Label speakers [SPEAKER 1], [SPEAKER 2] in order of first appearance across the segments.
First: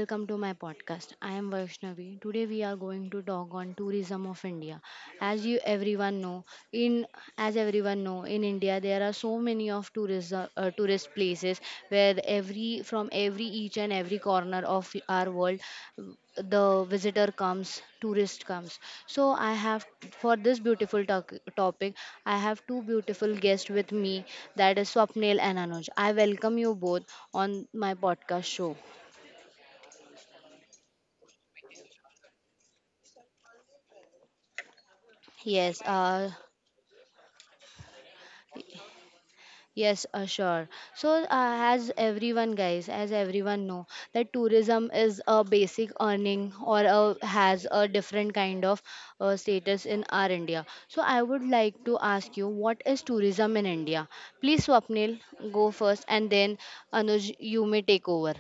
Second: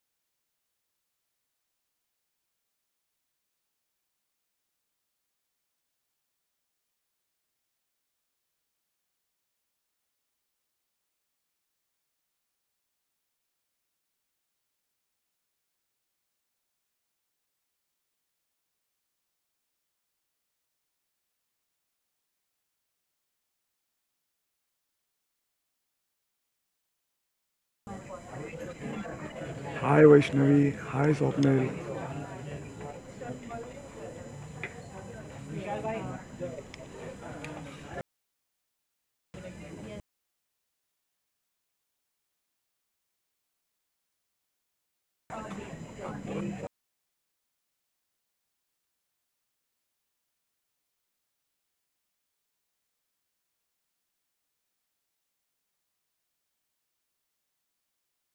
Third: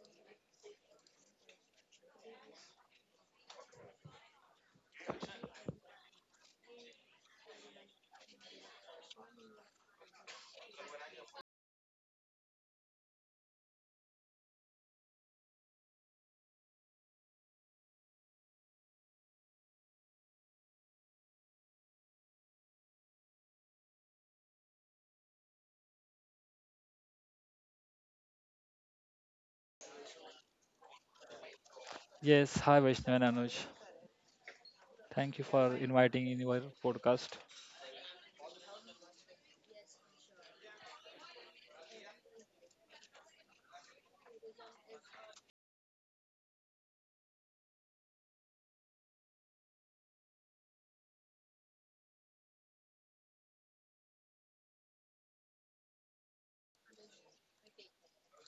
[SPEAKER 1] Welcome to my podcast. I am Vaishnavi. Today we are going to talk on tourism of India. As you everyone know, in as everyone know, in India there are so many of tourism tourist places where every each and every corner of our world the visitor comes tourist comes. So I have, for this beautiful topic, I have two beautiful guests with me, that is Swapnil and Anuj. I welcome you both on my podcast show.
[SPEAKER 2] Hi Vaishnavi, hi Swapnil.
[SPEAKER 3] Yes, hi Vaishnavi and Anuj. Thank you for
[SPEAKER 1] yes
[SPEAKER 3] inviting in
[SPEAKER 1] uh,
[SPEAKER 3] your podcast.
[SPEAKER 1] Yes, sure. So, as everyone, guys, as everyone know that tourism is a basic earning or has a different kind of status in our India. So, I would like to ask you, what is tourism in India? Please, Swapnil, go first, and then Anuj, you may take over.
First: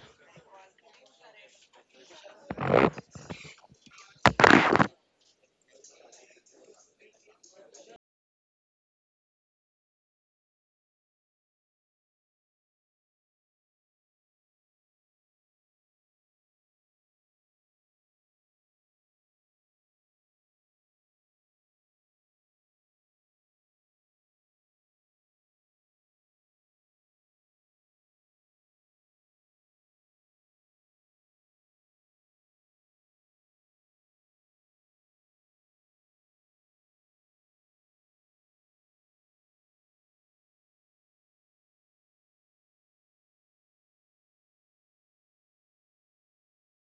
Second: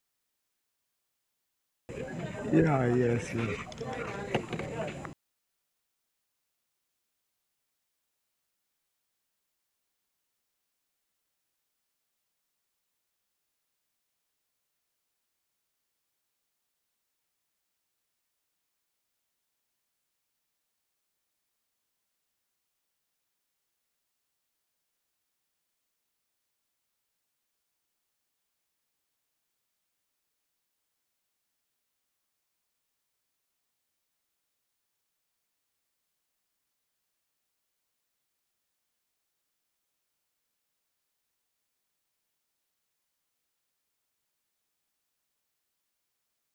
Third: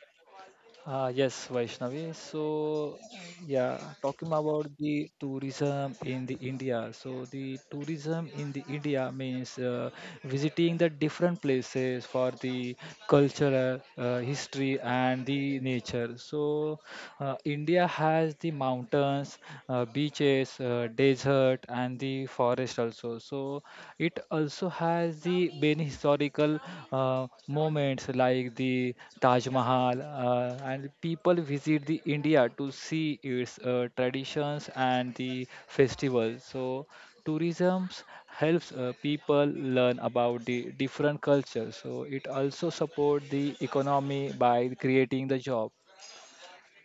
[SPEAKER 3] Yes, Vaishnavi.
[SPEAKER 2] Yeah,
[SPEAKER 3] So,
[SPEAKER 2] yes, yes,
[SPEAKER 3] yeah, talking about the tourism in the India. So, the tourism in the India means visiting the different places for the cultural, history, and the nature. So, India has the mountains, beaches, desert, and the forest also. So it also has the many historical moments like the Taj Mahal, and people visit the India to see its traditions and the festivals. So tourism helps people learn about the different cultures. So it also support the economy by creating the job.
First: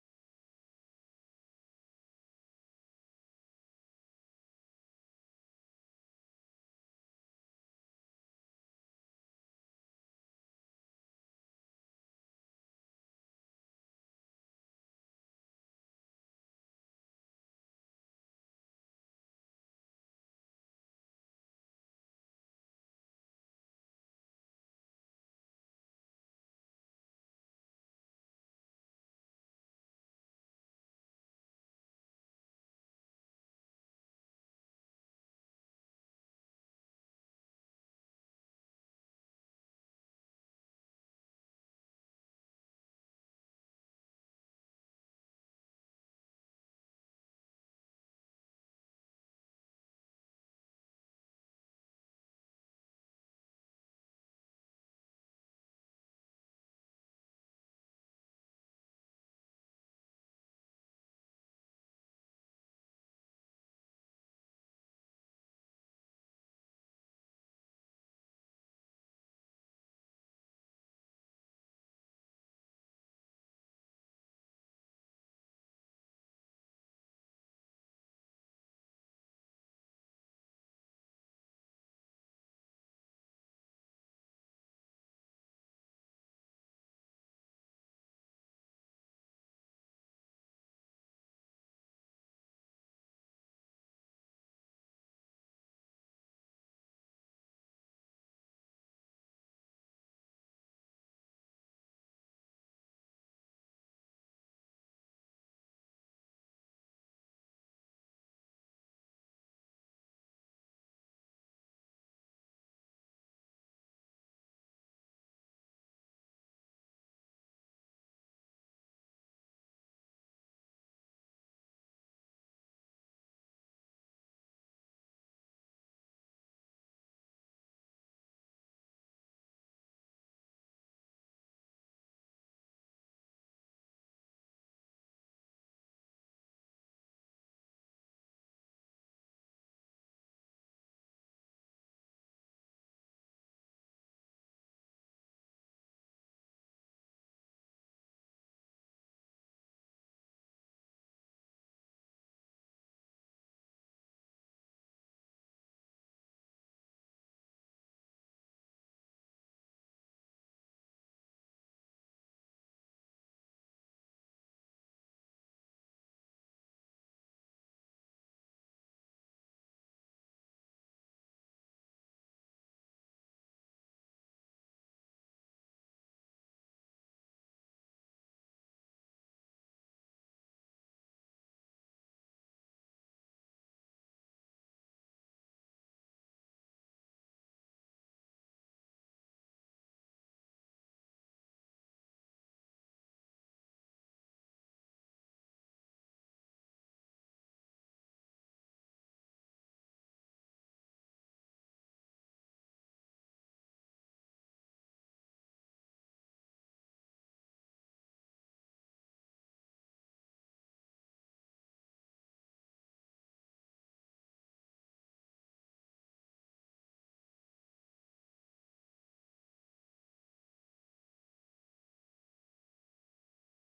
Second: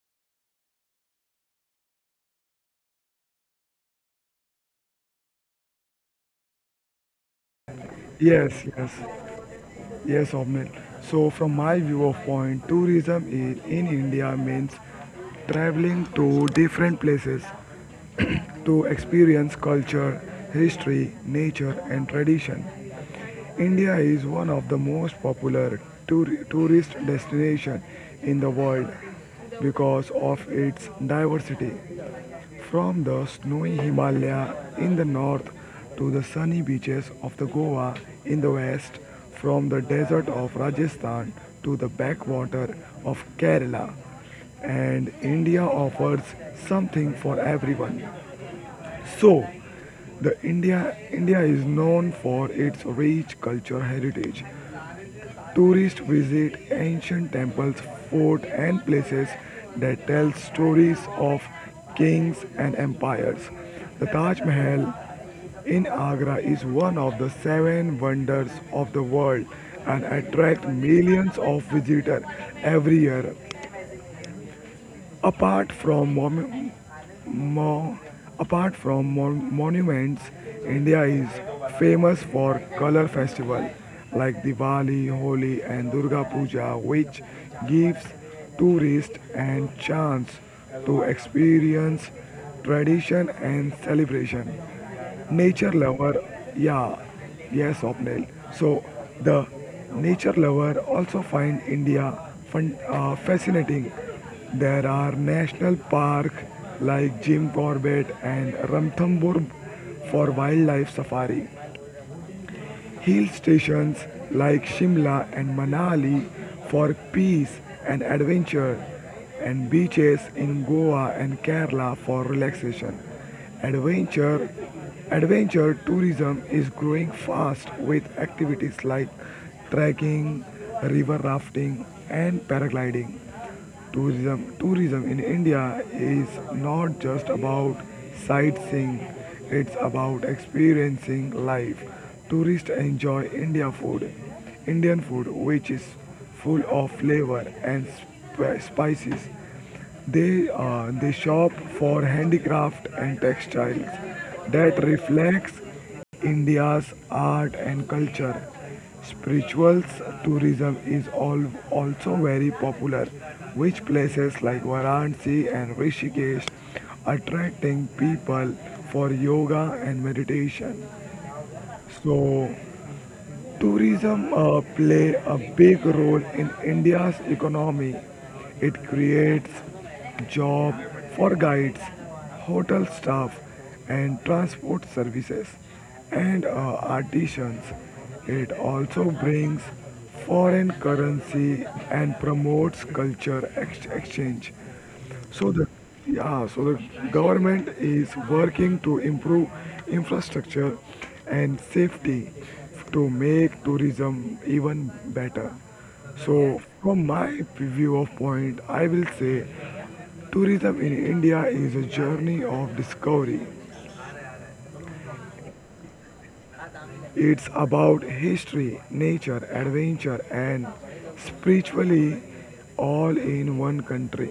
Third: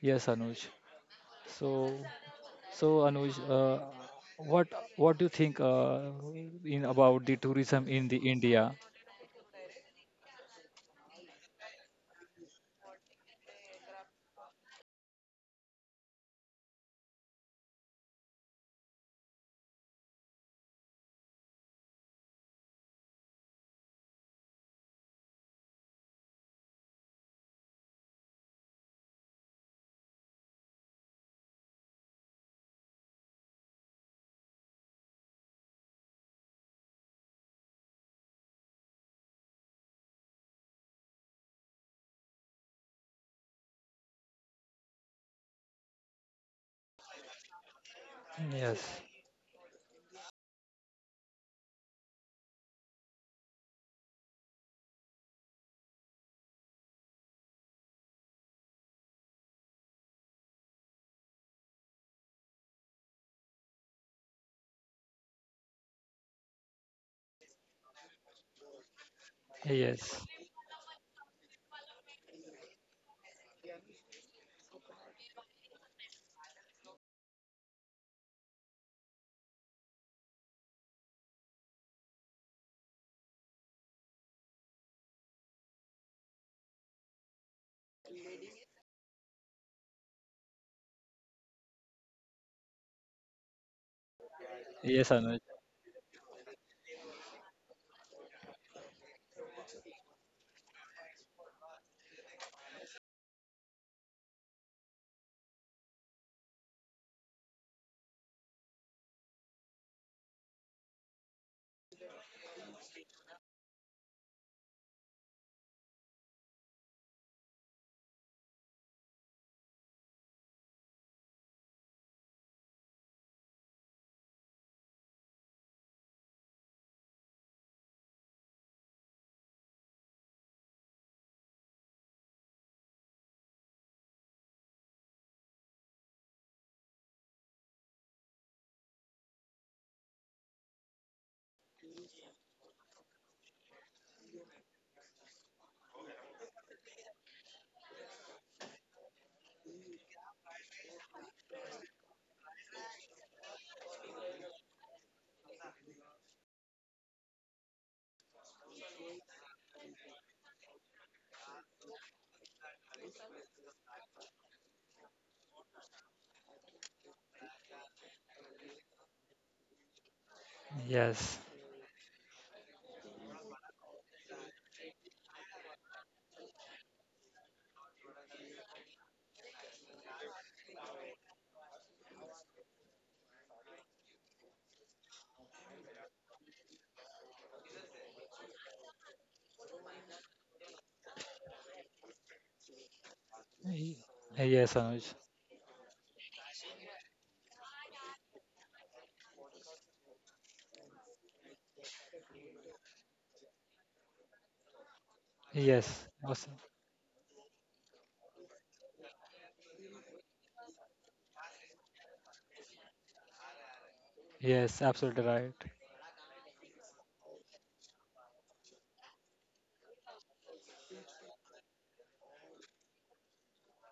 [SPEAKER 3] Yes, Anuj. So, so Anuj, what what do you think in about the tourism in the
[SPEAKER 2] yes,
[SPEAKER 3] India?
[SPEAKER 2] yes, yes, Swapnil. So, from my view of point, tourism in India means traveling to different places to experience culture, history, nature, and tradition. India is one of the most popular tourist destination in the world because of its diversity. From the snowy Himalaya in the north to the sunny beaches of the Goa in the west, from the desert of Rajasthan to the backwater of Kerala, and India offers something for everyone.
[SPEAKER 3] Yes,
[SPEAKER 2] So, the India is known for its rich cultural heritage. Tourists visit ancient temples, forts and places that tell stories of kings and empires. The Taj Mahal in Agra is one of the seven wonders of the world and
[SPEAKER 3] yes,
[SPEAKER 2] attracts millions of visitors every year. Apart from mom- Mo- apart from monuments, India is famous for color festival like Diwali, Holi and Durga Puja, which gives tourists and chance to experience tradition and celebration.
[SPEAKER 3] Yes, Anuj.
[SPEAKER 2] Nature lover Yeah, yes, Opnil. So the nature lover also find India fun, fascinating. There are national park like Jim Corbett and Ranthambore for wildlife safari. Hill stations like Shimla and Manali for peace and adventure, and beaches in Goa and Kerala for relaxation. Adventure adventure tourism is growing fast with activities like trekking, river rafting and paragliding. Tourism in India is not just about sightseeing, it's about experiencing life. Tourists enjoy Indian food, which is full of flavor and spices. They shop for handicraft and textiles that reflects India's art and culture. Spirituals tourism is also very popular, which places like Varanasi and Rishikesh attracting people for yoga and meditation.
[SPEAKER 3] Yes,
[SPEAKER 2] So tourism, play a big role in India's economy. It creates job for guides, hotel staff, and transport services, and artisans. It also brings foreign currency and promotes culture
[SPEAKER 3] y-
[SPEAKER 2] exchange.
[SPEAKER 3] Yes,
[SPEAKER 2] So
[SPEAKER 3] Anuj.
[SPEAKER 2] the yeah, so the government is working to improve infrastructure and safety to make tourism even better.
[SPEAKER 3] Yes,
[SPEAKER 2] So
[SPEAKER 3] awesome.
[SPEAKER 2] from my view of point, I will say tourism in India is a journey of discovery.
[SPEAKER 3] Yes, absolutely right.
[SPEAKER 2] It's about history, nature, adventure and spiritually all in one country.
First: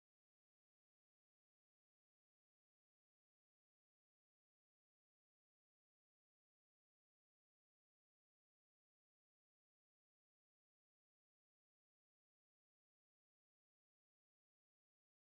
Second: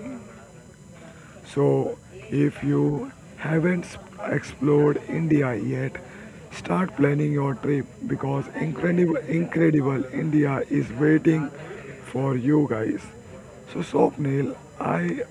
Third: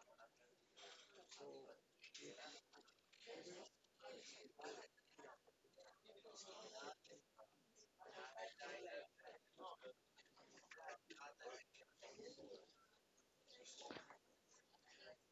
[SPEAKER 2] So, if you haven't explored India yet, start planning your trip because incredible, incredible India is waiting for you guys. So, Swapnil,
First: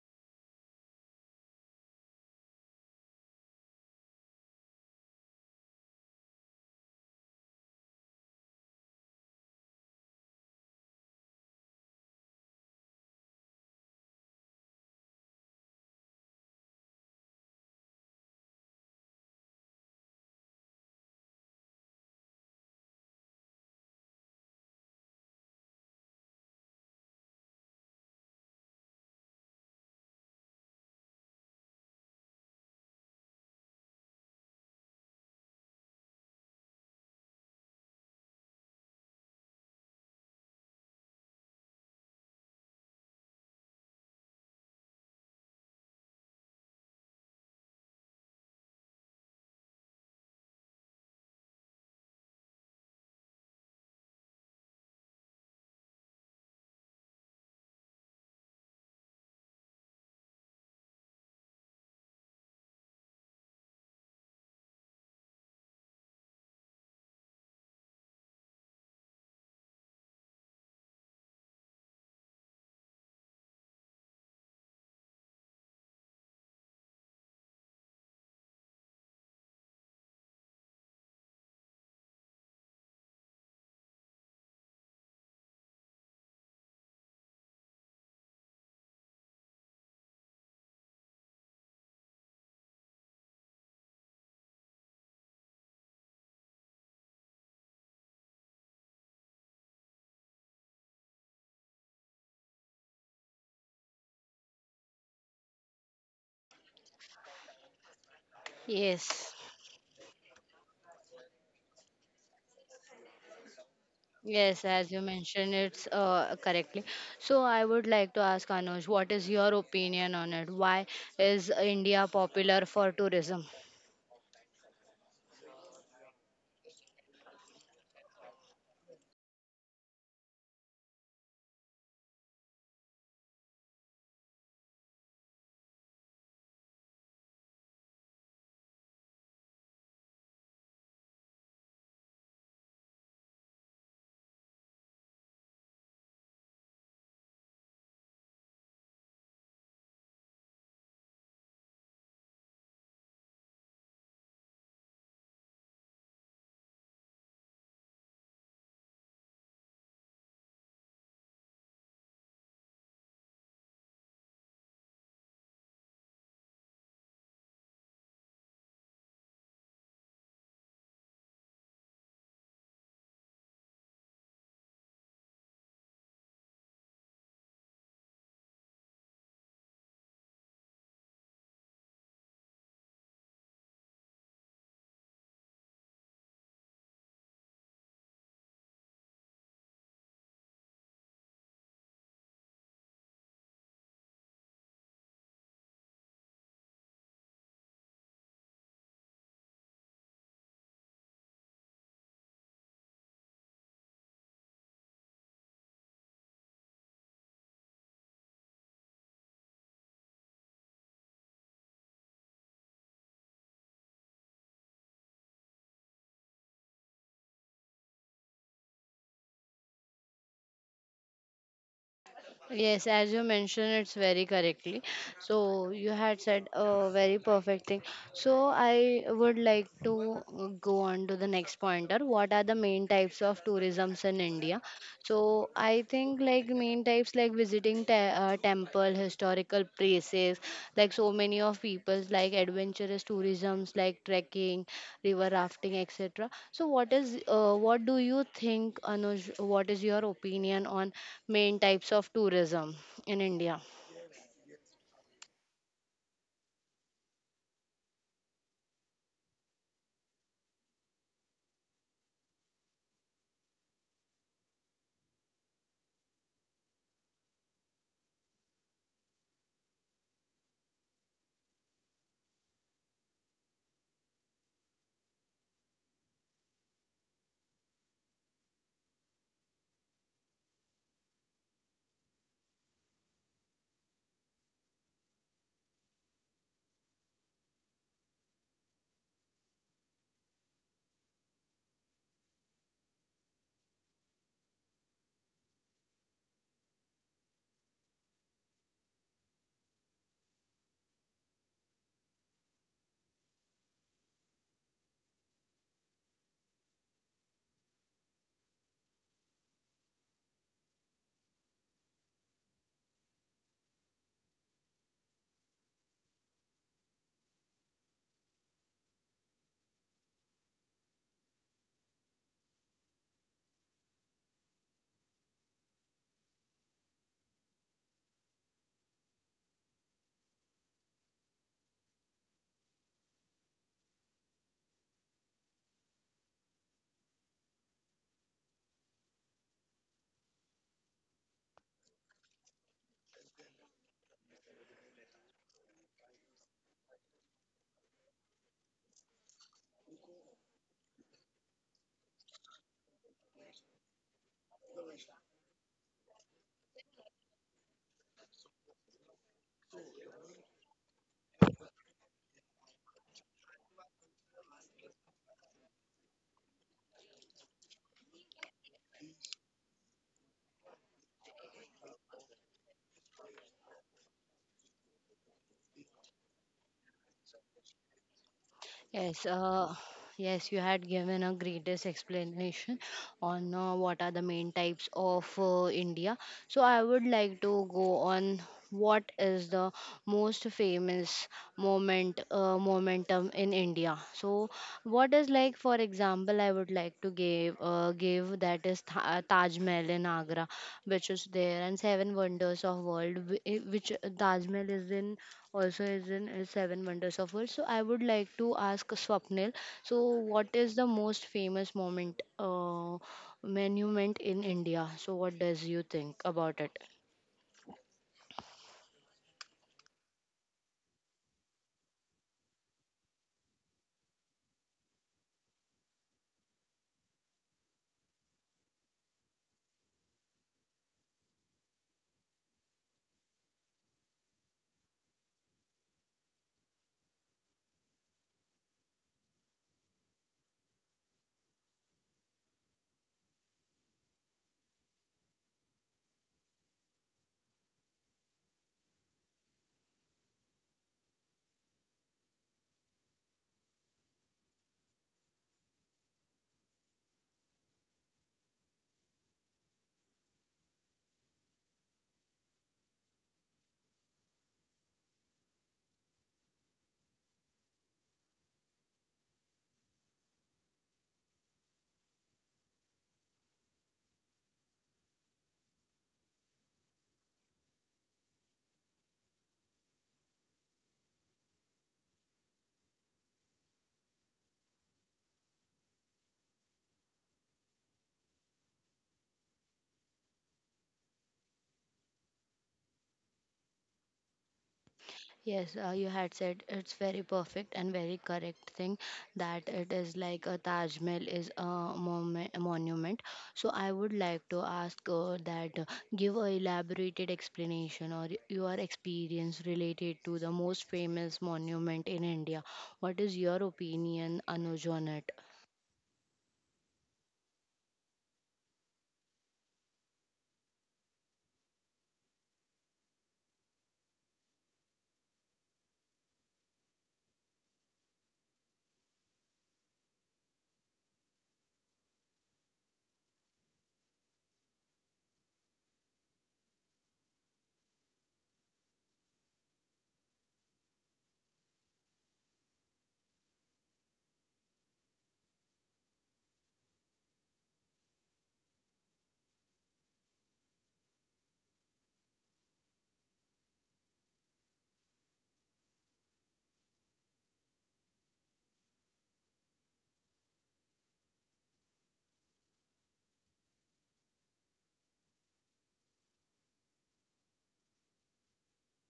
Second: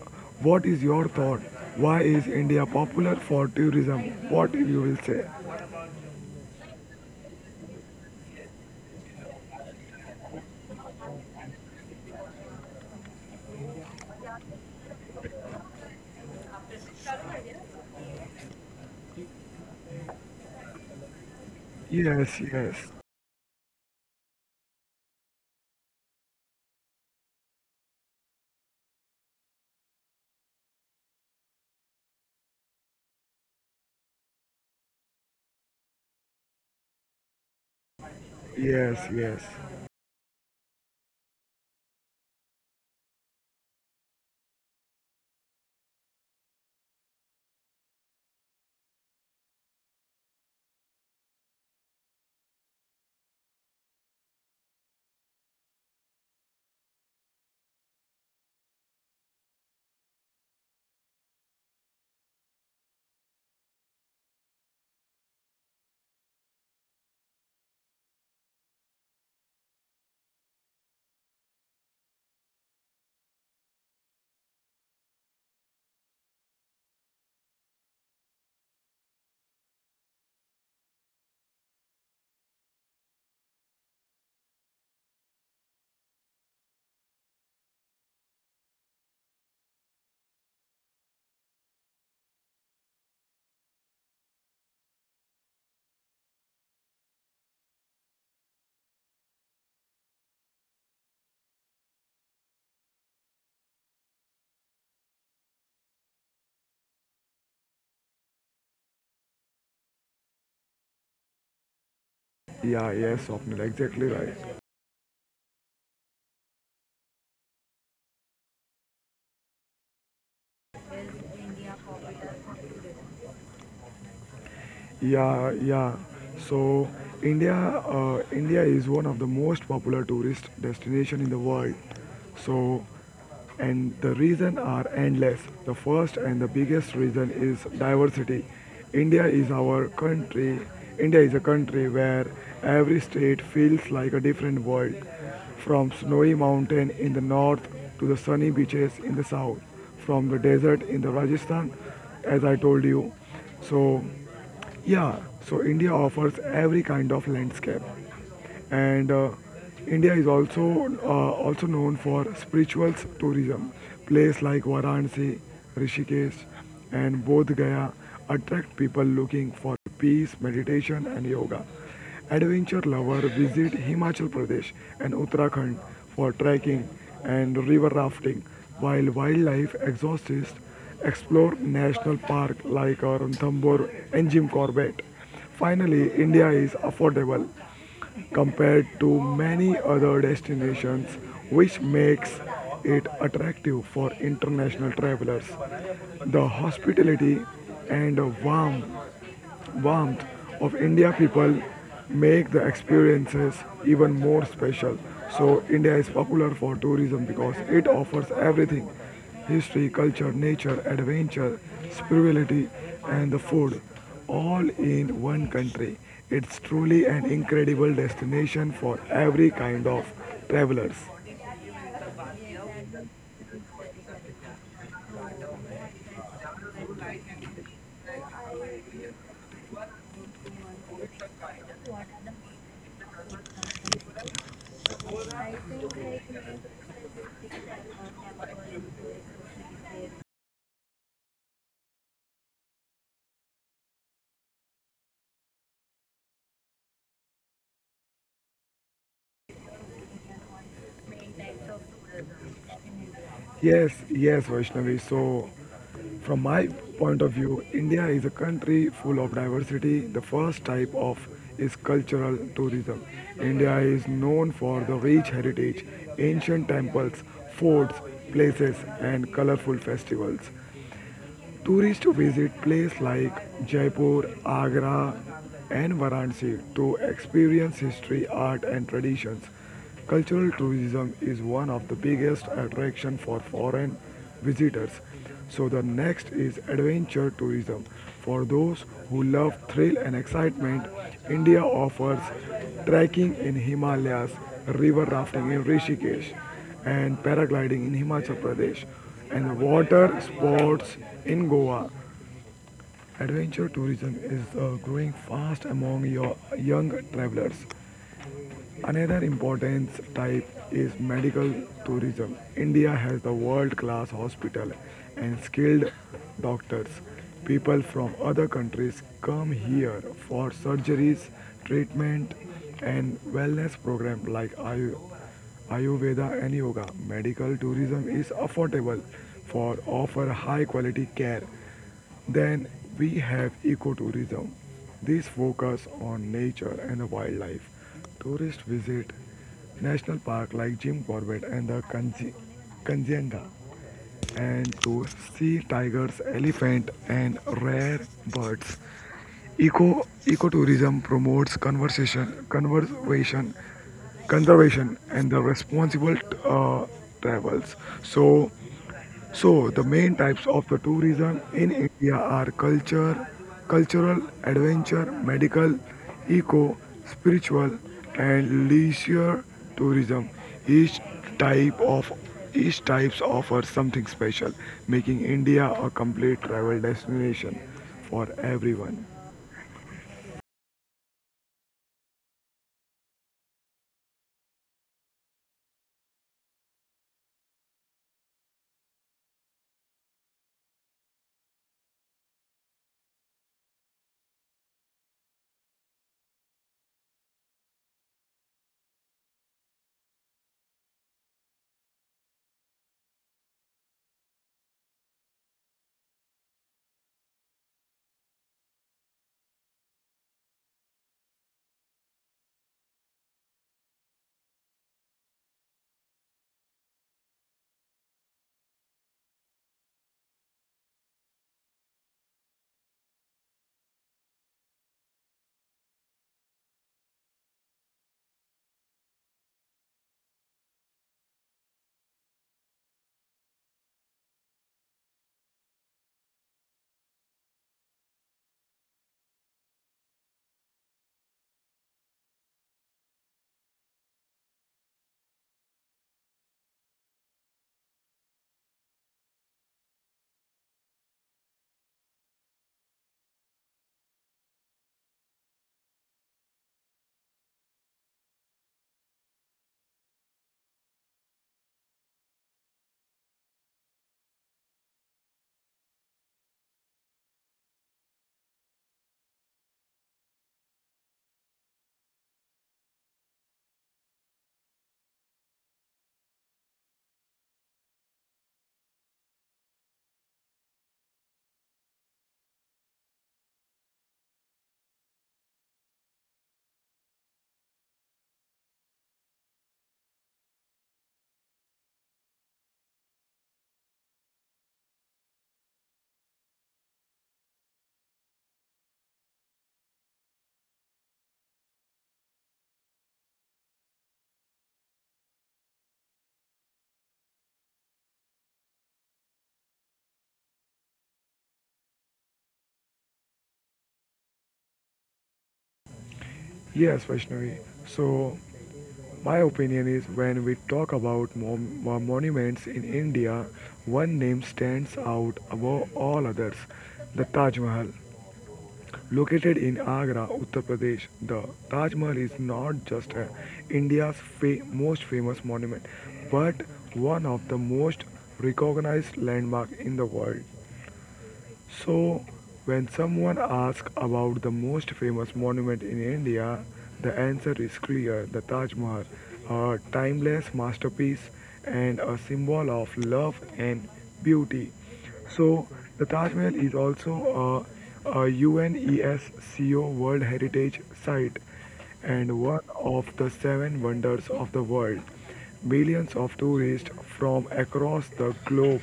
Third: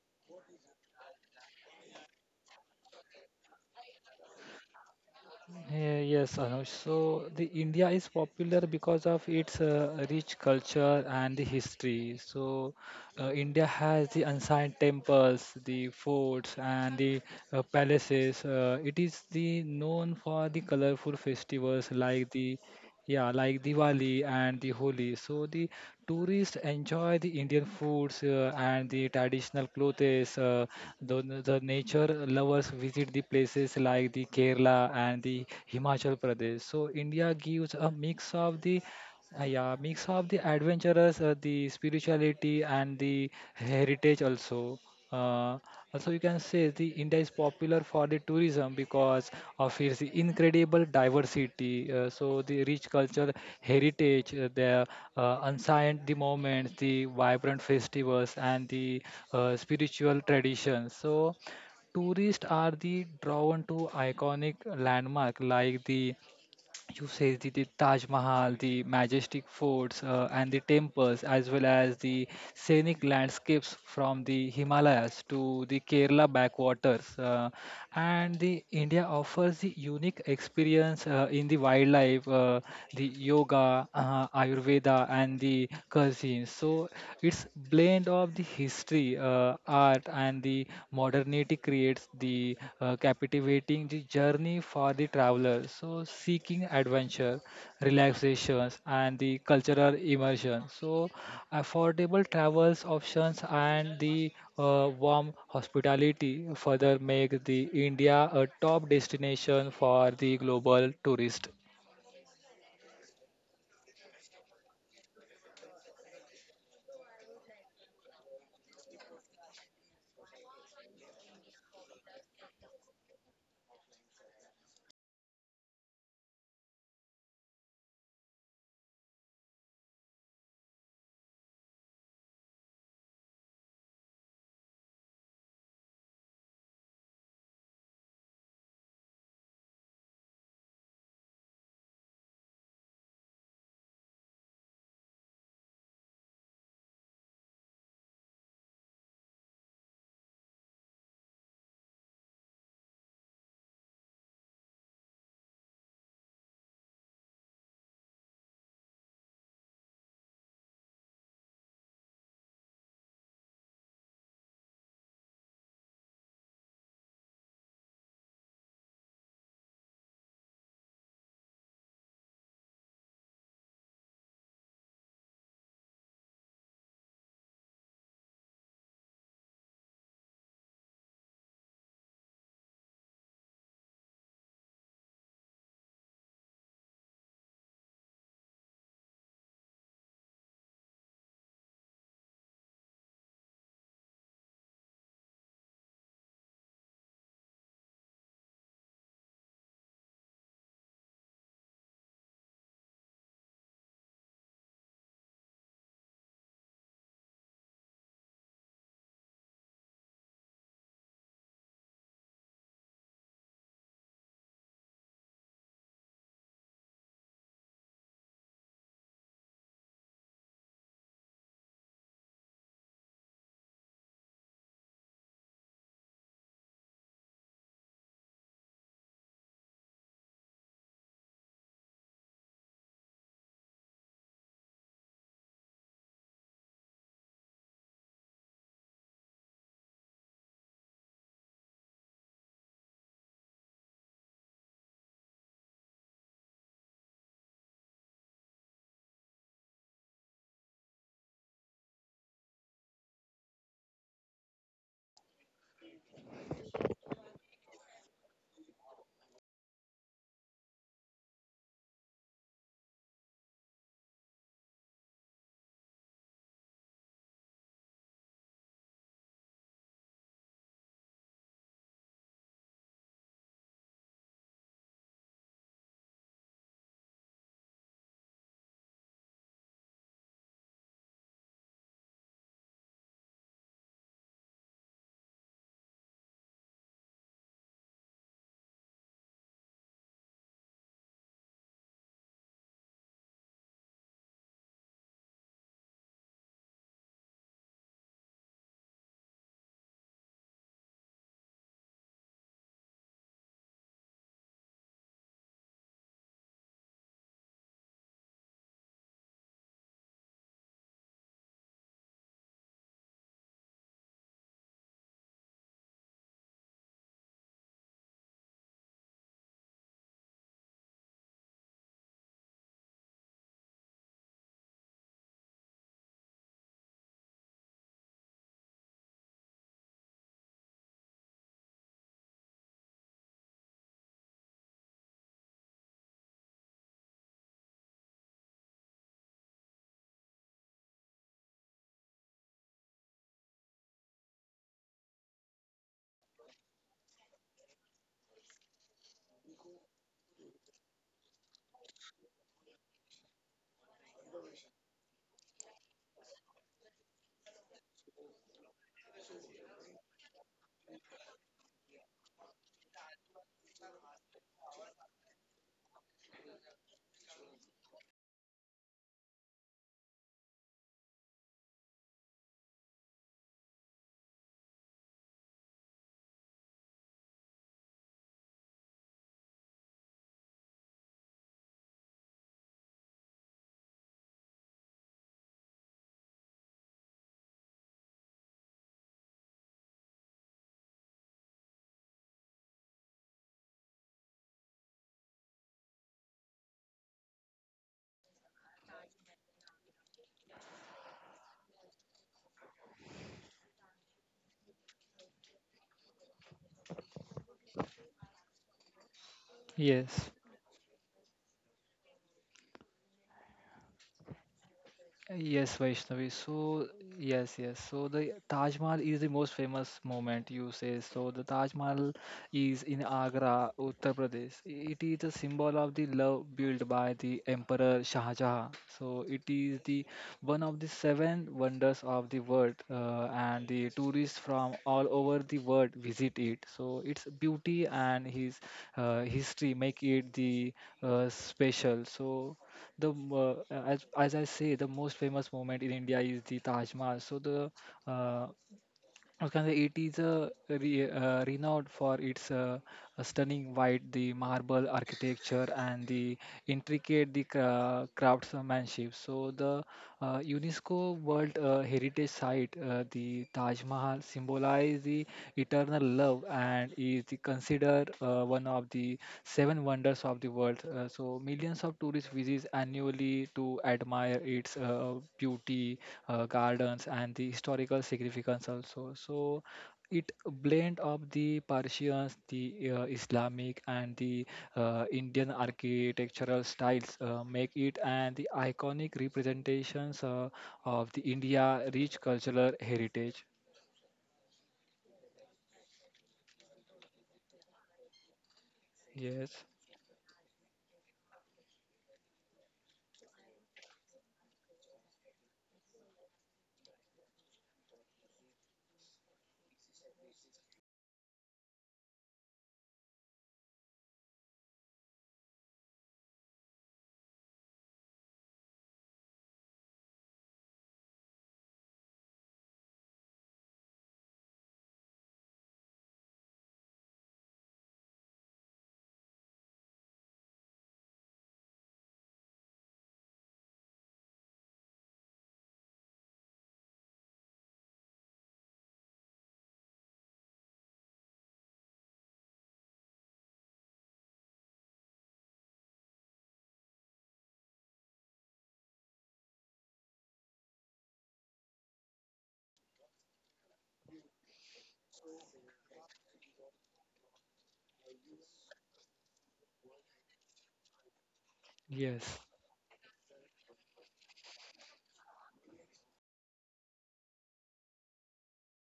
[SPEAKER 2] what is your thought? Why is India popular for tourism? What you will say?
[SPEAKER 3] Yes, Anuj. So the India is popular because of its rich culture and the history. So India has the ancient temples, the forts, and the palaces. It is the known for the colorful festivals like
[SPEAKER 2] Yes,
[SPEAKER 3] the
[SPEAKER 2] yes,
[SPEAKER 3] yeah, like Diwali and the Holi. So the tourists enjoy the Indian foods and the traditional clothes. The nature lovers visit the places like the Kerala and the Himachal Pradesh. So India gives a mix of the
[SPEAKER 2] yes,
[SPEAKER 3] uh,
[SPEAKER 2] yes.
[SPEAKER 3] yeah, mix of the adventurous, the spirituality, and the heritage also. Uh, Also, you can say the India is popular for the tourism because of its incredible diversity. So the rich cultural heritage, the ancient the moments, the vibrant festivals, and the spiritual traditions. So tourists are the drawn to iconic landmark like the Taj Mahal, the majestic forts, and the temples, as well as the scenic landscapes from the Himalayas to the Kerala backwaters. And the India offers the unique experience in the wildlife life, the yoga, Ayurveda, and the cuisine. So it's blend of the history, art, and the modernity creates the captivating the journey for the traveler. So seeking adventure, relaxations, and the cultural immersion. So affordable travels options and the warm hospitality further make the India a top
[SPEAKER 1] Yes.
[SPEAKER 3] destination for the global tourist.
[SPEAKER 2] Yeah, yes, Swapnil, exactly right.
[SPEAKER 1] Yes, as you mentioned, it's correctly. So I would like to ask Anuj, what is your opinion on it? Why is India popular for tourism?
[SPEAKER 2] Yeah, yeah. So India is one of the most popular tourist destination in the world. So and the reasons are endless. The first and the biggest reason is diversity. India is our country. India is a country where every state feels like a different world, from snowy mountain in the north to the sunny beaches in the south, from the desert in the Rajasthan, as I told you. So, yeah, so India offers every kind of landscape, and India is also known for spiritual tourism. Places like Varanasi, Rishikesh, and Bodh Gaya attract people looking for peace, meditation, and yoga. Adventure lovers visit Himachal Pradesh and Uttarakhand for trekking and river rafting, while wildlife enthusiasts explore national parks like Ranthambore and Jim Corbett. Finally, India is affordable compared to many other destinations, which makes it attractive for international travelers. The hospitality and warmth of India people make the experiences even more special. So India is popular for tourism because it offers everything: history, culture, nature, adventure, spirituality and the food, all in one country. It's truly an incredible destination for every kind of travelers.
[SPEAKER 1] Yes, as you mentioned, it's very correctly. So you had said a very perfect thing. So I would like to go on to the next pointer. What are the main types of tourisms in India? So I think, like, main types like visiting te temple, historical places, like so many of people's like adventurous tourisms like trekking, river rafting, etc. So what is what do you think, Anuj? What is your opinion on main types of tourism in India?
[SPEAKER 2] Yes, yes, Vaishnavi. So from my point of view, India is a country full of diversity. The first type of is cultural tourism. India is known for the rich heritage, ancient temples, forts, places, and colorful festivals. Tourists visit places like Jaipur, Agra, and Varanasi to experience history, art, and traditions. Cultural tourism is one of the biggest attraction for foreign visitors. So the next is adventure tourism. For those who love thrill and excitement, India offers trekking in Himalayas, river rafting in Rishikesh, and paragliding in Himachal Pradesh, and water sports in Goa. Adventure tourism is growing fast among your young travelers. Another important type is medical tourism. India has the world-class hospital and skilled doctors. People from other countries come here for surgeries, treatment, and wellness programs like Ayurveda and yoga. Medical tourism is affordable for offer high quality care. Then we have ecotourism. These focus on nature and wildlife. Tourists visit national park like Jim Corbett and the Kanjenga, and to see tigers, elephant and rare birds. Ecotourism promotes conservation and the responsible uh, travels. So the main types of the tourism in India are cultural, adventure, medical, eco, spiritual and leisure tourism. Each type of each types offers something special, making India a complete travel destination for
[SPEAKER 1] Yes,
[SPEAKER 2] everyone.
[SPEAKER 1] yes, you had given a greatest explanation on what are the main types of India. So I would like to go on, what is the most famous momentum in India? So what is, like, for example I would like to give that is Taj Mahal in Agra, which is there, and seven wonders of world, which Taj Mahal is in, also is in Seven Wonders of World. So I would like to ask Swapnil, so what
[SPEAKER 3] Yes,
[SPEAKER 1] is the most famous moment monument in India? So what does you
[SPEAKER 3] yes,
[SPEAKER 1] think
[SPEAKER 3] Vaishnavi.
[SPEAKER 1] about it?
[SPEAKER 3] So, yes, yes. So, the Taj Mahal is the most famous moment you say. So, the Taj Mahal is in Agra, Uttar Pradesh. It is a symbol of the love built by the Emperor Shah Jahan. So, it is the one of the seven wonders of the world, and the tourists from all over the world visit it. So, its beauty and his history make it the special. So, the as I say, the most famous moment in India is the Taj Mahal. So the uh, I can say it is renowned for its stunning white, the marble architecture, and the intricate the craftsmanship. So the UNESCO World Heritage Site, the Taj Mahal symbol. Bola is the eternal love and is the considered one of the seven wonders of the world. So millions of tourists visit annually to admire its beauty, gardens, and the historical significance also. So it blend of the Persians, the Islamic, and the Indian architectural styles make it and the iconic representations of the India rich cultural heritage.
[SPEAKER 1] Yes, you had said it's very perfect and very correct thing, that
[SPEAKER 3] Yes.
[SPEAKER 1] it is like a Taj Mahal is a monument. So I would like to ask that give a elaborated explanation or your experience related to the most famous monument in India. What is your opinion, Anuj, on it?
[SPEAKER 2] Yes, Vaishnavi. So my opinion is, when we talk about monuments in India, one name stands out above all others: the Taj Mahal. Located in Agra, Uttar Pradesh, the Taj Mahal is not just India's most famous monument, but one of the most recognized landmarks in the world. So, when someone asks about the most famous monument in India, the answer is clear: the Taj Mahal, a timeless masterpiece and a symbol of love and beauty. So, the Taj Mahal is also a UNESCO World Heritage Site and
[SPEAKER 3] Yes,
[SPEAKER 2] one of the seven wonders of the world. Millions of tourists from across the globe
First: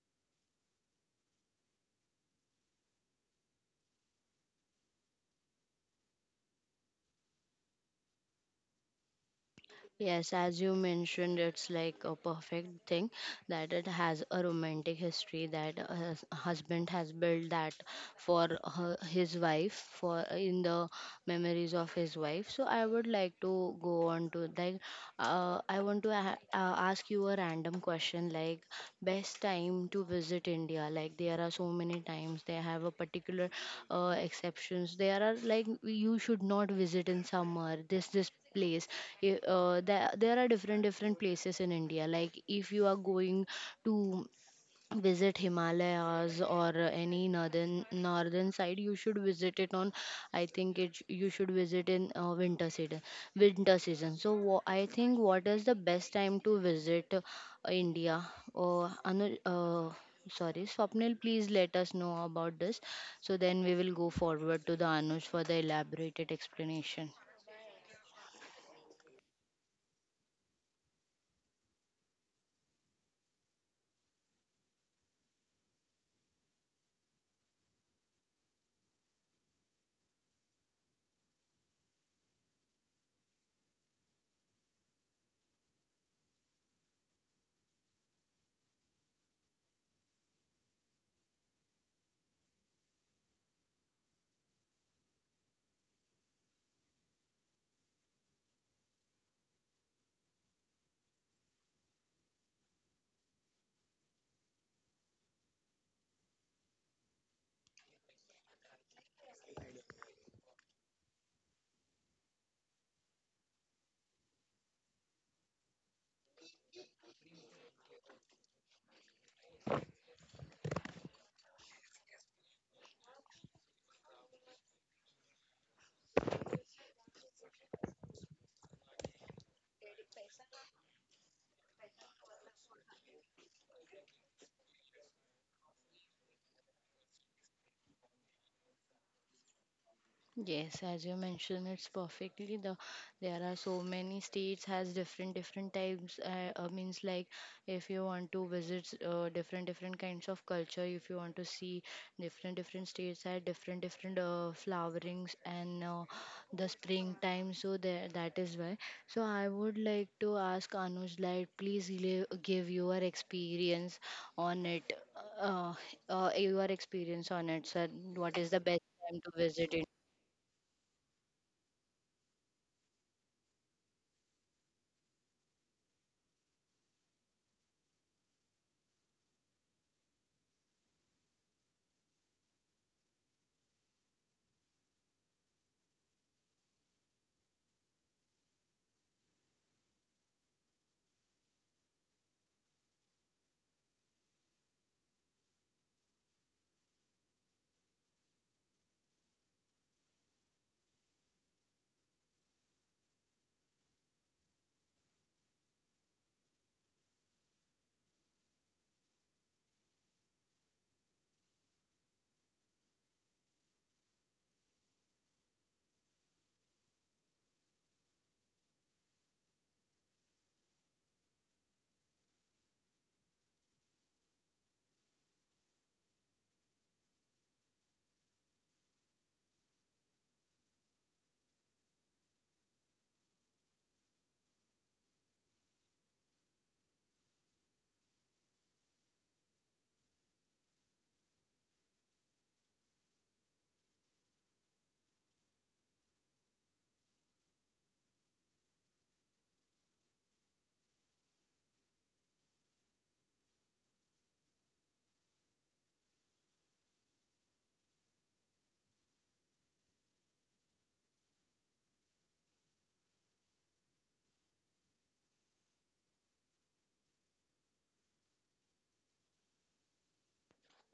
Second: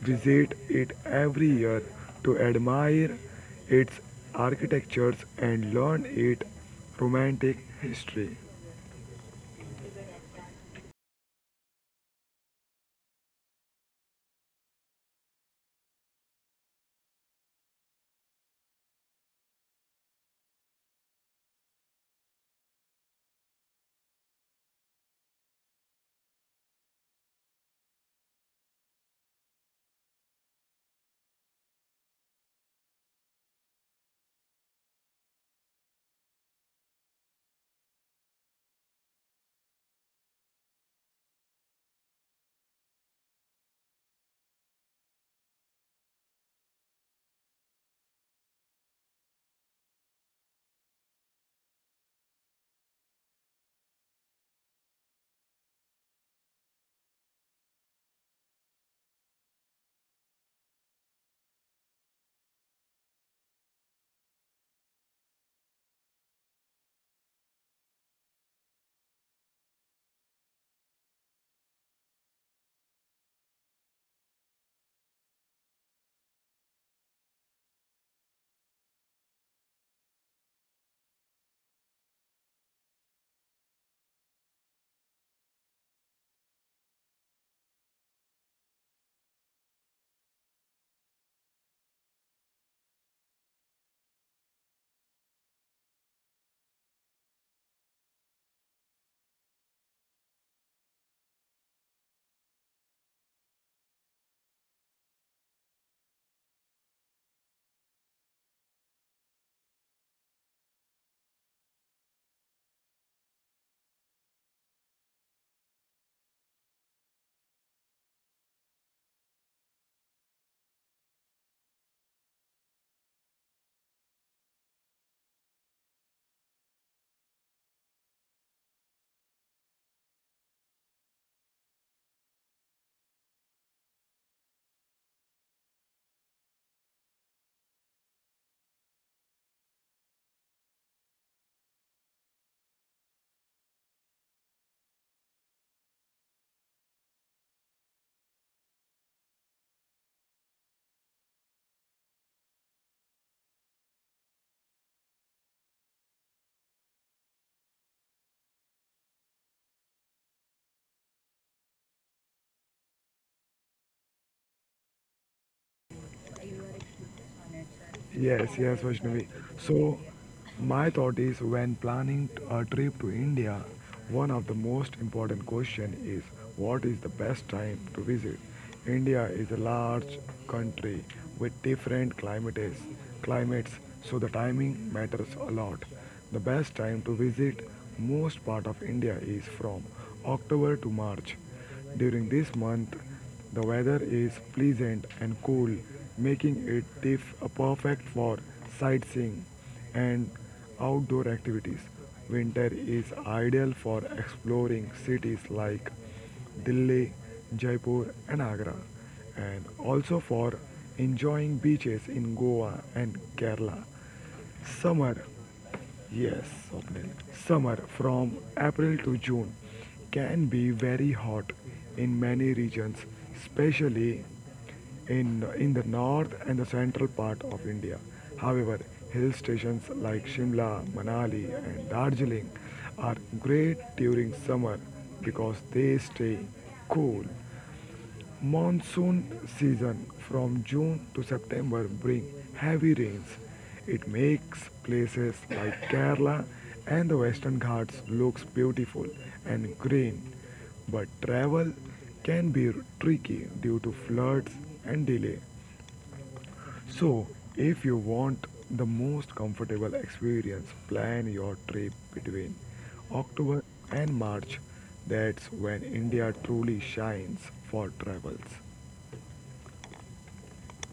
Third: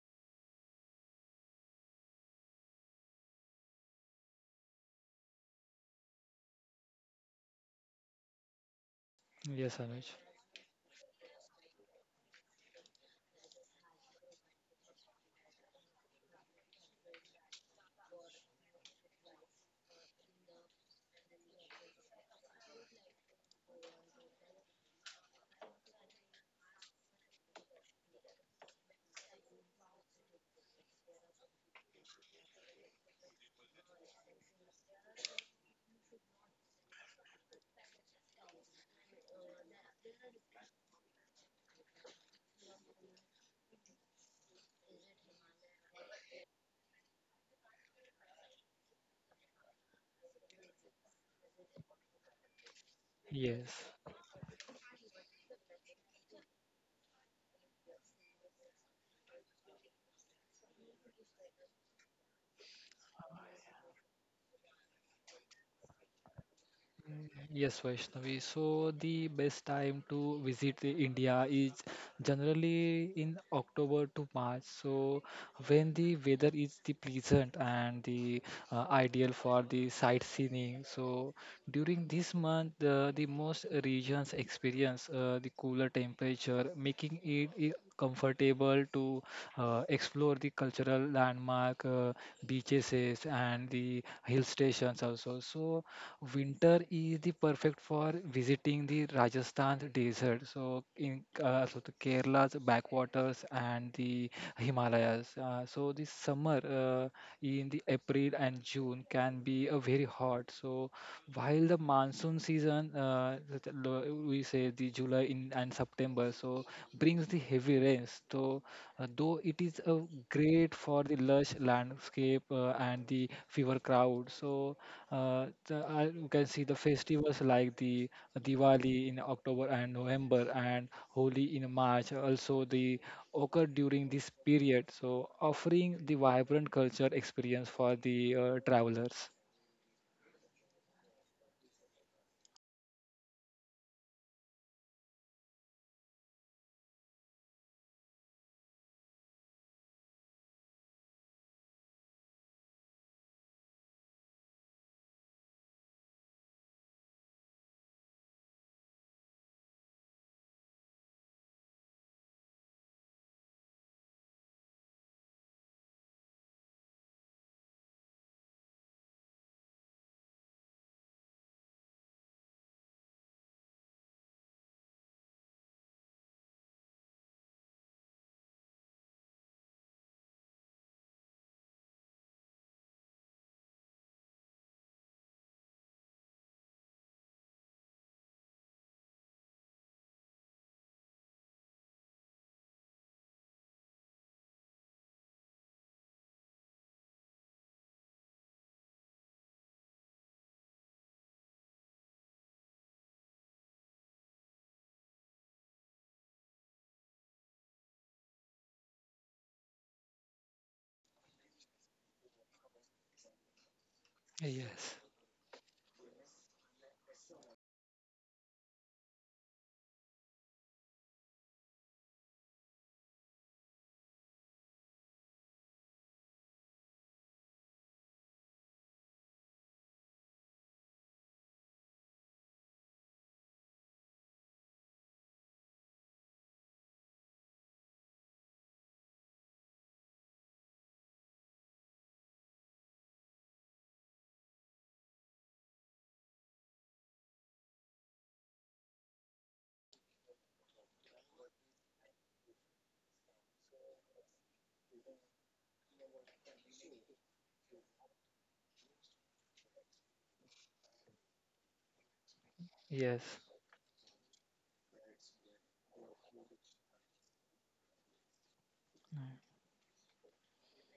[SPEAKER 2] visit it every year to admire its architectures and learn its romantic history.
[SPEAKER 3] yes, Anuj.
[SPEAKER 1] Yes, as you mentioned, it's like a perfect thing that it has a romantic history, that a husband has built that for her, his wife, for in the memories of his wife. So I would like to go on to, like, I want to ask you a random question, like best time to visit India. Like there are so many times they have a particular exceptions. There are, like, you should not visit in summer, this place. There there are different different places in India. Like if you are going to visit Himalayas or any northern northern side, you should visit it on. I think it, you should visit in winter season. Winter
[SPEAKER 3] Yes,
[SPEAKER 1] season. So I think what is the best time to visit India? Uh, Anu, uh, Sorry, Swapnil, please let us know about this. So then we will go forward to the Anush for the elaborated explanation.
[SPEAKER 3] Yes, Vaishnavi. So the best time to visit the India is generally in October to March. So when the weather is the pleasant and the ideal for the sightseeing. So during this month, the most regions experience the cooler temperature, making it comfortable to explore the cultural landmark, beaches, and the hill stations also. So winter is the perfect for visiting the Rajasthan desert. So the Kerala's backwaters and the Himalayas. So the summer in the April and June can be a very hot. So while the monsoon season, that we say the July in and September, so brings the heavy rains. So though it is great for the lush landscape and the fever crowd. So you can see the festivals like the Diwali in October and November and Holi in March also the occur during this period. So offering the vibrant culture experience for the travelers.
[SPEAKER 1] Yes, as you mentioned, it's perfectly, the there are so many states has different different types means like if you want to visit different different kinds of culture, if you want to see different different states had different different flowerings and the springtime, so there that is why. So I would like to ask Anuj, like please give your experience on it, uh, your experience on it, sir. What
[SPEAKER 2] Yes,
[SPEAKER 1] is the
[SPEAKER 2] yes,
[SPEAKER 1] best
[SPEAKER 2] Vaishnavi.
[SPEAKER 1] time to visit?
[SPEAKER 2] So, my thought is, when planning a trip to India, one of the most important question is, what is the best time to visit? India is a large country with different climates, so the timing matters a lot. The best time to visit most part of India is from October to March. During this month, the weather is pleasant and cool, making it the perfect for sightseeing and outdoor activities. Winter is ideal for exploring cities like Delhi, Jaipur, and Agra, and also for enjoying beaches in Goa and Kerala.
[SPEAKER 3] Yes,
[SPEAKER 2] Summer Yes, Swapnil. Summer from April to June can be very hot in many regions, especially in the north and the central part of India. However, hill stations like Shimla, Manali, and Darjeeling are great during summer because they stay cool. Monsoon season from June to September bring heavy rains. It makes places like Kerala and the Western Ghats looks beautiful and green, but travel can be tricky due to floods and delay. So, if you want the most comfortable experience, plan your trip between
[SPEAKER 3] yes,
[SPEAKER 2] October and March. That's when India truly shines for travels.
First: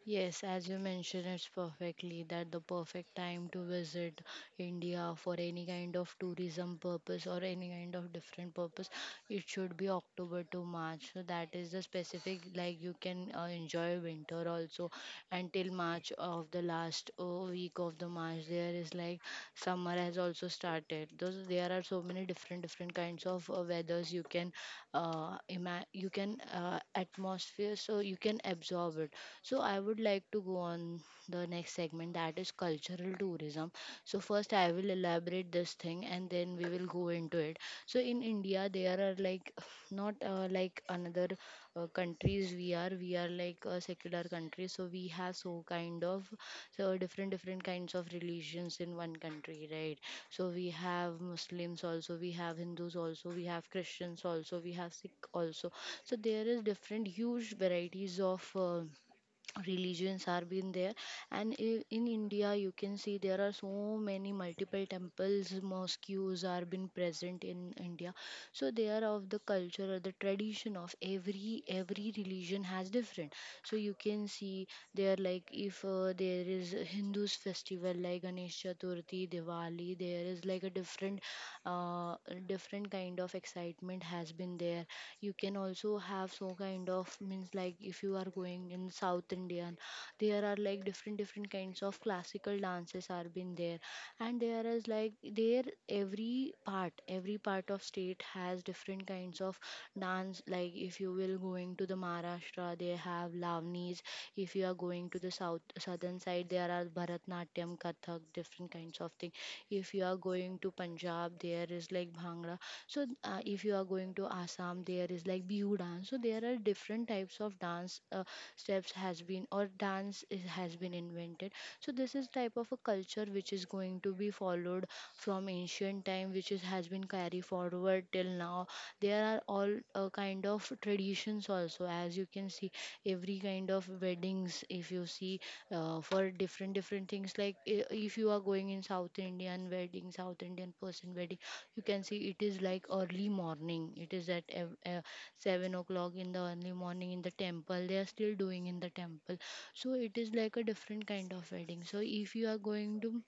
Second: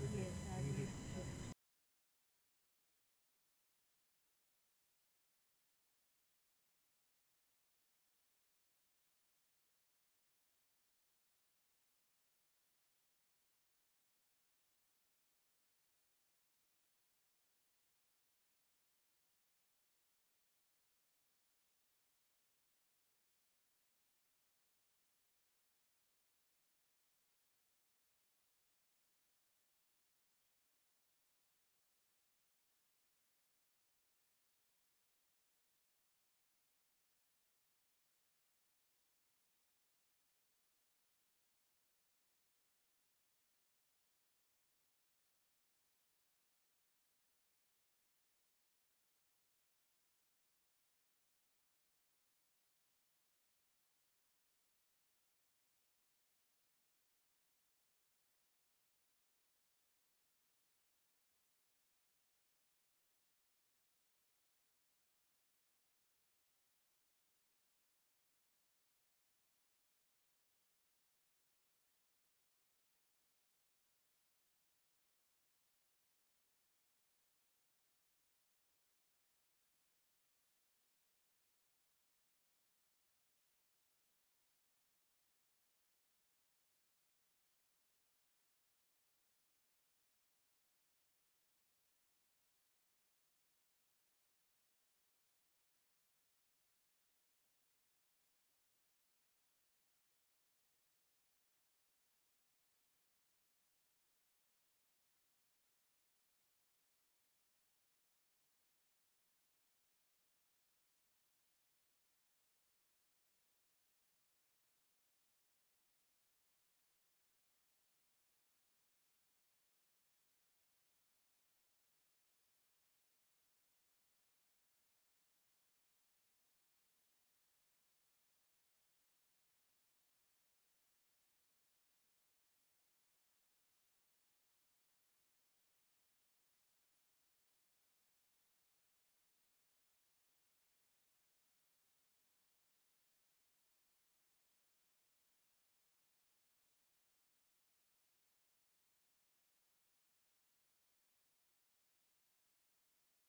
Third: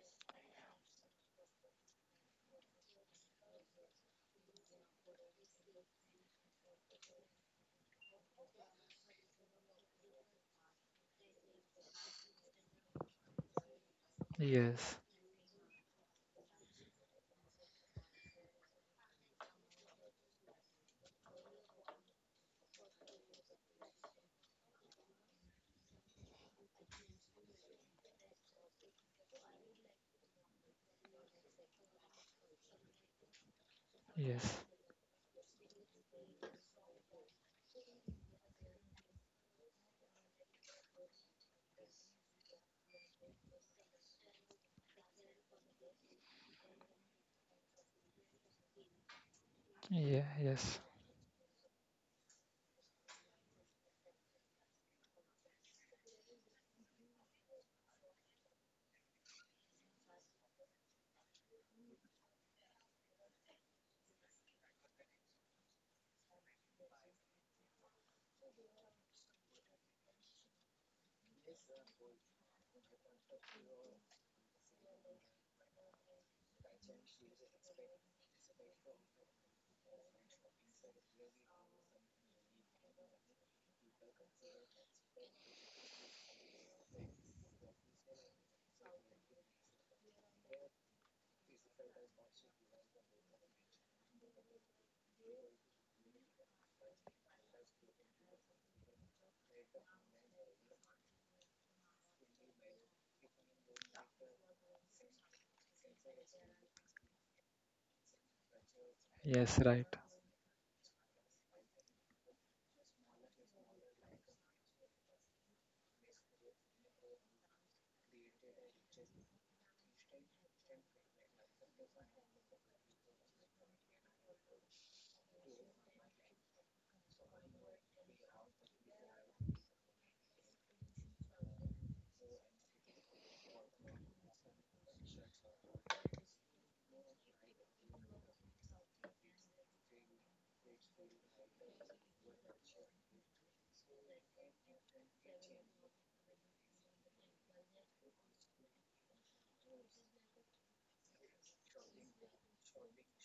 [SPEAKER 1] Yes, as you mentioned, it's perfectly that the perfect time to visit India for any kind of tourism purpose or any kind of different purpose, it should be October to March. So that is the specific, like you can enjoy winter also
[SPEAKER 3] yes,
[SPEAKER 1] until March, of the last week of the March. There is like summer has also started. Those there are so many different different kinds of weathers you can you can atmosphere, so you can absorb it. So I would like to go on the next segment, that is cultural tourism. So first
[SPEAKER 3] yes,
[SPEAKER 1] I will elaborate this thing and then we will go into it. So in India there are like not like another countries, we are like a secular country, so we have so kind of, so different different kinds of religions in one country, right?
[SPEAKER 3] yeah,
[SPEAKER 1] So we
[SPEAKER 3] yes,
[SPEAKER 1] have Muslims also, we have Hindus also, we have Christians also, we have Sikh also. So there is different huge varieties of religions are been there. And in India you can see there are so many multiple temples, mosques are been present in India. So they are of the culture or the tradition of every religion has different. So you can see there, like if there is Hindus festival like Ganesh Chaturthi, Diwali, there is like a different, uh, different kind of excitement has been there. You can also have so kind of, means like if you are going in South Indian, there are like different different kinds of classical dances are been there. And there is like there every part of state has different kinds of dance. Like if you will going to the Maharashtra, they have Lavnis. If you are going to the southern side, there are Bharatnatyam, Kathak, different kinds of thing.
[SPEAKER 3] yes, right.
[SPEAKER 1] If you are going to Punjab, there is like Bhangra. So if you are going to Assam, there is like Bihu dance. So there are different types of dance steps has been, or has been invented. So this is type of a culture which is going to be followed from ancient time, which is has been carried forward till now. There are all kind of traditions also. As you can see every kind of weddings, if you see, for different different things, like if you are going in south Indian person wedding, you can see it is like early morning, it is at 7 o'clock in the early morning in the temple, they are still doing in the temple. So it is like a different kind of wedding. So if you are going to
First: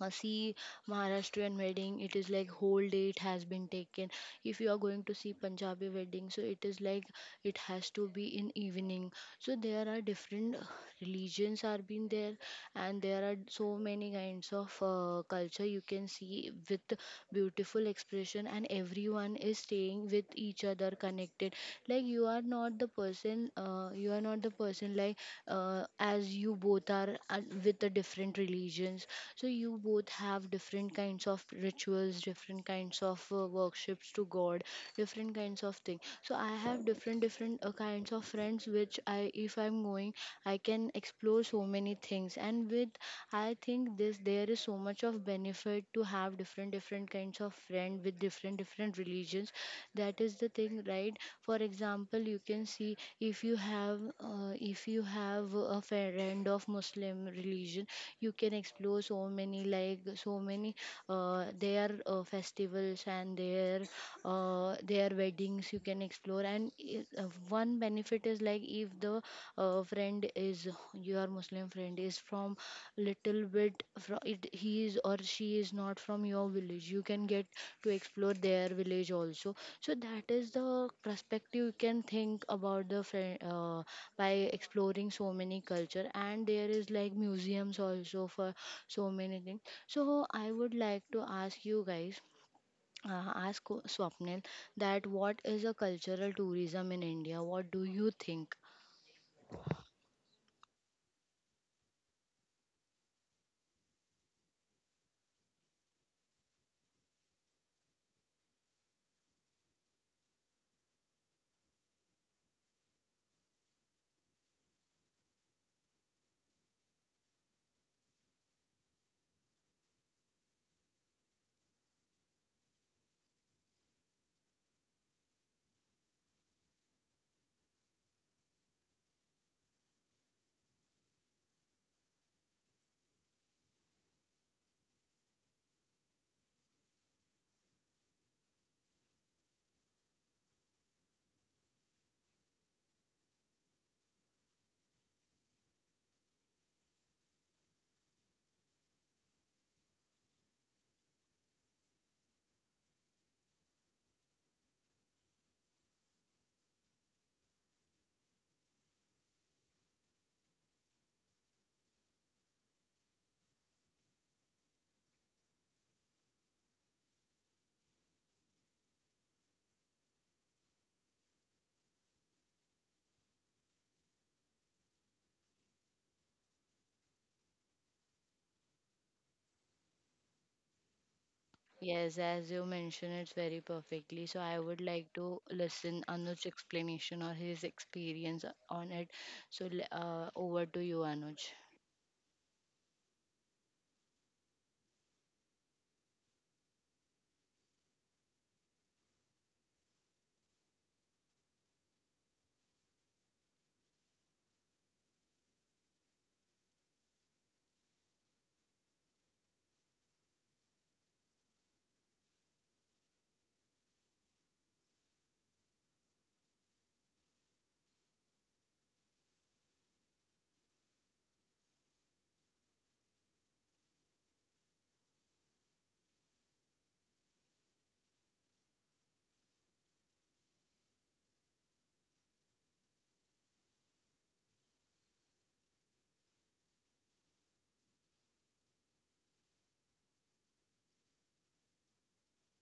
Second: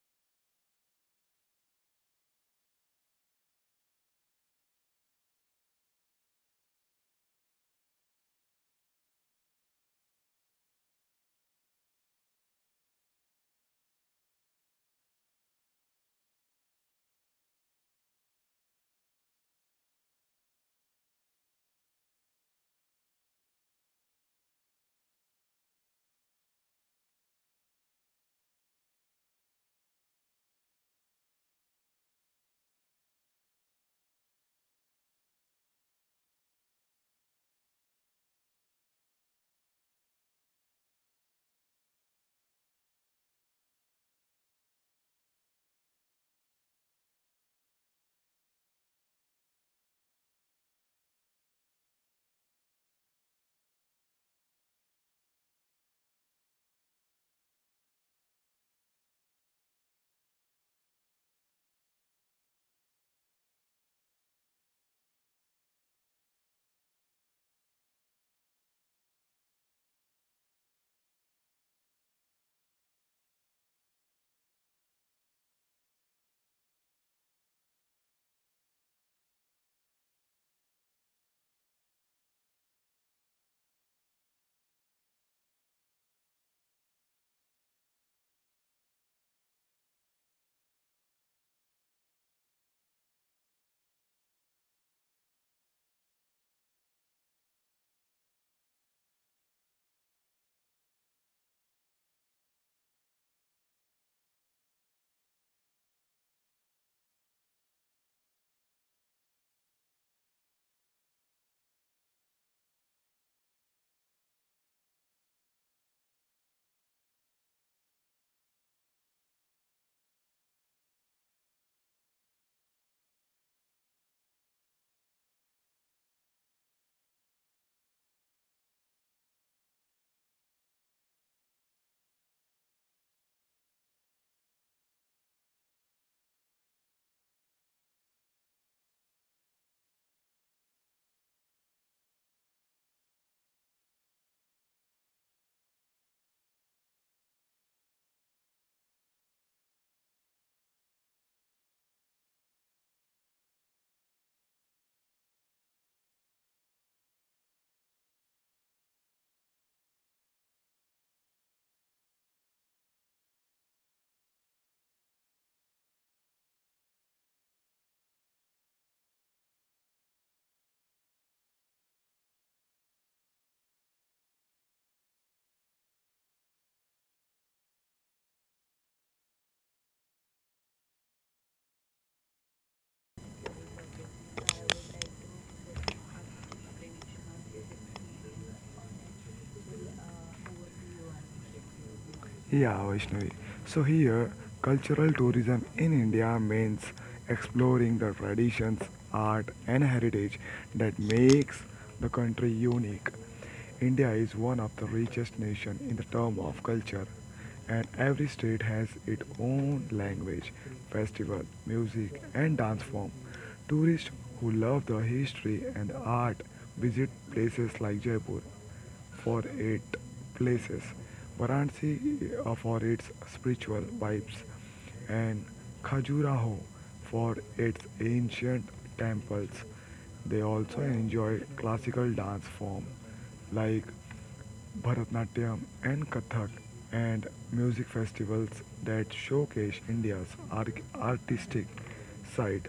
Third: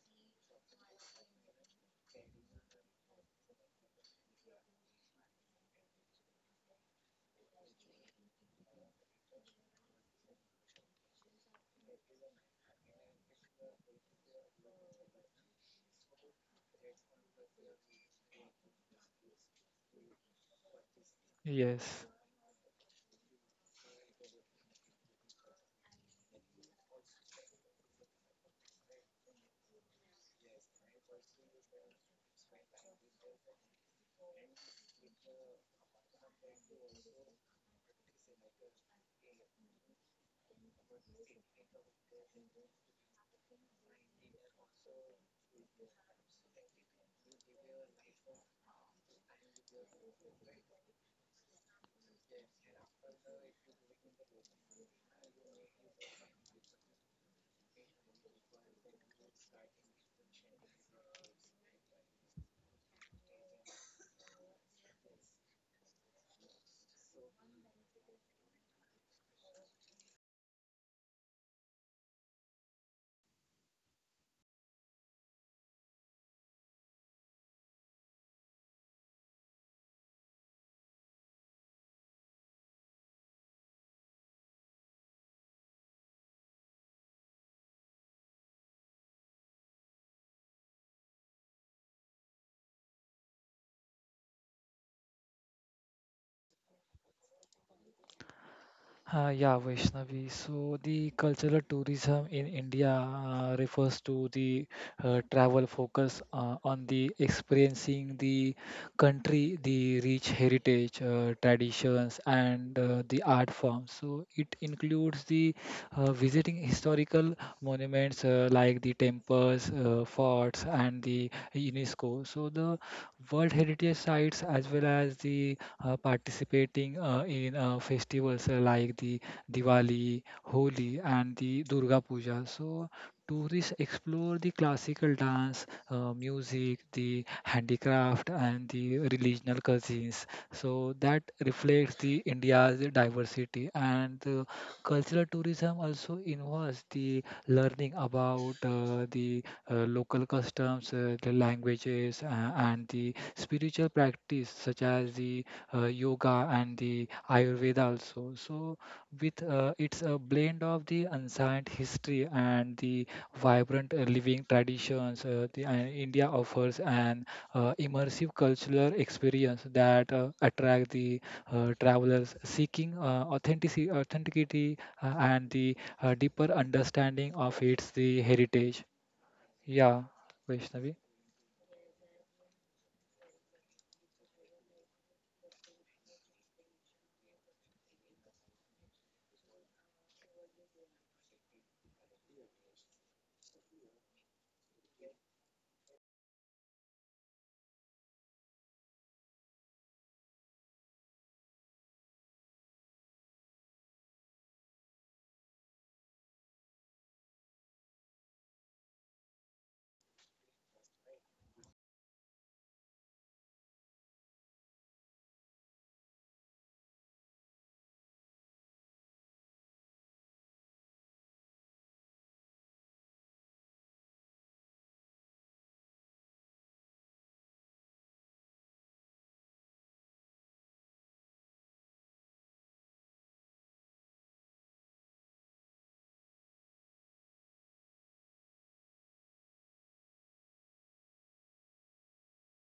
[SPEAKER 1] see Maharashtrian wedding, it is like whole day it has been taken. If you are going to see Punjabi wedding, so it is like it has to be in evening. So there are different religions are being there, and there are so many kinds of culture you can see with beautiful expression, and everyone is staying with each other connected.
[SPEAKER 3] Yes,
[SPEAKER 1] Like you are not the person, like as you both are with the different religions, so you both have different kinds of rituals, different kinds of worships to god, different kinds of thing. So I have different different kinds of friends, which I, if I'm going, I can explore so many things. And with, I think this, there is so much of benefit to have different different kinds of friend with different different religions. That is the thing, right? For example, you can see if you have a friend of Muslim religion, you can explore so many, like so many their festivals and their weddings you can explore. And one benefit is like, if the friend is, your Muslim friend is from little bit from it, he is or she is not from your village, you can get to explore their village also. So that is the perspective you can think about the friend, by exploring so many culture. And there is like museums also for so many things. So I would like to ask you guys, ask Swapnil, that what is a cultural tourism in India? What do you think?
[SPEAKER 3] Yeah, Vaishnavi. So the cultural tourism in India refers to the travel focus on the experiencing the country, the rich heritage, traditions, and the art forms. So it includes the visiting historical monuments like the temples, forts, and the UNESCO. So the World Heritage sites as well as the participating in festivals like the Diwali, Holi, and the Durga Puja. So tourists explore the classical dance, music, the handicraft, and the regional cuisines. So that reflects the India's diversity and the cultural tourism also involves the learning about the local customs, the languages, and the spiritual practice such as the yoga and the Ayurveda also. So with it's a blend of the ancient history and the vibrant living traditions. The India offers an immersive cultural experience that attract the travelers seeking authenticity and the deeper understanding of its the heritage. Yeah, Vaishnavi.
[SPEAKER 1] Yes, as you mentioned, it's very perfectly. So I would like to listen Anuj's explanation or his experience on it. So over to you, Anuj.
[SPEAKER 2] Yeah, Vaishnavi. So here, cultural tourism in India means exploring the traditions, art and heritage that makes the country unique. India is one of the richest nation in the term of culture, and every state has its own language, festival, music and dance form. Tourists who love the history and art visit places like Jaipur for eight places. Varanasi for its spiritual vibes, and Khajuraho for its ancient temples. They also enjoy classical dance form like Bharatnatyam and Kathak, and music festivals that showcase India's artistic side.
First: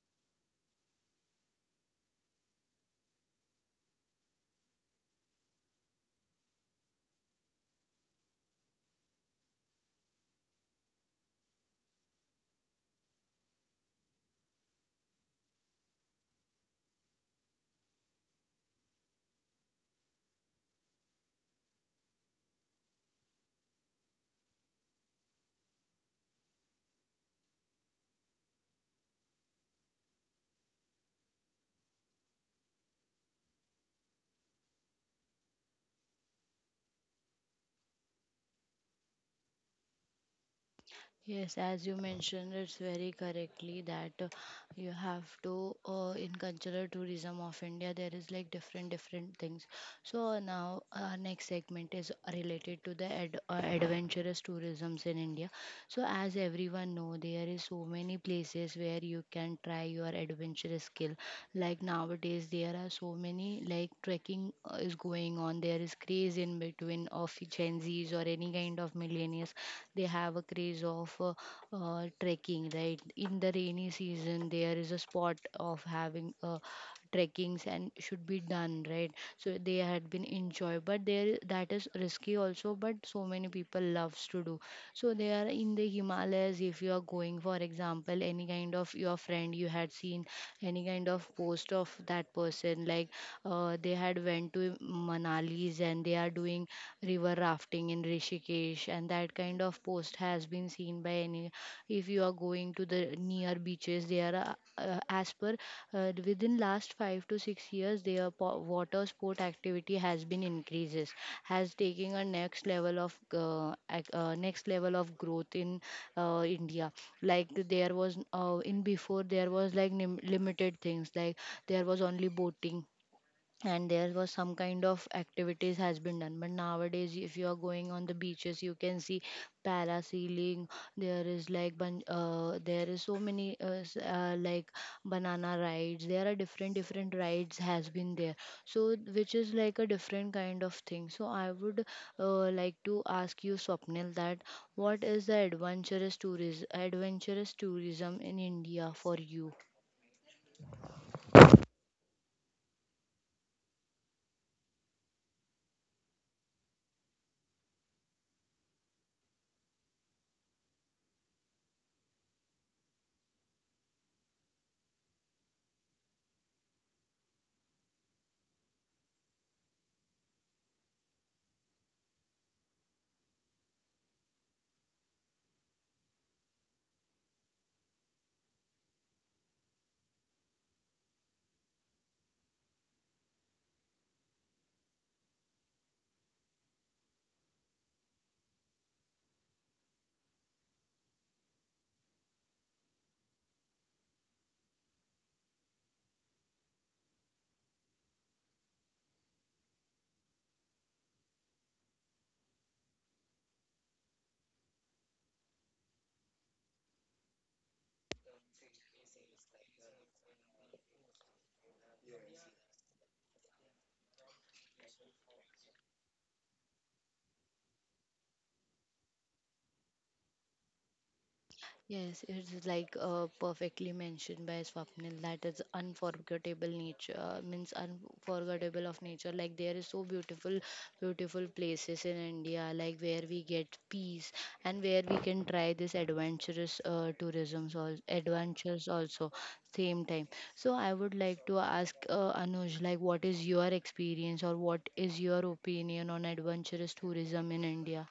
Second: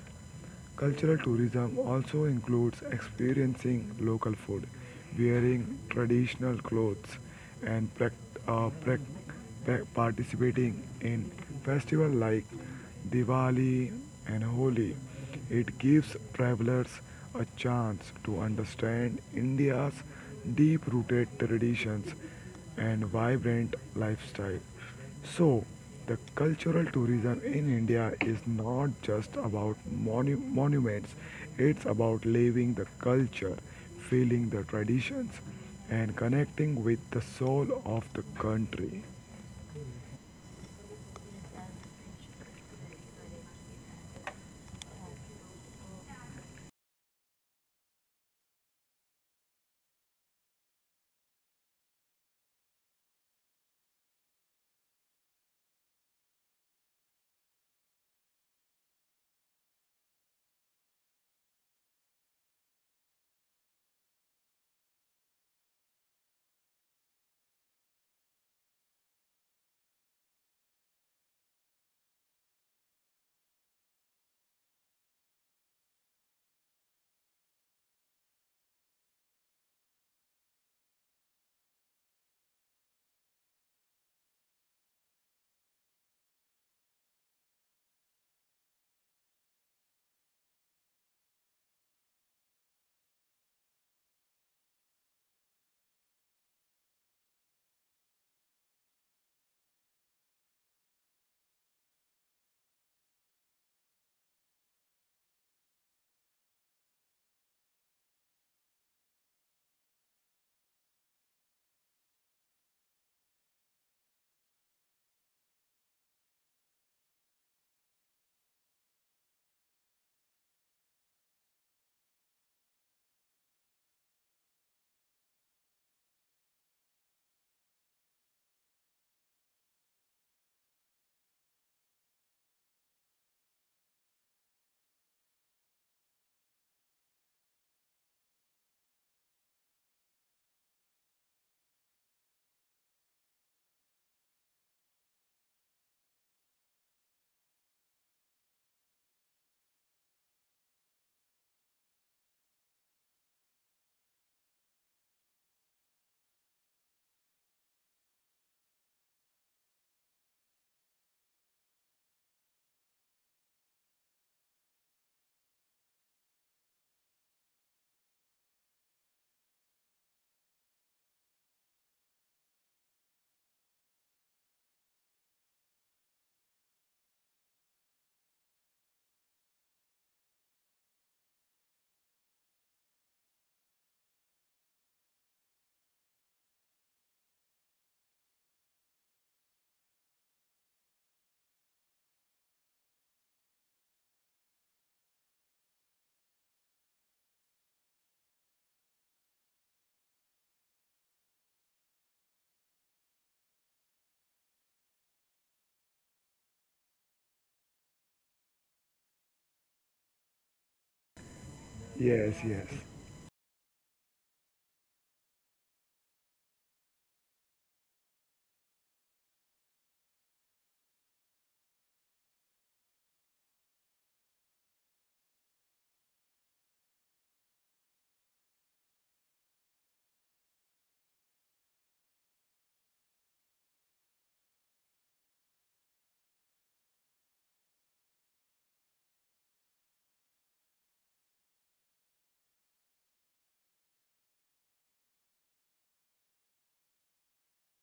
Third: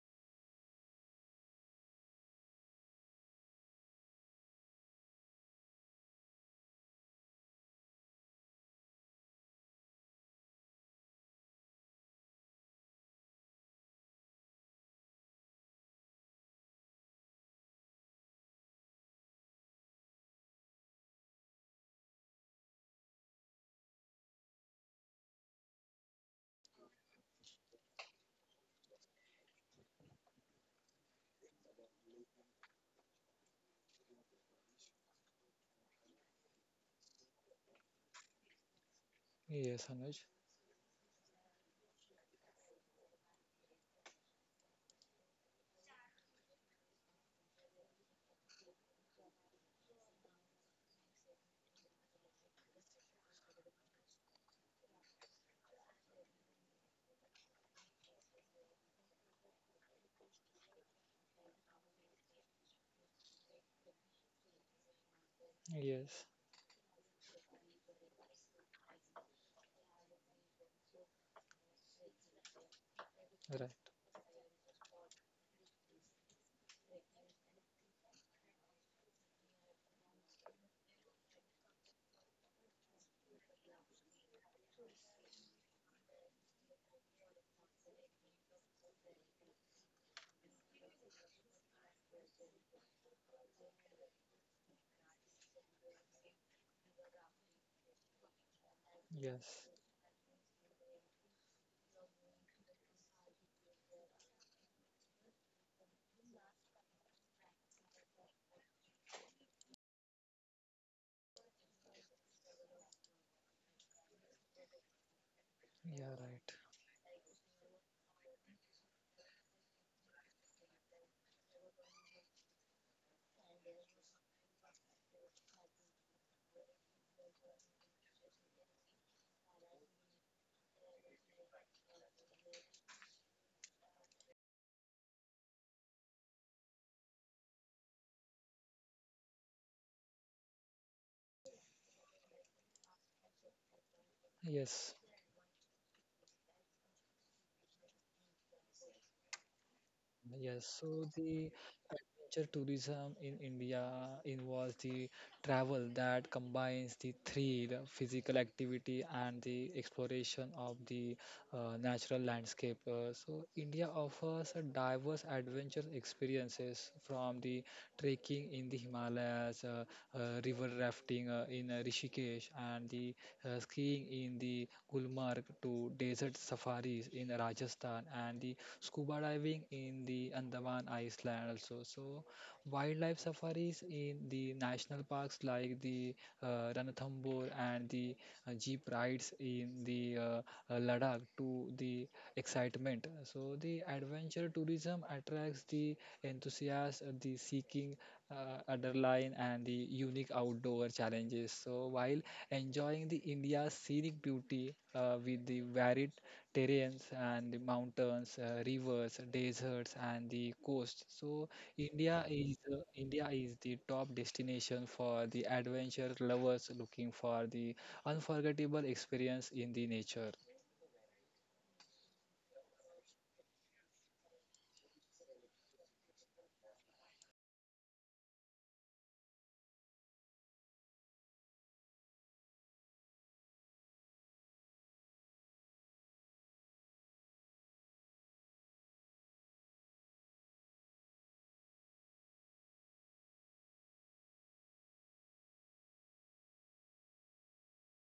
[SPEAKER 2] Cultural tourism also includes experiencing local food, wearing traditional clothes, and uh, participating in festivals like Diwali and Holi. It gives travelers a chance to understand India's deep rooted traditions and vibrant lifestyle. So, the cultural tourism in India is not just about monuments, it's about living the culture, feeling the traditions, and connecting with the soul of the country.
[SPEAKER 3] Yes, Anuj.
[SPEAKER 1] Yes, as you mentioned, it's very correctly, that you have to in cultural tourism of India there is like different different things. So now our next segment is related to the adventurous tourisms in India. So as everyone know, there is so many places where you can try your adventurous skill. Like nowadays there are so many like trekking is going on. There is
[SPEAKER 3] Yes,
[SPEAKER 1] craze in between of Gen Zs or any kind of millennials, they have a craze of trekking right in the rainy
[SPEAKER 3] right.
[SPEAKER 1] season. There is a spot of having trekkings and should be done right, so they had been enjoy but there that is risky also, but so many people loves to do. So they are in the himalayas. If you are going, for example, any kind of your friend you had seen any kind of post of that person like they had went to manalis and they are doing river rafting in rishikesh, and that kind
[SPEAKER 3] Yes,
[SPEAKER 1] of post has been seen by any. If you are going to the near beaches, there are as per within last 5 to 6 years their water sport activity has been increases, has taken a next level of next level of growth in
[SPEAKER 3] yeah, right.
[SPEAKER 1] india. Like there was in before there was like limited things like there was only boating, and there was some kind of activities has been done. But nowadays if you are going on the beaches you can see parasailing. There is like there is so many like banana rides, there are different different rides has been there, so which is like a different kind of thing. So I would like to ask you Swapnil that
[SPEAKER 3] Yes,
[SPEAKER 1] what is the adventurous tourism in india for you?
[SPEAKER 3] yes. So the adventure tourism in India involves the travel that combines the thrill, physical activity, and the exploration of the natural landscape. So, India offers a diverse adventure experiences from the trekking in the Himalayas, river rafting in Rishikesh, and the skiing in the Gulmarg to desert safaris in Rajasthan, and the scuba diving in the Andaman Island also. So wildlife safaris in the national parks like the Ranthambore and the jeep rides in the Ladakh to the excitement. So the adventure tourism attracts the enthusiasts, the seeking underline and the unique outdoor challenges. So while enjoying the India's scenic beauty with the varied terrains and the mountains, rivers, deserts, and the coast. So India is
[SPEAKER 2] Yes,
[SPEAKER 3] uh,
[SPEAKER 2] yes.
[SPEAKER 3] India is the top destination for the adventure lovers looking for the unforgettable experience in the nature.
[SPEAKER 1] Yes, it's like perfectly mentioned by Swapnil that is unforgettable nature means unforgettable of nature. Like there is so beautiful, beautiful places in India, like where we get peace and where we can try this adventurous tourism, so adventures also same time. So I would like to ask Anuj, like what is your experience or what is your opinion on adventurous tourism in India?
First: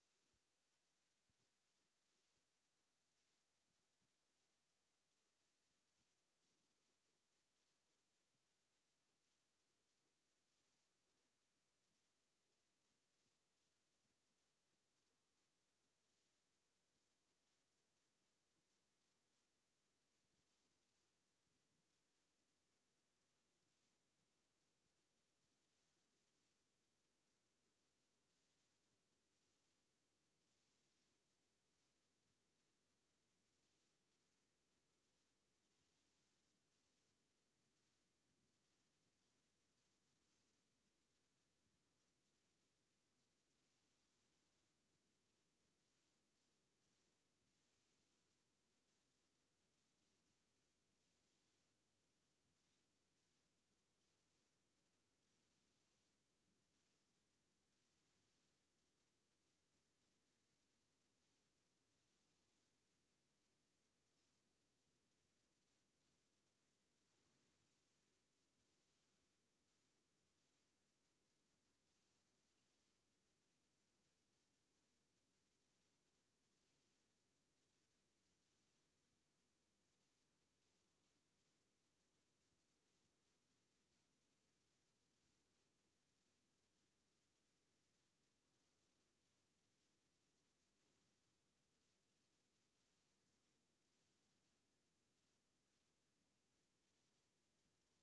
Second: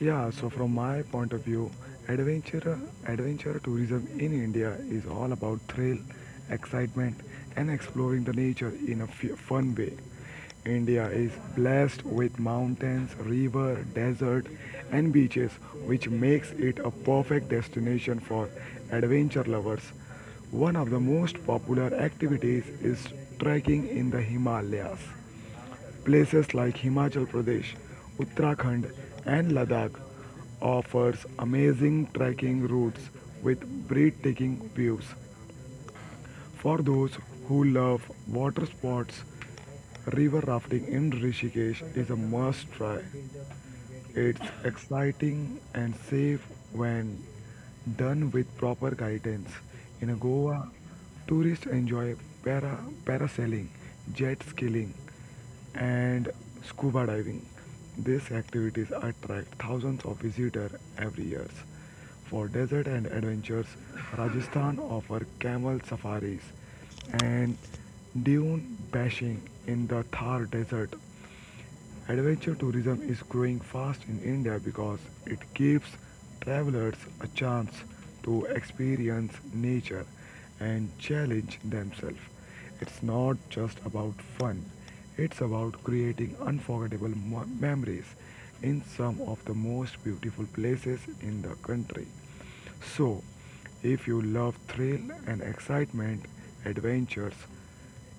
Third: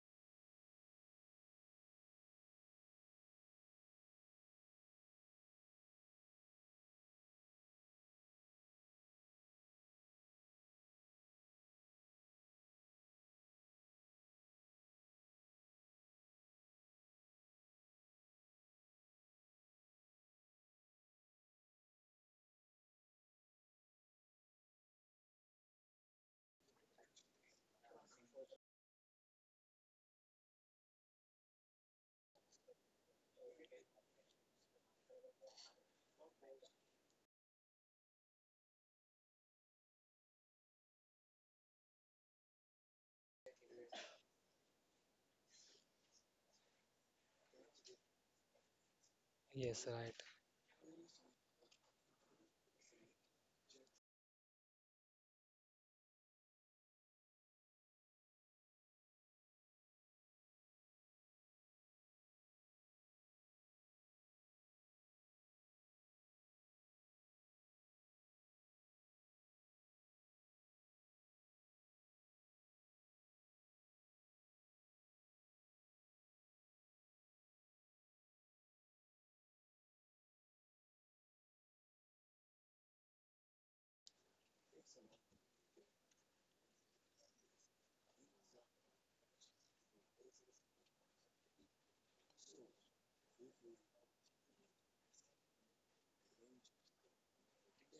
[SPEAKER 2] Yeah, so from my point of view, adventure adventure tourism in India is all about thrill, excitement, and exploring the nature in a fun way. India is blessed with mountains, river, desert, and beaches, which makes it a perfect destination for adventure lovers. One of the most popular activities is trekking in the Himalayas. Places like Himachal Pradesh, Uttarakhand, and Ladakh offers amazing trekking routes with breathtaking views. For those who love water sports, river rafting in Rishikesh is a must try. It's exciting and safe when done with proper guidance.
[SPEAKER 3] Yes,
[SPEAKER 2] In
[SPEAKER 3] right.
[SPEAKER 2] Goa, tourists enjoy para parasailing, jet skiing, and scuba diving. These activities attract thousands of visitors every year. For desert and adventures, Rajasthan offers camel safaris and dune bashing in the Thar Desert. Adventure tourism is growing fast in India because it gives travelers a chance to experience nature and challenge themselves. It's not just about fun, it's about creating unforgettable memories in some of the most beautiful places in the country. So, if you love thrill and excitement, adventures,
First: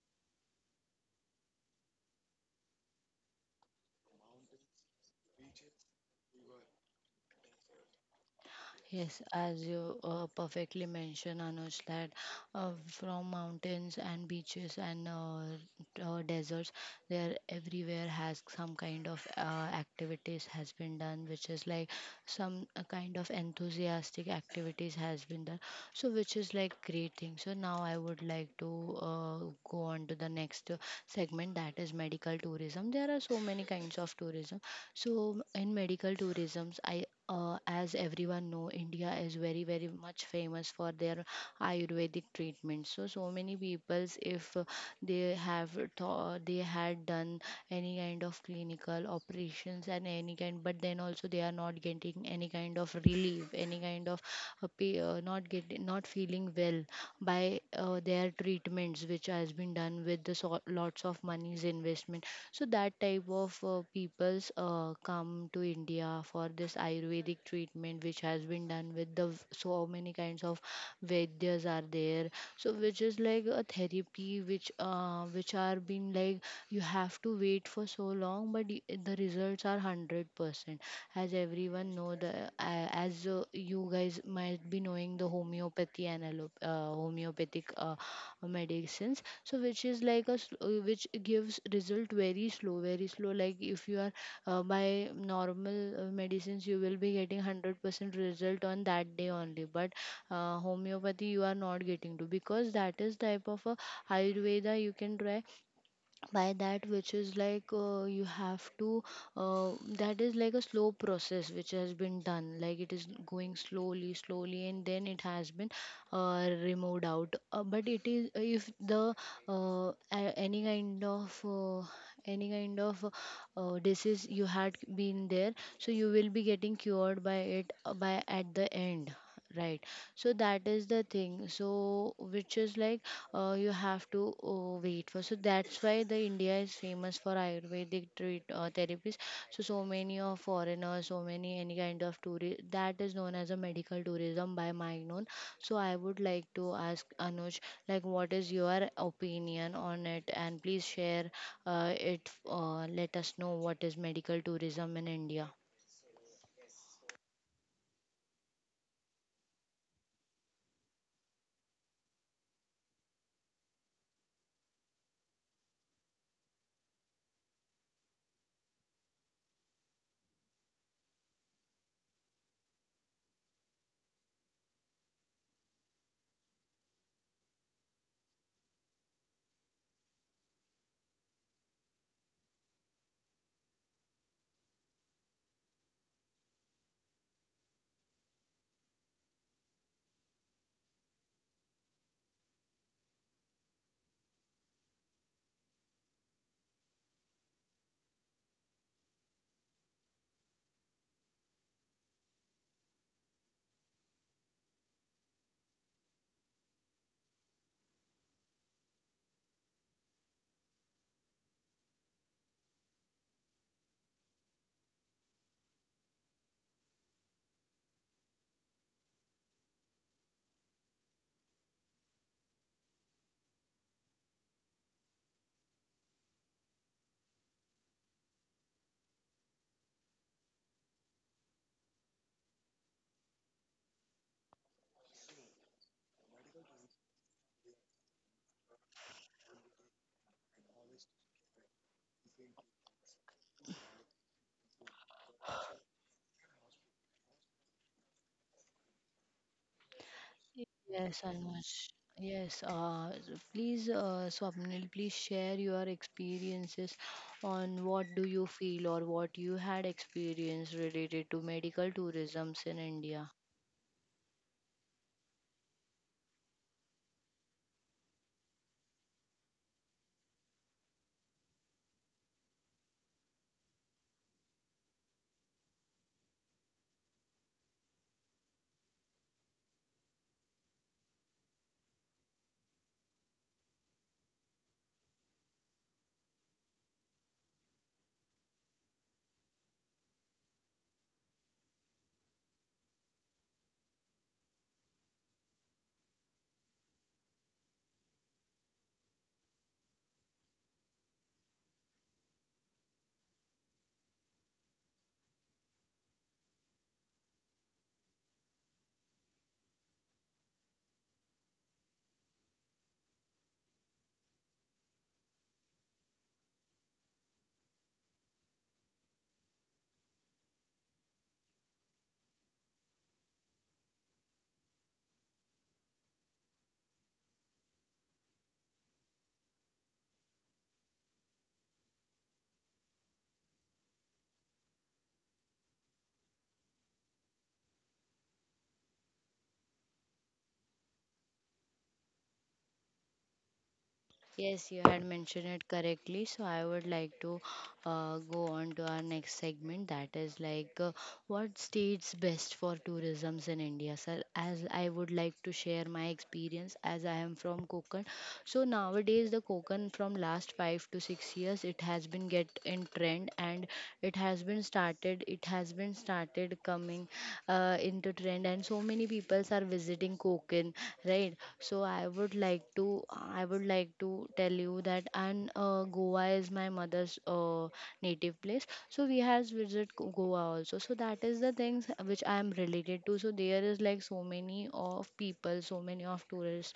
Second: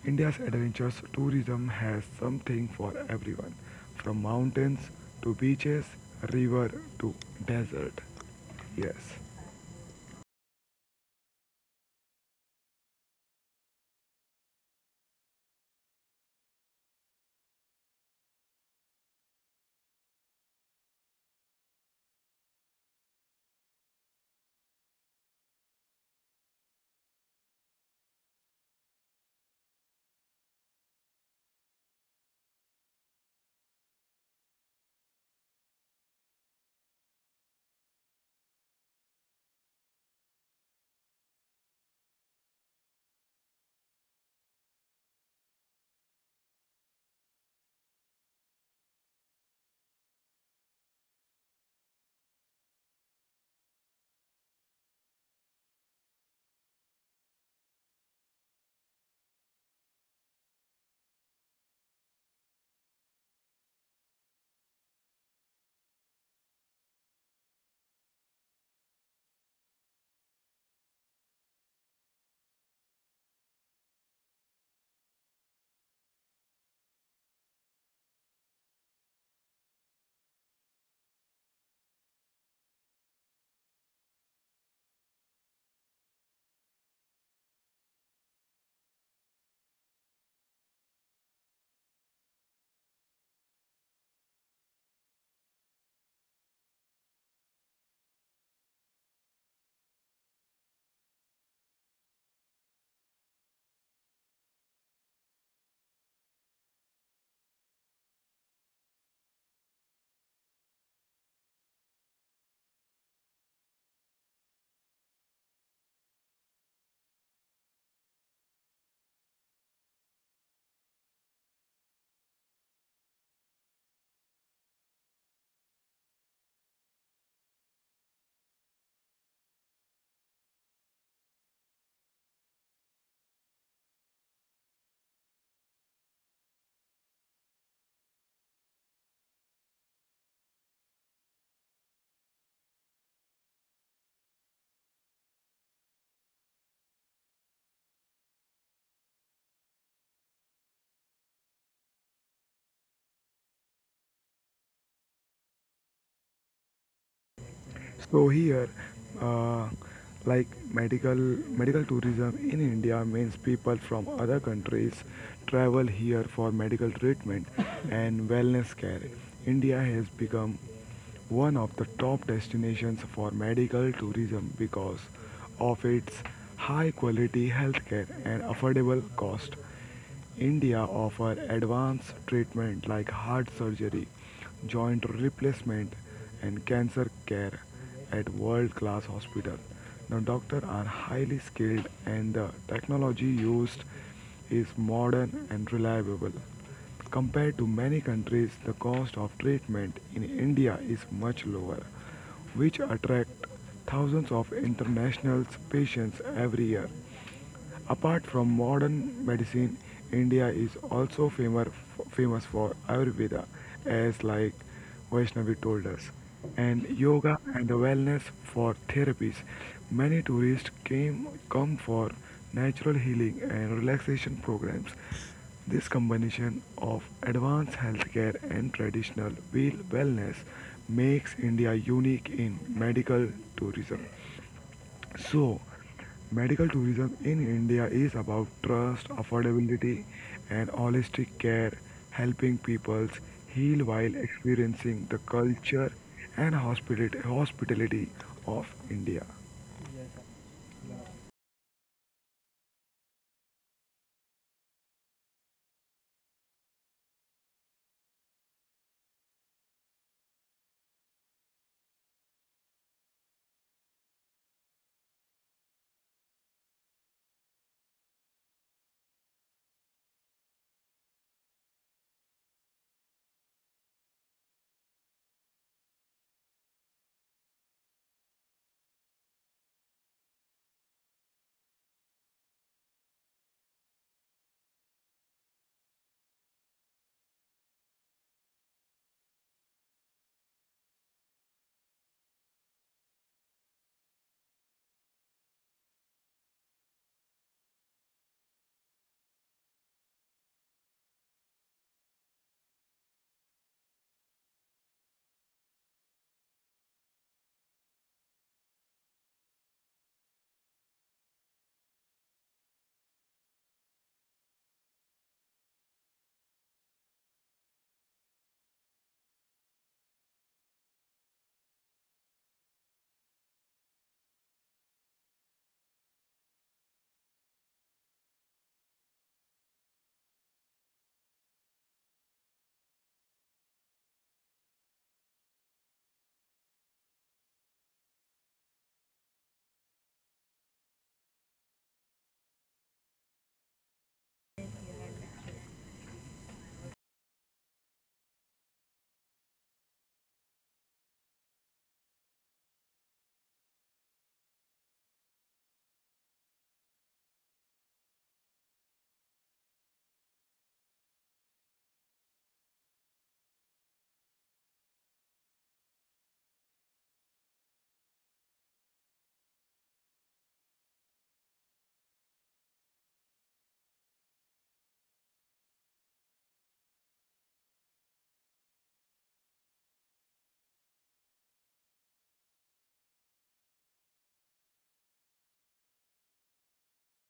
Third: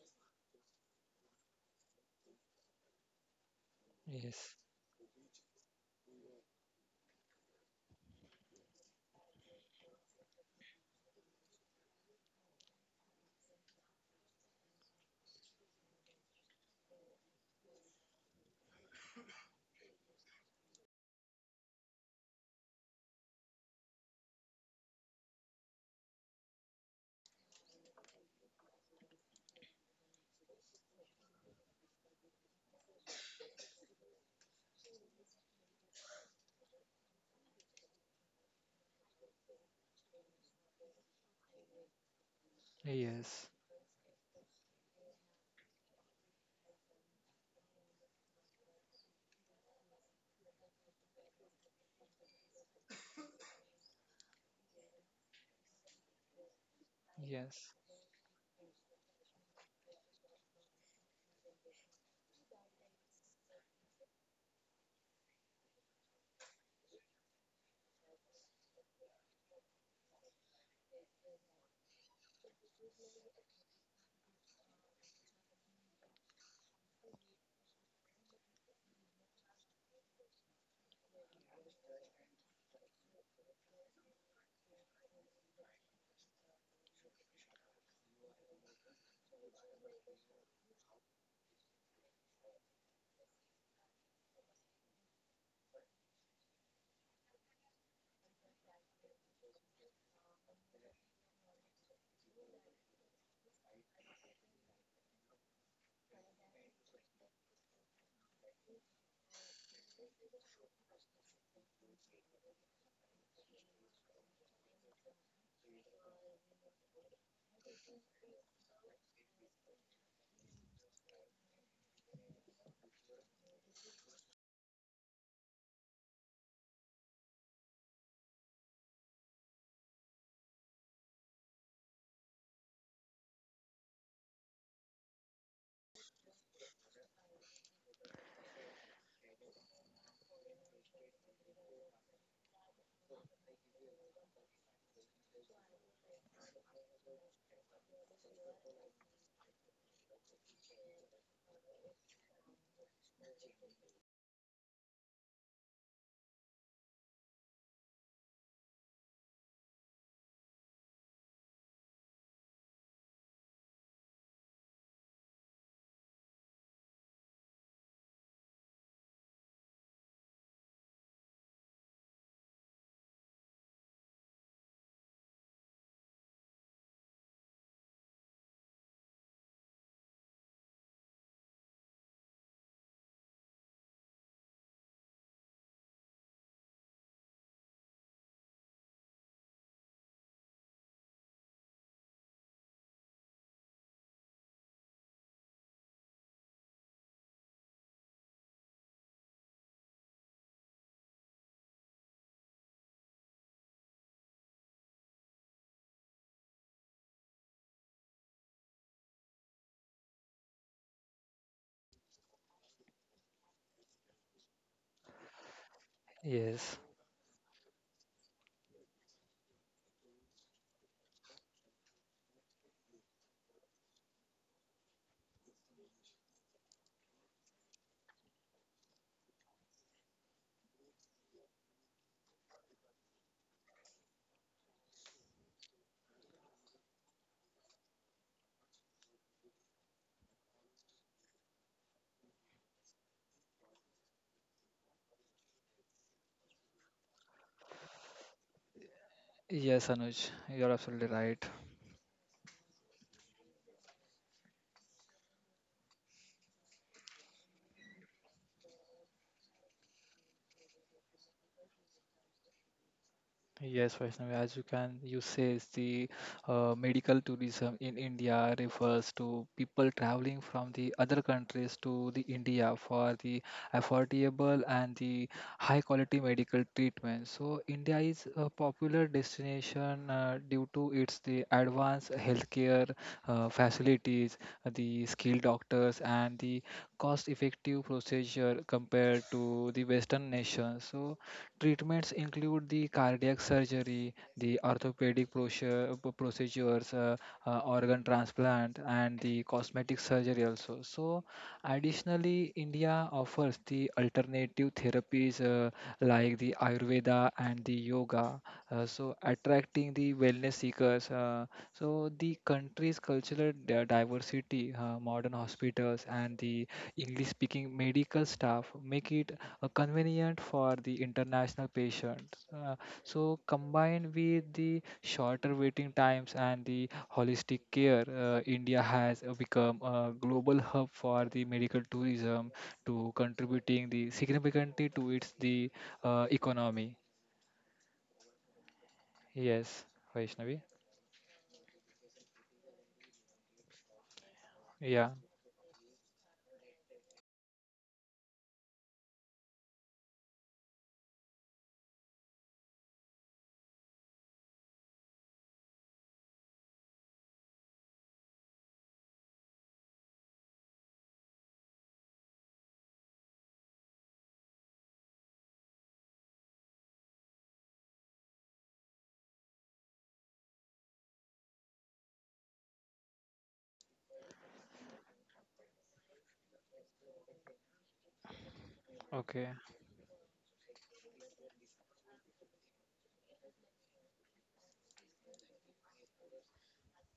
[SPEAKER 2] India's adventurous tourism has something for everyone, from
[SPEAKER 3] Yes.
[SPEAKER 2] mountains to beaches, river to desert. Yes.
[SPEAKER 1] Yes, as you perfectly mentioned, Anuj, that from mountains and beaches and deserts, there everywhere has some kind of activities has been done, which is like some kind of enthusiastic activities has been done. So, which is like great thing. So now I would like to go on to the next segment, that is medical tourism. There are so many kinds of tourism. So in medical tourism, I as everyone know india is very very much famous for their ayurvedic treatment. So so
[SPEAKER 3] Yes.
[SPEAKER 1] many peoples, if they have thought, they had done any kind of clinical operations and any kind, but then also they are not getting any kind of relief, any kind of not getting, not feeling well by
[SPEAKER 3] Yes.
[SPEAKER 1] their treatments which has been done with the lots of money's investment. So that type of people's come to india for this ayurvedic treatment which has been done with the so many kinds of vaidyas are there. So which is like a therapy which are being like you have to wait for so long, but the results are 100%. As everyone know the as you guys might be knowing the homeopathy and homeopathic medicines. So which is like a which gives result very slow, very slow. Like if you are by normal medicines you will be getting 100% result on that day only, but homeopathy you are not getting to because that is type of a ayurveda you can try by that, which is like you have to uh, that is like a slow process which has been done, like it is going slowly slowly and then it has been removed out. But it is, if the uh, a- any kind of uh, any kind of disease you had been there, so you will be getting cured by it by at the end, right? So that is the thing, so which is like you have to wait for. So that's why the India is famous for Ayurvedic treat therapies. So so many of foreigners, so many any kind of tourist, that is known as a medical tourism by my known. So I would like to ask Anuj, like what is your opinion on it, and please share it. Let us know what is medical tourism in India.
[SPEAKER 2] So here, uh, like medical tourism in India means people from other countries travel here for medical treatment and wellness care. India has become one of the top destinations for medical tourism because of its high quality healthcare and affordable cost. India offers advanced treatment like heart surgery, joint replacement, and cancer care at world-class hospitals. The doctors are highly skilled and the technology used is modern and reliable. Compared to many countries, the cost of treatment in India is much lower, which attracts thousands of international patients every year. Apart from modern medicine, India is also famous for Ayurveda, as like Vaishnavi told us,
[SPEAKER 3] Yes.
[SPEAKER 2] and yoga and the wellness for therapies. Many tourists came come for natural healing and relaxation programs. This combination of advanced healthcare and traditional wellness makes India unique in medical tourism. So, medical tourism in India is about trust, affordability, and holistic care, helping peoples heal while experiencing the culture and hospitality of India.
[SPEAKER 3] Yes, Anuj, you're absolutely
[SPEAKER 1] Yes,
[SPEAKER 3] right.
[SPEAKER 1] Anush. Yes, please, Swapnil, please share your experiences on what do you feel or what you had experienced related to medical tourisms in India.
[SPEAKER 3] Yes, Vaishnavi, as you say, is the medical tourism in India refers to people traveling from the other countries to the India for the affordable and the high quality medical treatment. So India is a popular destination due to its the advanced healthcare facilities, the skilled doctors, and the cost-effective procedure compared to the Western nations. So treatments include the cardiac surgery, the orthopedic procedures, organ transplant, and the cosmetic surgery also. So, additionally, India offers the alternative therapies like the Ayurveda and the yoga, so attracting the wellness seekers. So, the country's cultural diversity, modern hospitals, and the English speaking medical staff make it convenient for the international patients. So, combined with the shorter waiting times and the holistic care, India has become a global hub for the medical tourism, to contributing the significantly to its the economy. Yes, Vaishnavi.
[SPEAKER 1] Yes, you
[SPEAKER 3] Yeah.
[SPEAKER 1] had mentioned it correctly. So I would like to go on to our next segment, that is like what states best for tourisms in India, sir? As I would like to share my experience, as I am from Konkan. So nowadays the Konkan from last 5 to 6 years it has been get in trend, and it has been started coming into trend, and so many people are visiting Konkan, right? So I would like to tell you that. And Goa is my mother's native place. So we
[SPEAKER 3] Okay.
[SPEAKER 1] has visited Goa also. So that is the things which I am related to. So there is like so many of people, so many of tourists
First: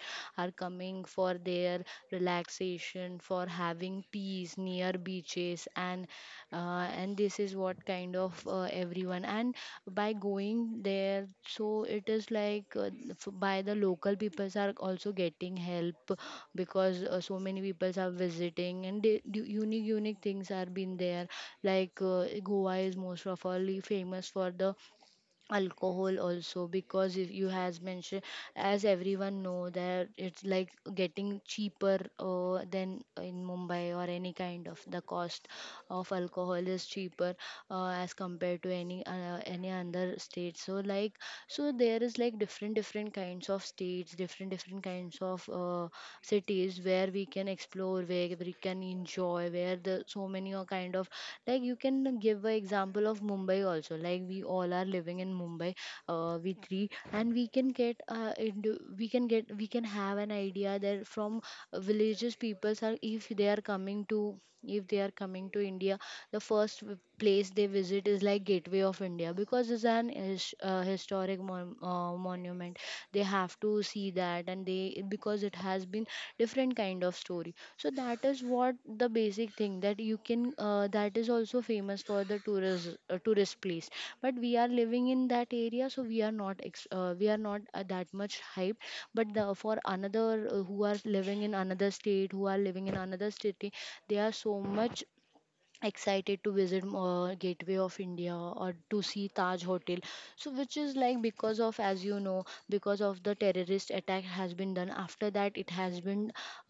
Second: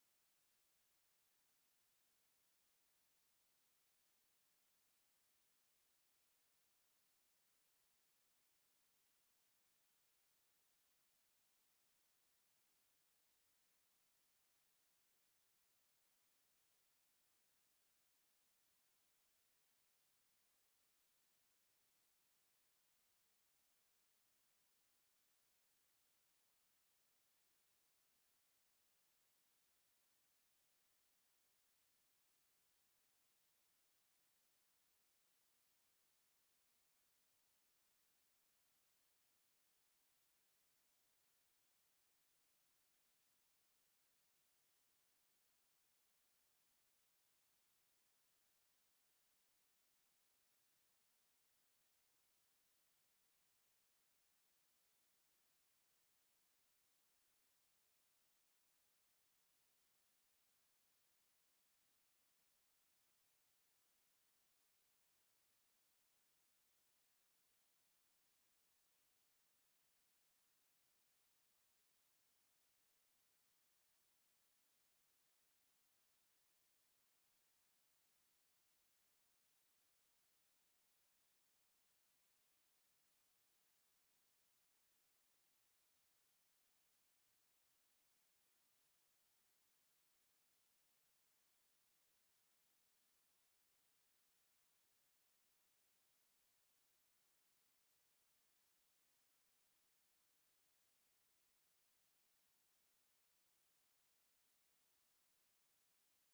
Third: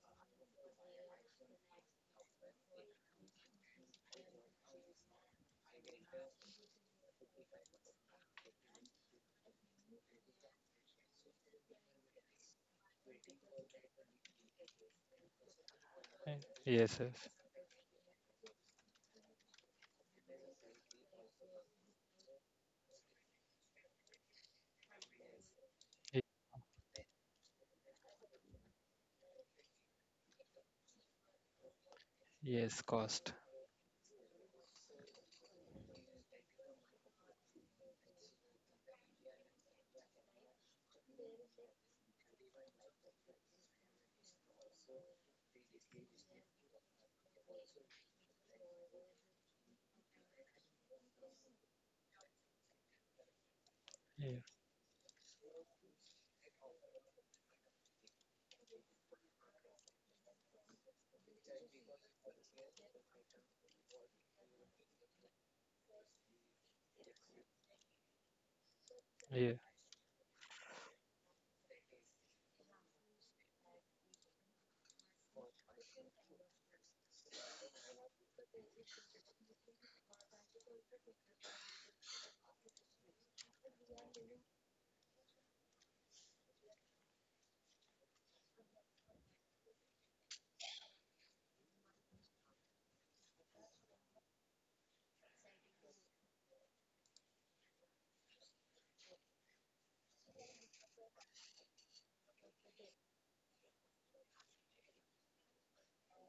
[SPEAKER 1] are coming for their relaxation, for having peace near beaches, and this is what kind of everyone. And by going there, so it is like by the local peoples are also getting help
[SPEAKER 3] Eh,
[SPEAKER 1] because
[SPEAKER 3] Yes.
[SPEAKER 1] so
[SPEAKER 3] Yes.
[SPEAKER 1] many peoples are visiting, and they, unique unique things are been there. Like Goa is most of all famous for the alcohol
[SPEAKER 3] Ye-
[SPEAKER 1] also, because if you has mentioned, as everyone know, that it's like getting cheaper than
[SPEAKER 3] Yes.
[SPEAKER 1] in
[SPEAKER 3] Cost.
[SPEAKER 1] mumbai, or any kind of, the cost of alcohol is cheaper as compared to any other state. So like, so there is like different different kinds of states, different different kinds of cities where we can explore, where we can enjoy, where the so many are kind of, like you can give an example of mumbai also, like we
[SPEAKER 3] Yeah.
[SPEAKER 1] all are living in mumbai we three, and we can get, we can have an idea that from villages peoples are, if they are coming to if they are coming to india, the first place they visit is like gateway of india, because it's
[SPEAKER 3] Yeah.
[SPEAKER 1] an historic monument, they have to see that. And they, because it has been different kind of story, so that is what the basic thing, that you can that is also famous for the tourist place. But we are living in that area, so we are not we are not that much hyped, but the, for another who are living in another state, who are living in another city, they are so much excited to visit gateway of india or to see taj hotel. So which is like, because of, as you know, because of the terrorist attack has been done, after that it has been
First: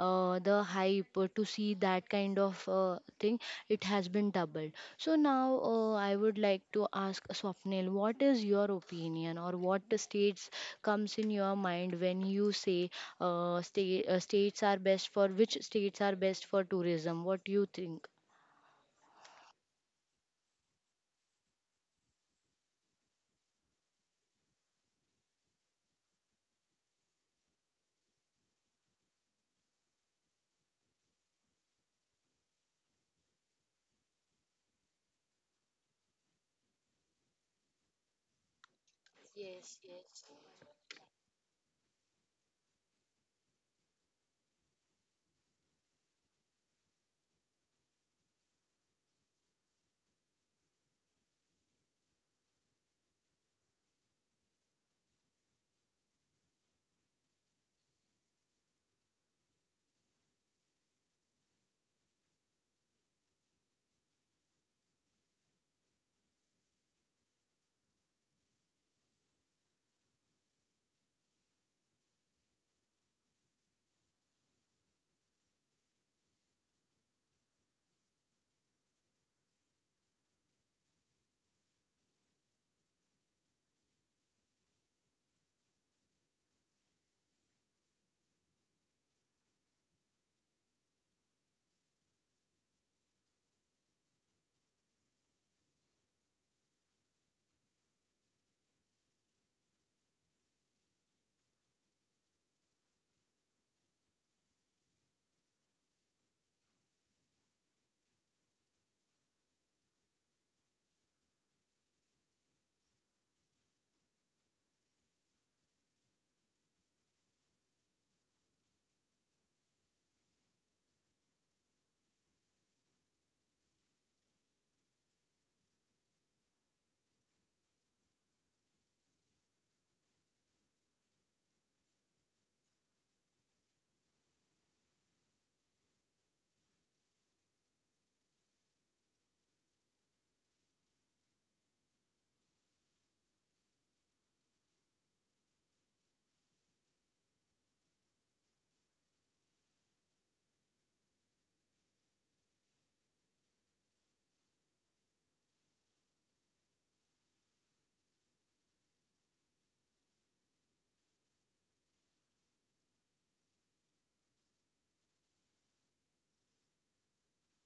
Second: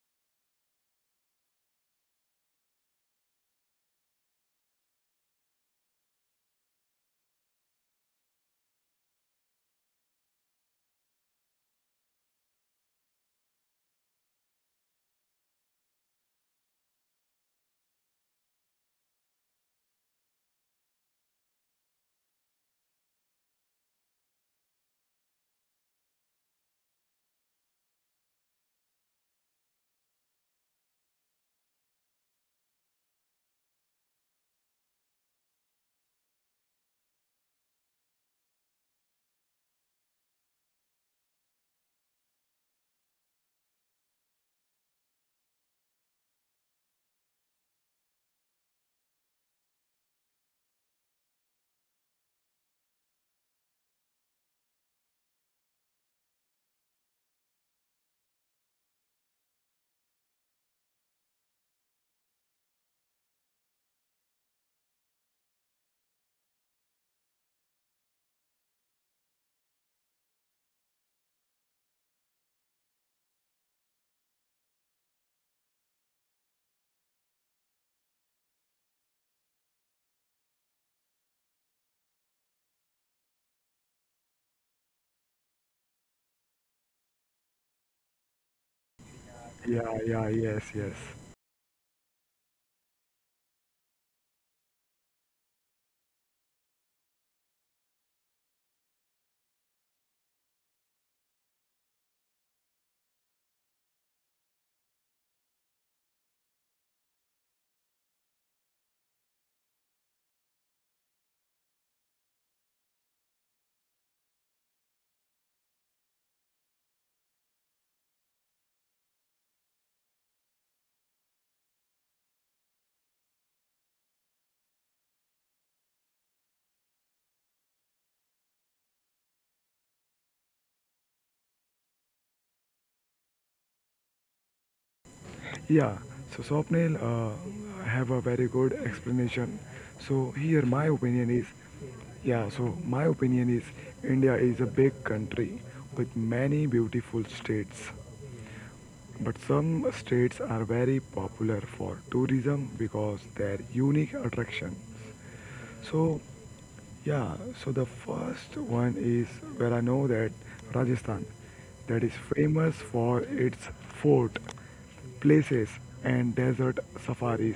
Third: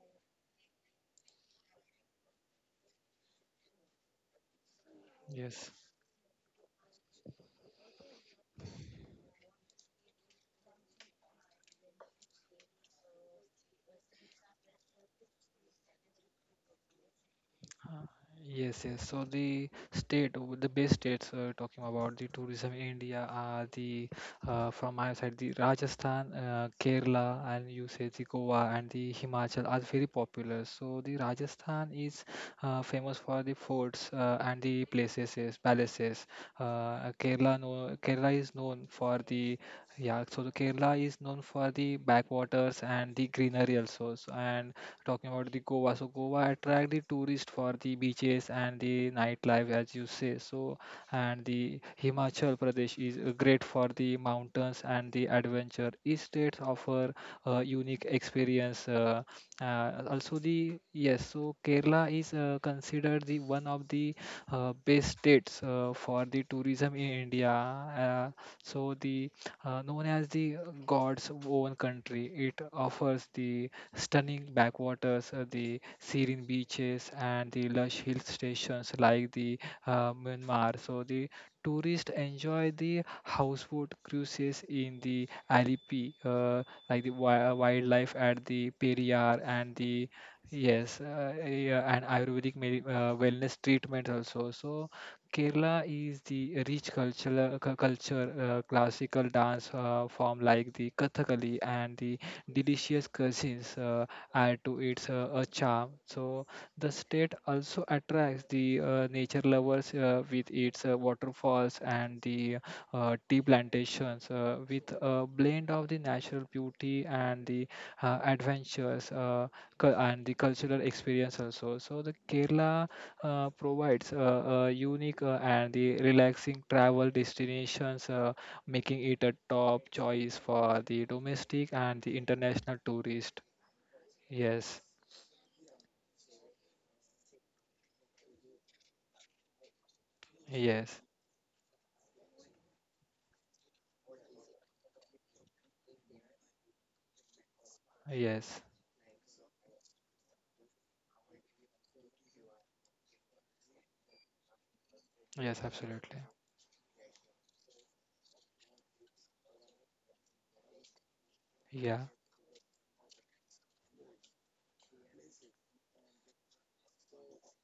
[SPEAKER 1] the hype to see that kind of thing, it has been doubled. So now
[SPEAKER 3] Yes.
[SPEAKER 1] I would like to ask swapnil, what is your opinion or what states comes in your mind when you say states are best for, which states are best for tourism, what do you
[SPEAKER 3] Uh,
[SPEAKER 1] think?
[SPEAKER 3] Yes, yes. So the best states talking about the tourism in India are the from my side the Rajasthan, Kerala, and you say the Goa and the Himachal are very popular. So the Rajasthan is famous for the forts and the palaces. Kerala, no, Kerala is known for the
[SPEAKER 1] Yes, yes.
[SPEAKER 3] yeah. So the Kerala is known for the backwaters and the greenery also. So, and talking about the Goa. So Goa attract the tourists for the beaches and the nightlife, as you say. So and the Himachal Pradesh is great for the mountains and the adventure. Each state offer a unique experience. Also the yes, so Kerala is considered the one of the best states for the tourism in India. So the known as the God's own country, it offers the stunning backwaters, the serene beaches, and the lush hill stations like the Myanmar. So the tourists enjoy the houseboat cruises in the Alipi, like the wildlife at the Periyar and
[SPEAKER 2] Yeah,
[SPEAKER 3] the
[SPEAKER 2] yeah, yes, yes.
[SPEAKER 3] yes, yeah, and Ayurvedic wellness treatment also. So Kerala is the rich cultural culture, classical dance form like the Kathakali and the delicious cuisines add to its a charm. So the state also attracts the nature lovers with its waterfalls and the tea plantations with a blend of the natural beauty and the adventures and the cultural experience also. So the Kerala provides a unique and the relaxing travel destinations making it a top choice for the domestic and the international tourist. Yes,
[SPEAKER 2] Yeah, so Swapnil have a very good explanation. So
[SPEAKER 3] yes,
[SPEAKER 2] here my opinion is, yeah, so my opinion is India is a big country with many beautiful states.
[SPEAKER 3] yes,
[SPEAKER 2] But some states are very popular for tourism because their unique attractions.
[SPEAKER 3] yes, absolutely.
[SPEAKER 2] So, yeah, so the first one is where I know that Rajasthan,
[SPEAKER 3] Yeah,
[SPEAKER 2] that is famous for its fort, places, and desert safaris.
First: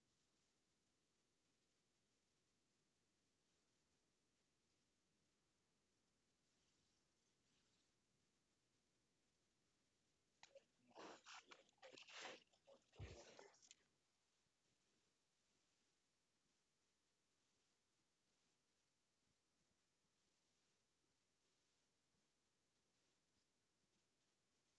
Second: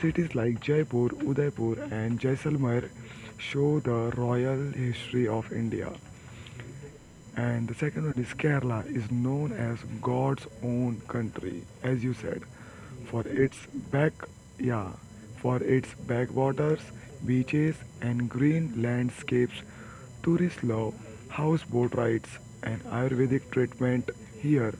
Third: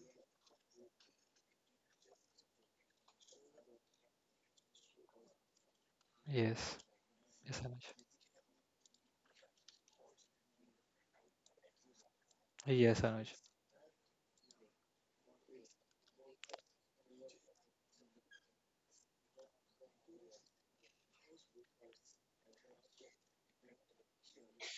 [SPEAKER 2] Cities like Jaipur, Udaipur, and Jaisalmer show the royal history of India.
[SPEAKER 3] yes, yes,
[SPEAKER 2] And the
[SPEAKER 3] Anuj.
[SPEAKER 2] second one is Kerala is known as God's own country, as you said,
[SPEAKER 3] Yes,
[SPEAKER 2] for
[SPEAKER 3] Anuj.
[SPEAKER 2] its back, yeah, backwaters, beaches, and green landscapes. Tourists love houseboat rides and Ayurvedic treatment here.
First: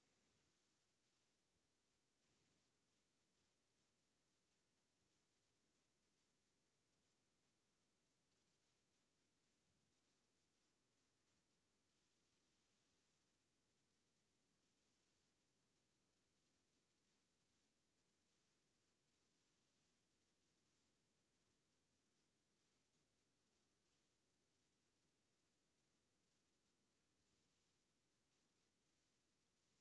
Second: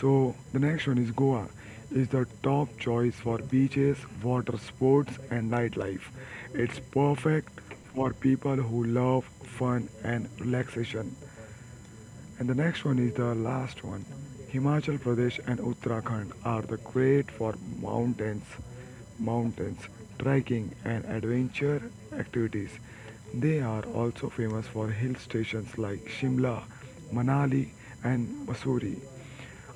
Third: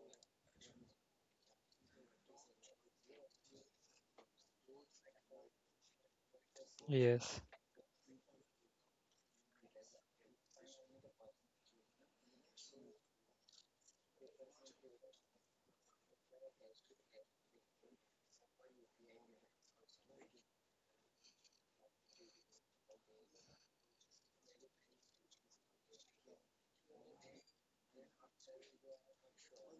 [SPEAKER 2] So the next one is Goa, is the top choice for beaches, water sports, and nightlife. It's
[SPEAKER 3] Yes,
[SPEAKER 2] perfect for people who love fun and relaxation. And the next one is the last one. Himachal Pradesh and Uttarakhand are the great for mountains, mountains, trekking and adventure activities. They are also famous for hill stations like Shimla, Manali and Mussoorie.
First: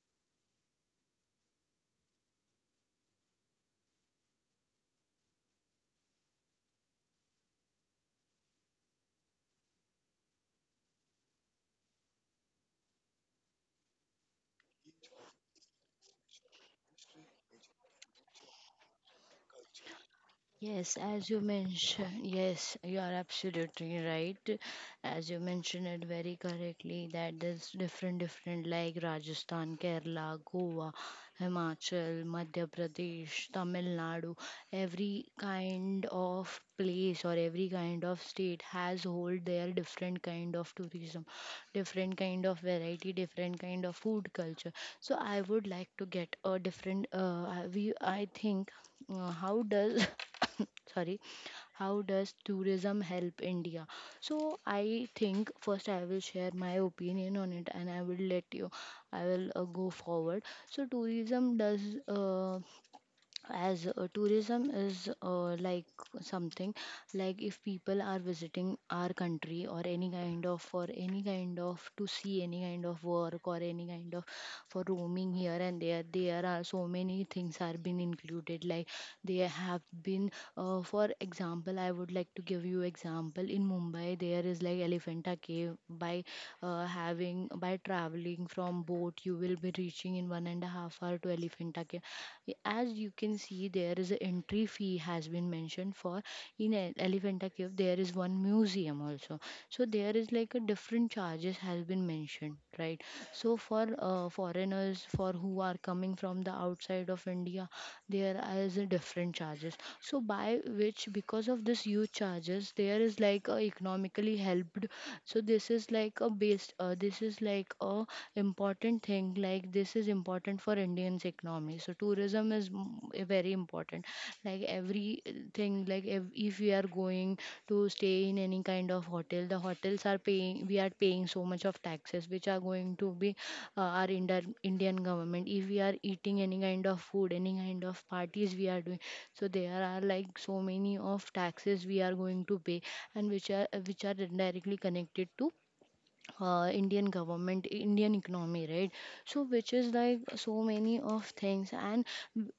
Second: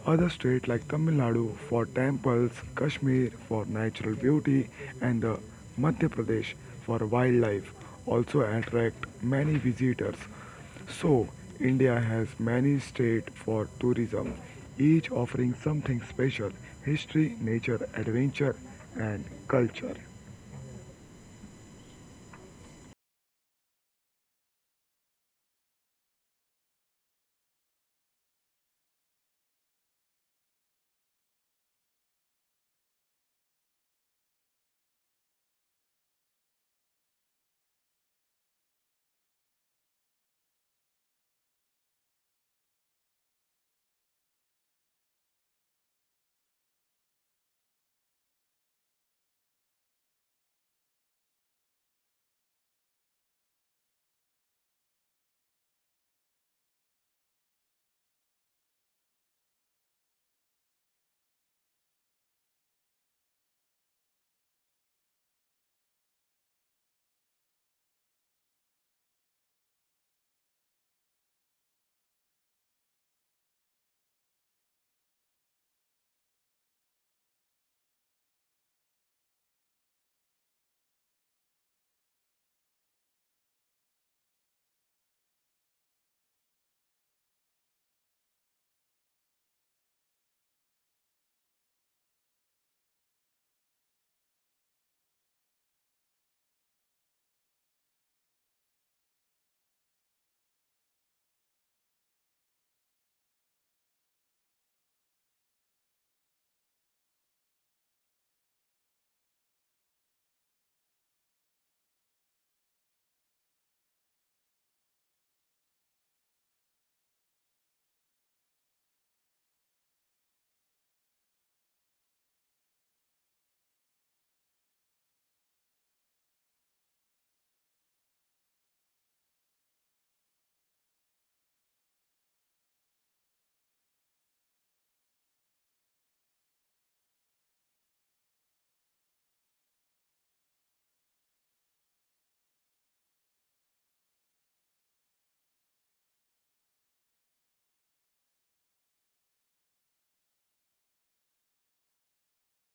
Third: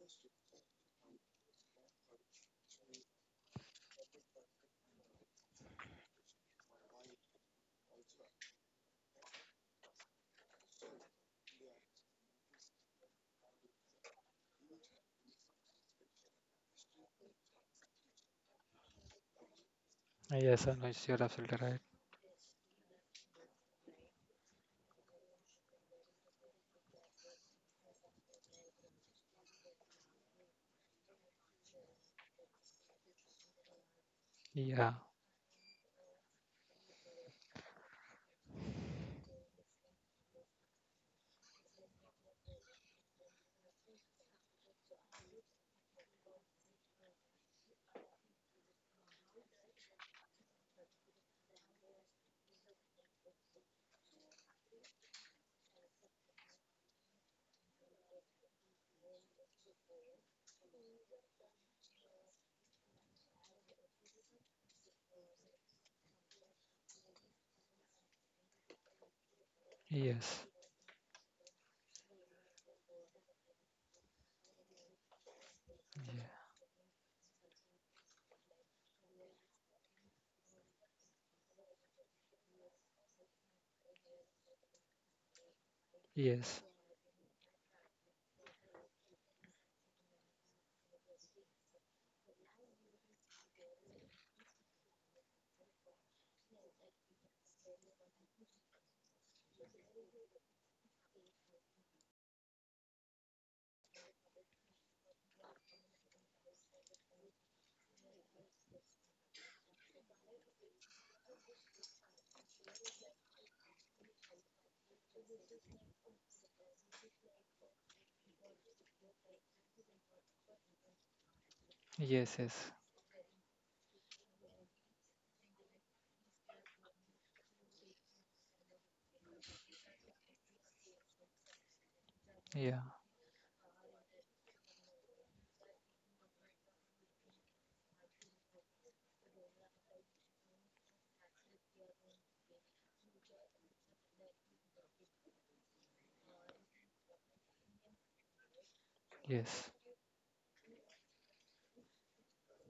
[SPEAKER 2] Other states like Tamil Nadu for temples, Kashmir for natural beauty, and the Madhya Pradesh for wildlife also attract many visitors. So, India has many states for tourism, each offering something special history, nature, adventure, and culture.
[SPEAKER 3] yes,
[SPEAKER 1] Yes,
[SPEAKER 3] Anuj, you're
[SPEAKER 1] as you
[SPEAKER 3] absolutely right.
[SPEAKER 1] mentioned, yes, you are absolutely right. As you mentioned it very correctly, that there's different, different, like Rajasthan, Kerala, Goa, Himachal, Madhya Pradesh, Tamil Nadu.
[SPEAKER 3] Yeah,
[SPEAKER 1] Every kind of place or every kind of state has hold their different kind of tourism. Different kind of variety, different kind of food culture. So I would like to get a different I- we I think how does sorry, how does tourism help India? So I think first I will share my opinion on it and I will let you. I will go forward. So tourism does, as tourism is like something, like if people are visiting our country or any
[SPEAKER 3] yes,
[SPEAKER 1] kind of, for any kind of, to see any kind of work or any kind of, for roaming here and there
[SPEAKER 3] yeah,
[SPEAKER 1] there are so many things are been included, like they have been, for example, I would like to give you example. In Mumbai there is like Elephanta Cave by
[SPEAKER 3] yes,
[SPEAKER 1] having, by traveling from boat, you will be reaching in 1.5 hours to Elephanta Cave. As you can see there is a entry fee has been mentioned for, in Elephanta Cave there is one museum also also. So there is like a different charges has been mentioned, right? So for foreigners, for who are coming from the outside of India, there is a different charges. So by which, because of this huge charges, there is like a economically helped. So this is like a based, this is like a important thing, like this is important for Indians economy. So
[SPEAKER 3] yes,
[SPEAKER 1] tourism
[SPEAKER 3] yes,
[SPEAKER 1] is very important. Like everything, like if we are going to stay in any kind of hotel, the hotels are paying, we are paying so much of taxes which are
[SPEAKER 3] yeah,
[SPEAKER 1] going to be our Indian government. If we are eating any kind of food, any kind of parties we are doing, so there are like so many of taxes we are going to pay, and which are directly connected to Indian government, Indian economy, right? So,
[SPEAKER 3] yes,
[SPEAKER 1] which is like so many of things, and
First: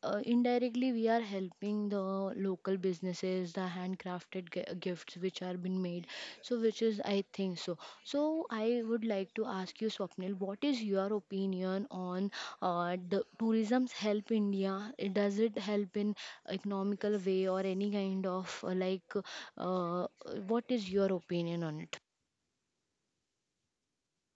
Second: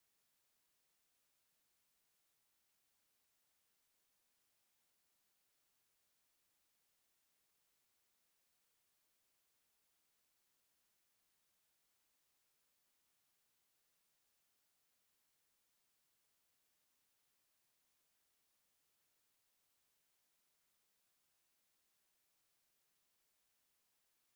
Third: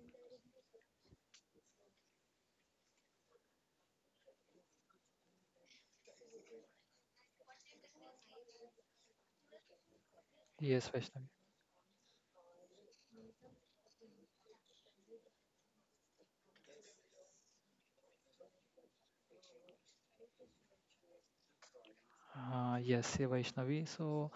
[SPEAKER 1] indirectly we are helping the local businesses, the handcrafted gifts which are being made. So, which is I think so. So, I would like to ask you, Swapnil, what is
[SPEAKER 3] yes,
[SPEAKER 1] your
[SPEAKER 3] Vaishnavi.
[SPEAKER 1] opinion on the tourism's help India? Does it help in economical way or any kind of like what is your opinion on it?
[SPEAKER 3] Yes, yeah, Vaishnavi. So,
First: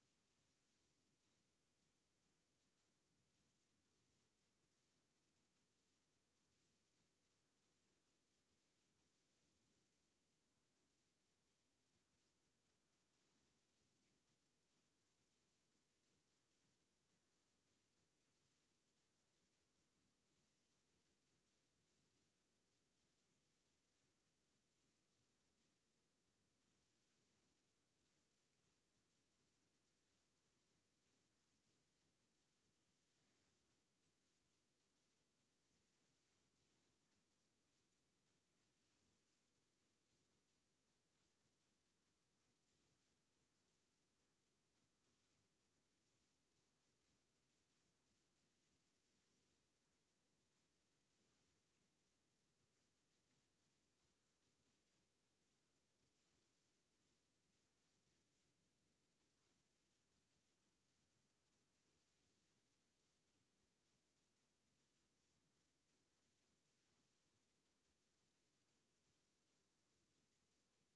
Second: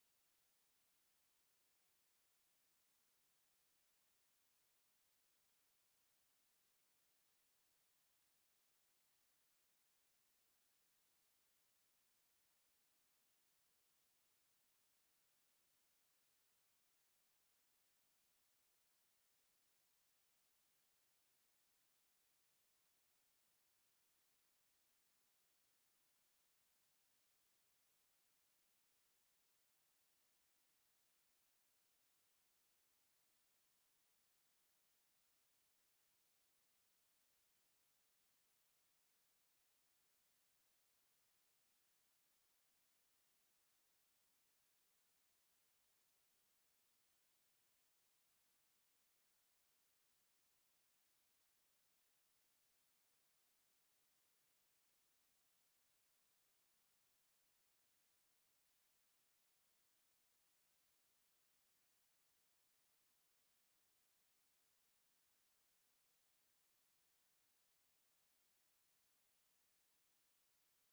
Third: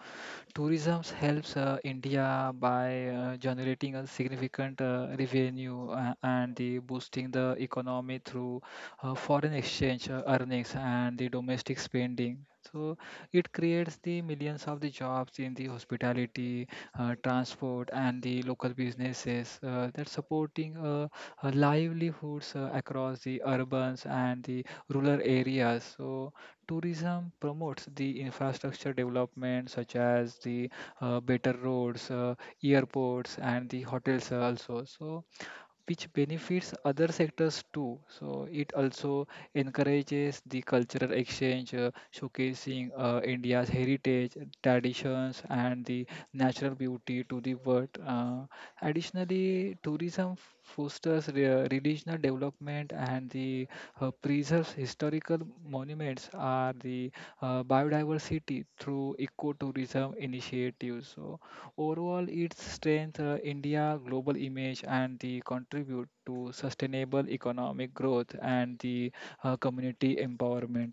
[SPEAKER 3] tourism helps India by generating a significant revenue and the boosting the economy through foreign exchange earnings and the domestic spending. So, it creates the millions of the jobs in the hospitality, transport, and the local businesses that supporting livelihoods across the urbans and the rural areas. So Tourism promotes the infrastructure development such as the better roads, airports, and the hotels also. So which benefits other sectors too. So it also encourages the cultural exchange, showcasing India's heritage, traditions, and the natural beauty to the world. Additionally, tourism fosters regional development and the preserves historical monuments are the biodiversity through ecotourism initiatives. So overall, its strength, India global image, and the contribute to sustainable economic growth and the community empowerment.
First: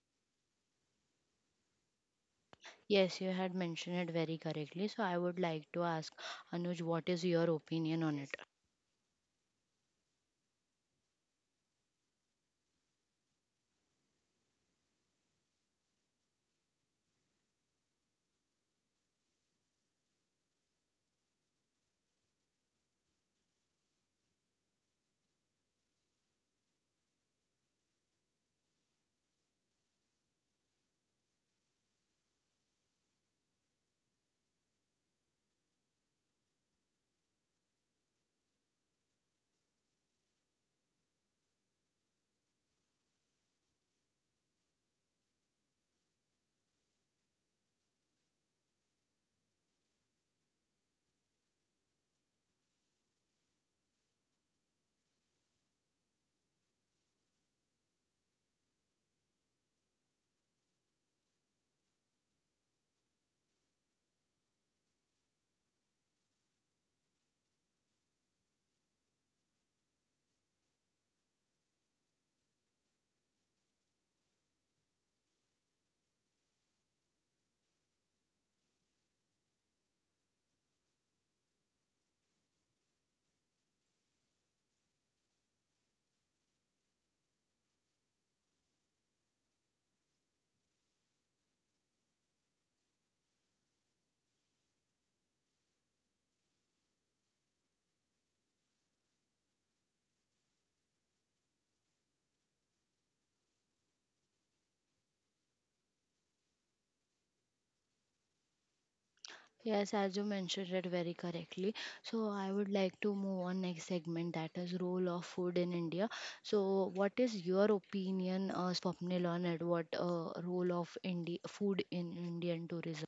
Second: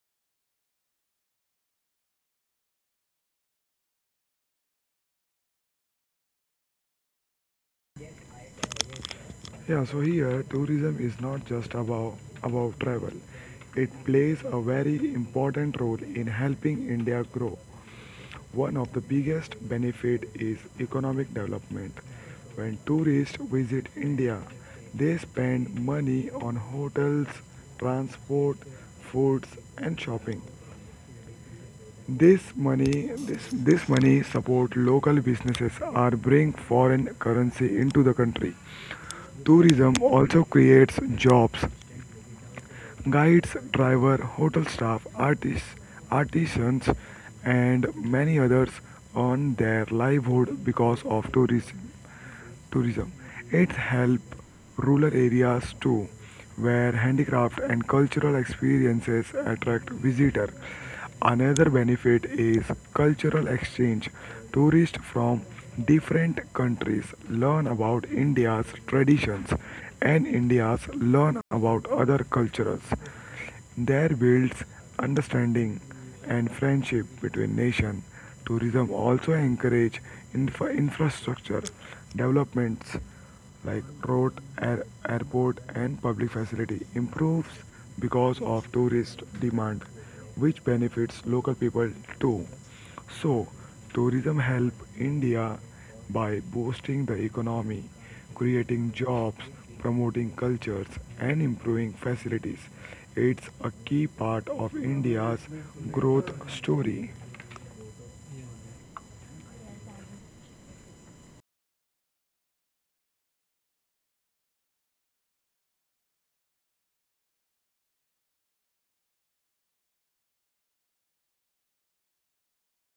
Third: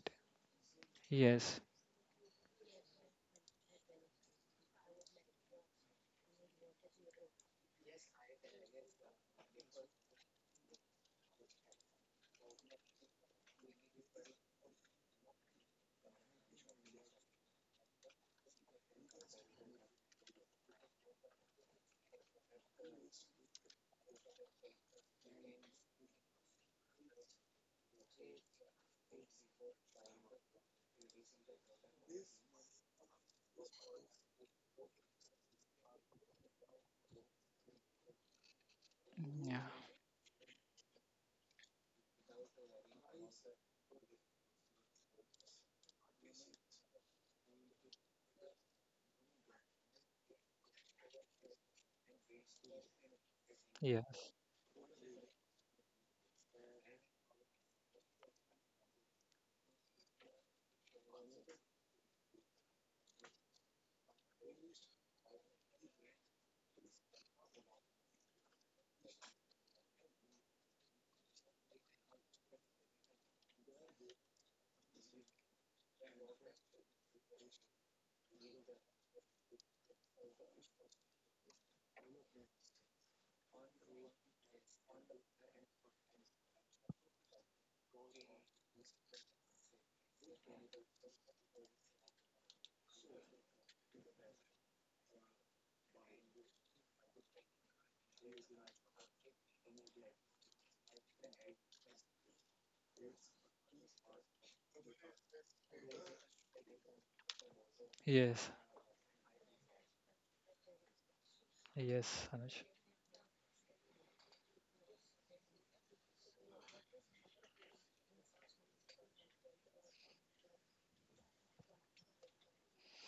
[SPEAKER 3] Yes,
[SPEAKER 1] Yes, you had mentioned it very correctly. So I would like to ask Anuj, what is your opinion on it?
[SPEAKER 2] Yeah, so here tourism is not just about travel. It plays a very important role in helping India grow. One of the biggest benefit is economic development. When tourists visit India, they spend money on hotels, transport, foods and shopping. This money support local businesses or bring foreign currency into the country.
[SPEAKER 3] yeah,
[SPEAKER 2] Tourism also creates jobs. Guides, driver, hotel staff, artisans, and many others earn their livelihood because of tourism. Tourism. It
[SPEAKER 3] yes,
[SPEAKER 2] helps rural areas too, where handicraft and cultural experiences attract visitors. Another benefit is cultural exchange. Tourists from different countries learn about India's traditions and Indians learn about other cultures. There builds understanding and friendship between nations. Tourism also encourages infrastructure developments like road, airport, and public facility improves because of tourist demand, which benefits local people too. So, tourism help India by boosting the economy, creating jobs, promoting cultures, and improving facilities. It's a key part of India's growth story.
[SPEAKER 3] yes,
[SPEAKER 1] Yes, as you mentioned it very correctly.
[SPEAKER 3] yes,
[SPEAKER 1] So I
[SPEAKER 3] Anuj.
[SPEAKER 1] would like to move on next segment, that is role of food in India. So what is your opinion, Swapnil, on it? What role of food in Indian tourism?